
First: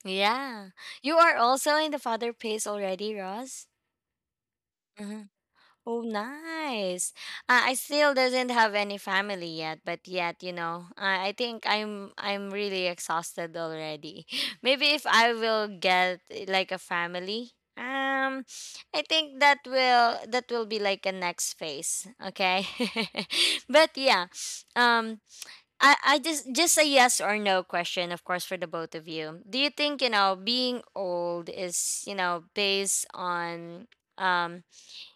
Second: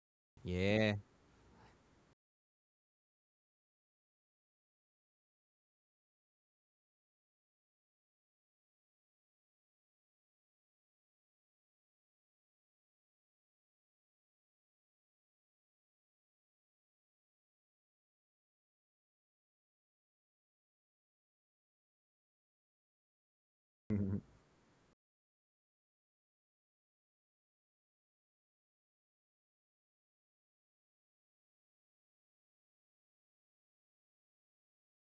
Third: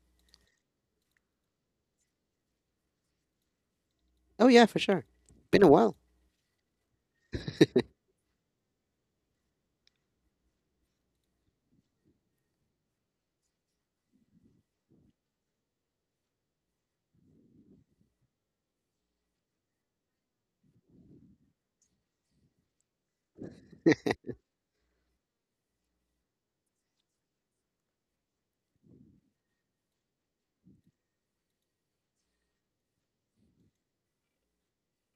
A: Yeah.
C: Yeah.
A: You are also in the father phase already, Ross?
B: Oh yeah, for sure.
A: Mm-hmm.
B: Been a while.
A: Oh, nice. I still doesn't have any family yet, but yet, you know, I think I'm really exhausted already. [laughs] Maybe if I will get eh, like a family, um, I think that will be like a next phase, okay? [laughs] But yeah,
C: [laughs]
A: um, I just a yes or no question, of course, for the both of you. Do you think, you know, being old is, you know, based on um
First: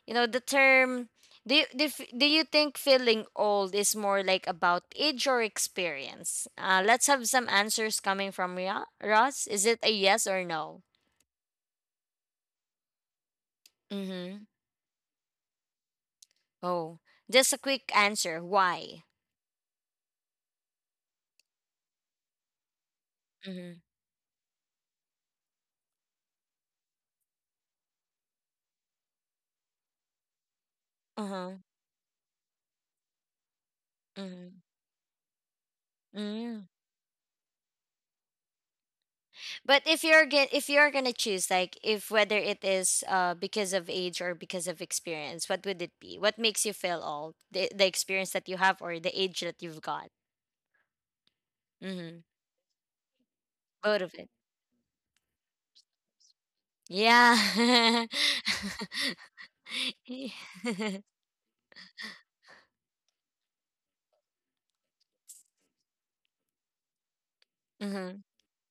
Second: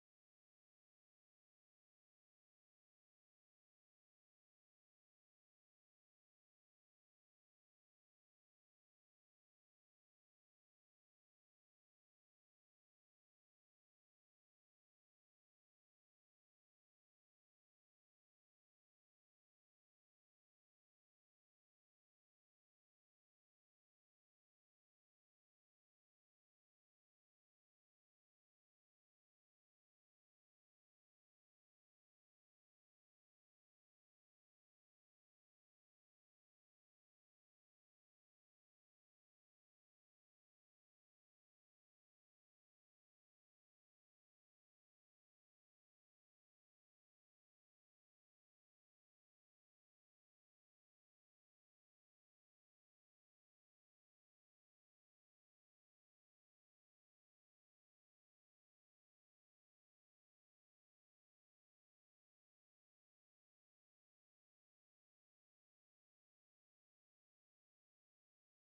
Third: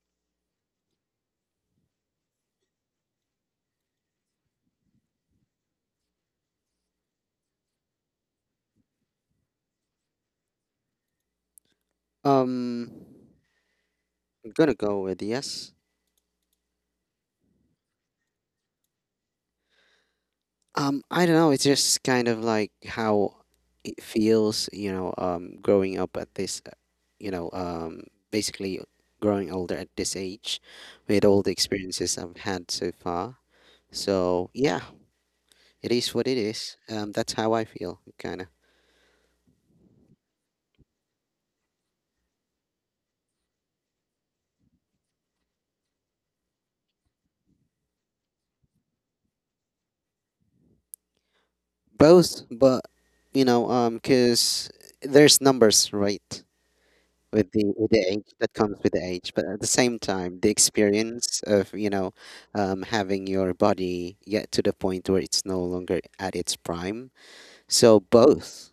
A: you know, the term, do you think feeling old is more like about age or experience? Let's have some answers coming from Ross. Is it a yes or no?
B: um
A: Mm-hmm.
B: I'm gonna go with yes.
A: Oh, just a quick answer. Why?
B: I don't know. It's just kind of like how
A: Mm-hmm.
B: it feels, growing up at this, you know, um, basically growing older at this age with all the
A: Uh-huh.
B: experiences I've had so far. So,
A: Mm-hmm.
B: yeah, it is what it
A: Mm.
B: is. That's how I feel, kind of.
A: But if you're gonna choose, like, if whether it is because of age or because of experience, what would it be? What makes you feel old? The experience that you have or the age that you've got? Mm-hmm.
B: Both, but,
A: Both of it.
B: 'cause there's numbers, right?
A: Yeah.
B: With the age that comes with the age, but at the same time the
A: [laughs] [laughs]
B: experience of having your body get to the point where it's no longer at its prime, so
A: Mhm.
B: both.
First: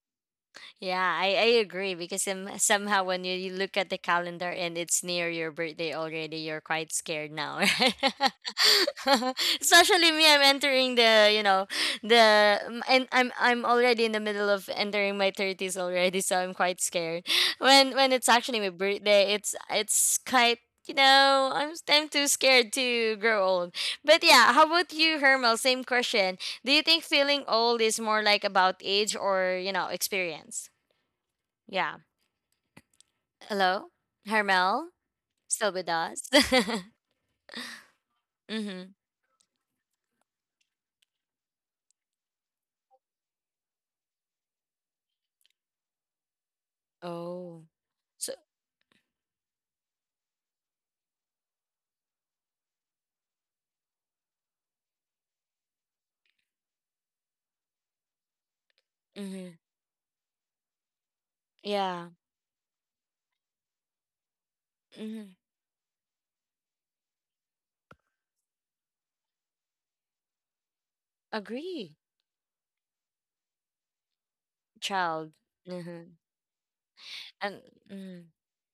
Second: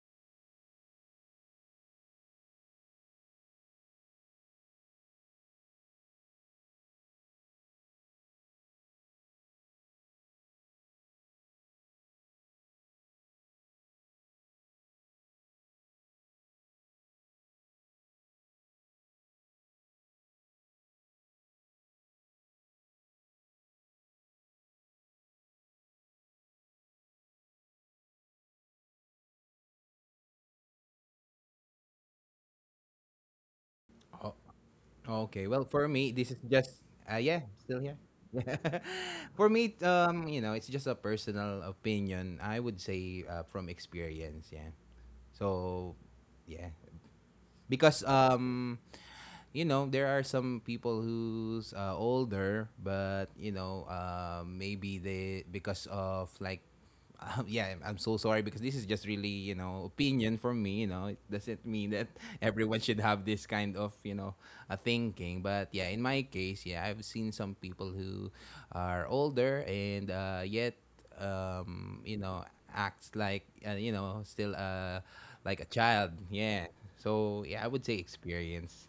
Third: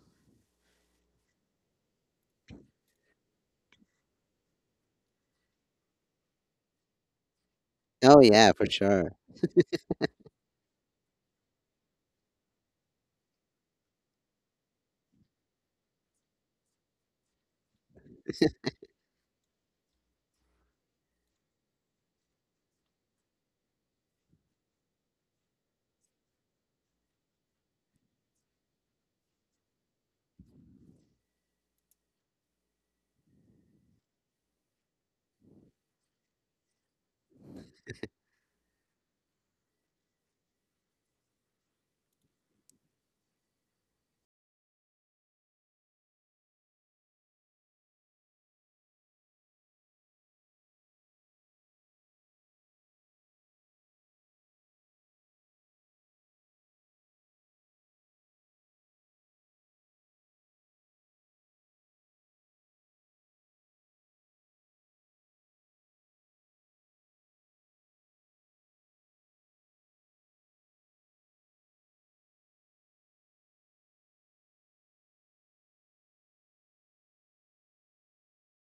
A: Yeah, I agree because somehow when you look at the calendar and it's near your birthday already, you're quite scared now, right?
B: Oh yeah, for sure.
A: [laughs] Especially me, I'm entering the, you know, and I'm already in the middle of entering my thirties already, so I'm quite scared. When it's actually my birthday, it's quite, you know, I'm too scared to grow old. But yeah, how about you, Hermel? Same question. Do you think feeling old is more like about age or, you know, experience? Yeah. Hello,
C: Oh.
A: Hermel,
C: Okay. Well,
A: still
C: for
A: with
C: me,
A: us?
C: this
A: [laughs]
C: is just
A: Mm-hmm.
C: yeah, still here. [laughs] For me, it's just a personal opinion. I would say from experience. Yeah. So, yeah.
A: Oh,
C: Because
A: so,
C: there are some people who's older, but maybe they, because of like, [laughs] yeah, I'm so sorry because this is just really
A: mm-hmm.
C: opinion from me, it doesn't mean that
A: Yeah.
C: [laughs] everyone should have this kind of a thinking,
A: Mm-hmm.
C: but yeah, in my case, yeah, I've seen some people who are older, and yet um
A: Agree,
C: you know acts like, still
A: child.
C: like a child,
A: Mm-hmm.
C: yeah. So yeah, I
A: And
C: would say
A: mhm.
C: experience.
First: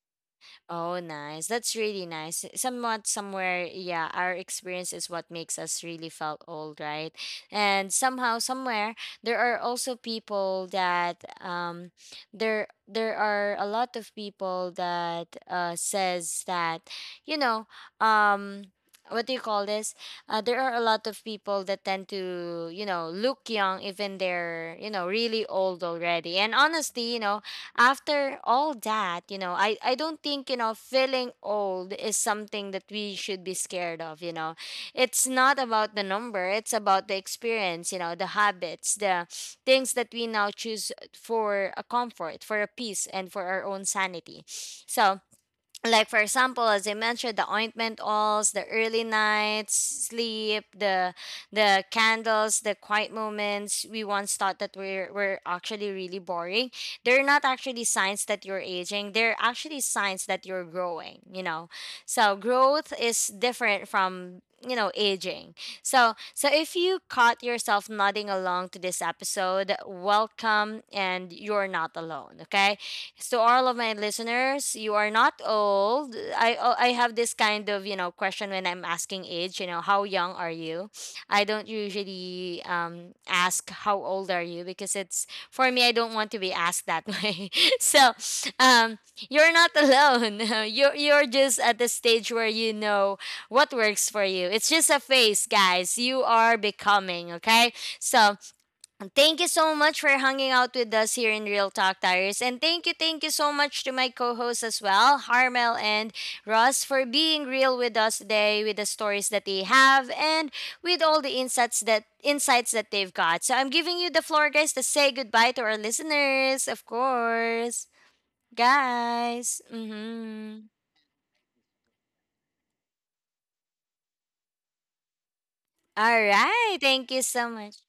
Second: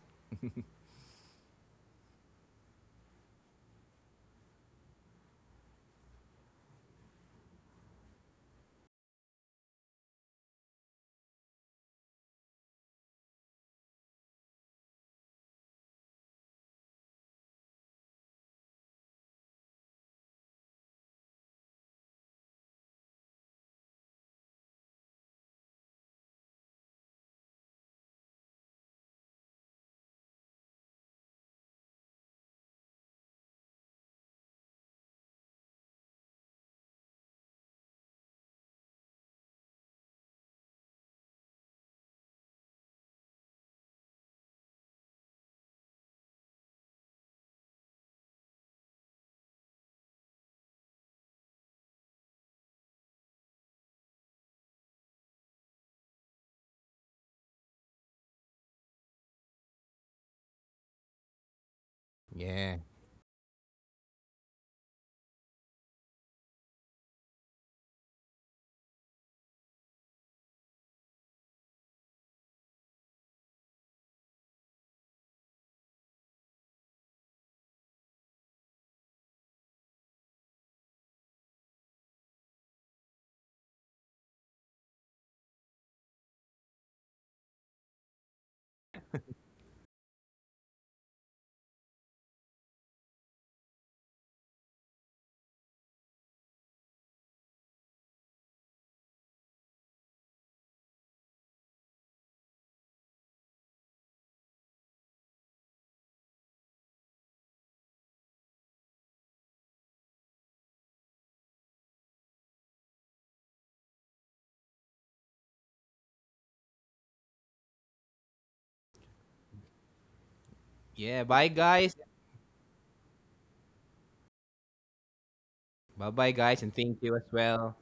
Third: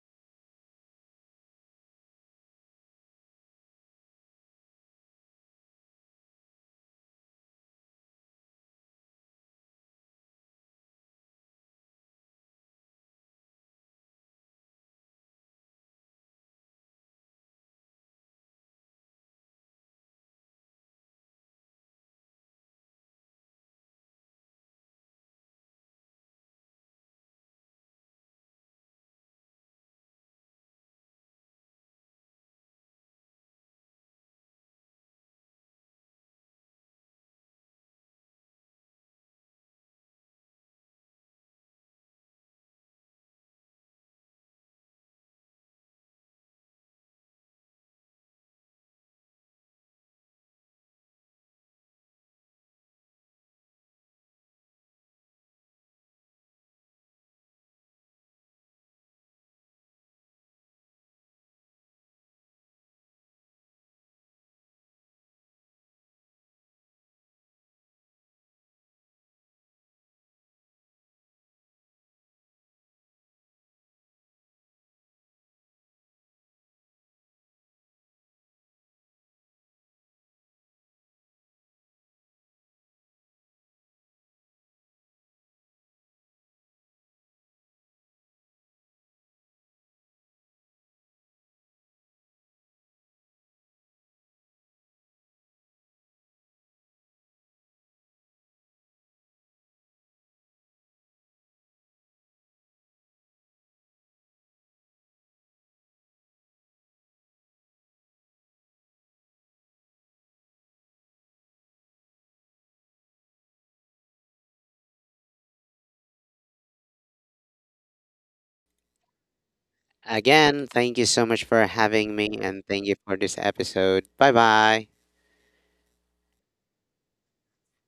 A: Oh, nice. That's really nice. Somewhat, somewhere, yeah, our experience is what makes us really felt old, right? And somehow, somewhere, there are also people that there are a lot of people that says that, you know, um. What do you call this? There are a lot of people that tend to, you know, look young, even they're, you know, really old already. And honestly, you know, after all that, you know, I don't think, you know, feeling old is something that we should be scared of, you know. It's not about the number, it's about the experience, you know, the habits, the things that we now choose for a comfort, for a peace, and for our own sanity. So, like for example, as I mentioned, the ointment oils, the early nights sleep, the candles, the quiet moments we once thought that were actually really boring, they're not actually signs that you're aging, they're actually signs that you're growing, you know. So
C: Yeah.
A: growth is different from, you know, aging. So if you caught yourself nodding along to this episode, welcome, and you're not alone, okay? So all of my listeners, you are not old. I Oh, I have this kind of, you know, question when I'm asking age, you know, how young are you? I don't usually ask how old are you because it's for me, I don't want to be asked that [laughs] way. So, um you're not alone. [laughs] You're just at the stage where you know what works for you. It's just a phase, guys. You are becoming, okay? So, thank you so much for hanging out with us here in Real Talk Tires. And thank you so much to my co hosts as well, Harmel and Ross, for being real with us today with the stories that they have and with all the insights that they've got. So I'm giving you the floor, guys, to say goodbye to our listeners, of course. Guys.
B: Again,
A: Mm-hmm.
B: thank you so
C: Yeah.
B: much
C: Bye,
B: for
C: guys.
B: having me and thank you for this episode, bye bye.
C: Bye
A: All
C: bye, guys,
A: right.
C: and thank
A: Thank you
C: you as
A: so much.
C: well.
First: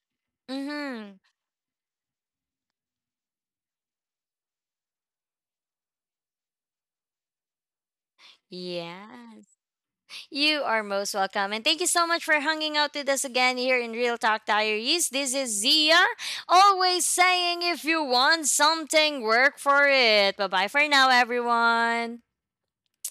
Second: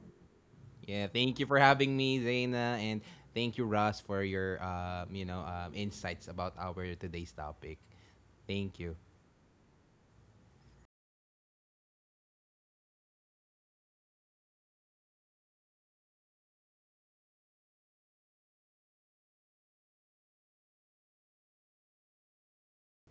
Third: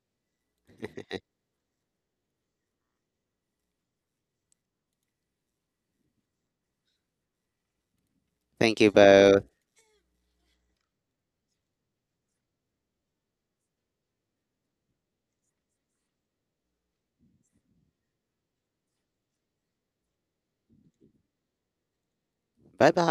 C: Yeah,
A: Mm-hmm.
C: thank you for having me, Zaina, and thank you, Ross, for your insights about our today's topic. Thank
B: Thank you
C: you.
A: Yeah.
B: both.
A: You are most welcome. And thank you so much for hanging out with us again here in Real Talk Diaries. This is Zia, always saying if you want something, work for it. Bye bye for now, everyone.
B: Bye bye.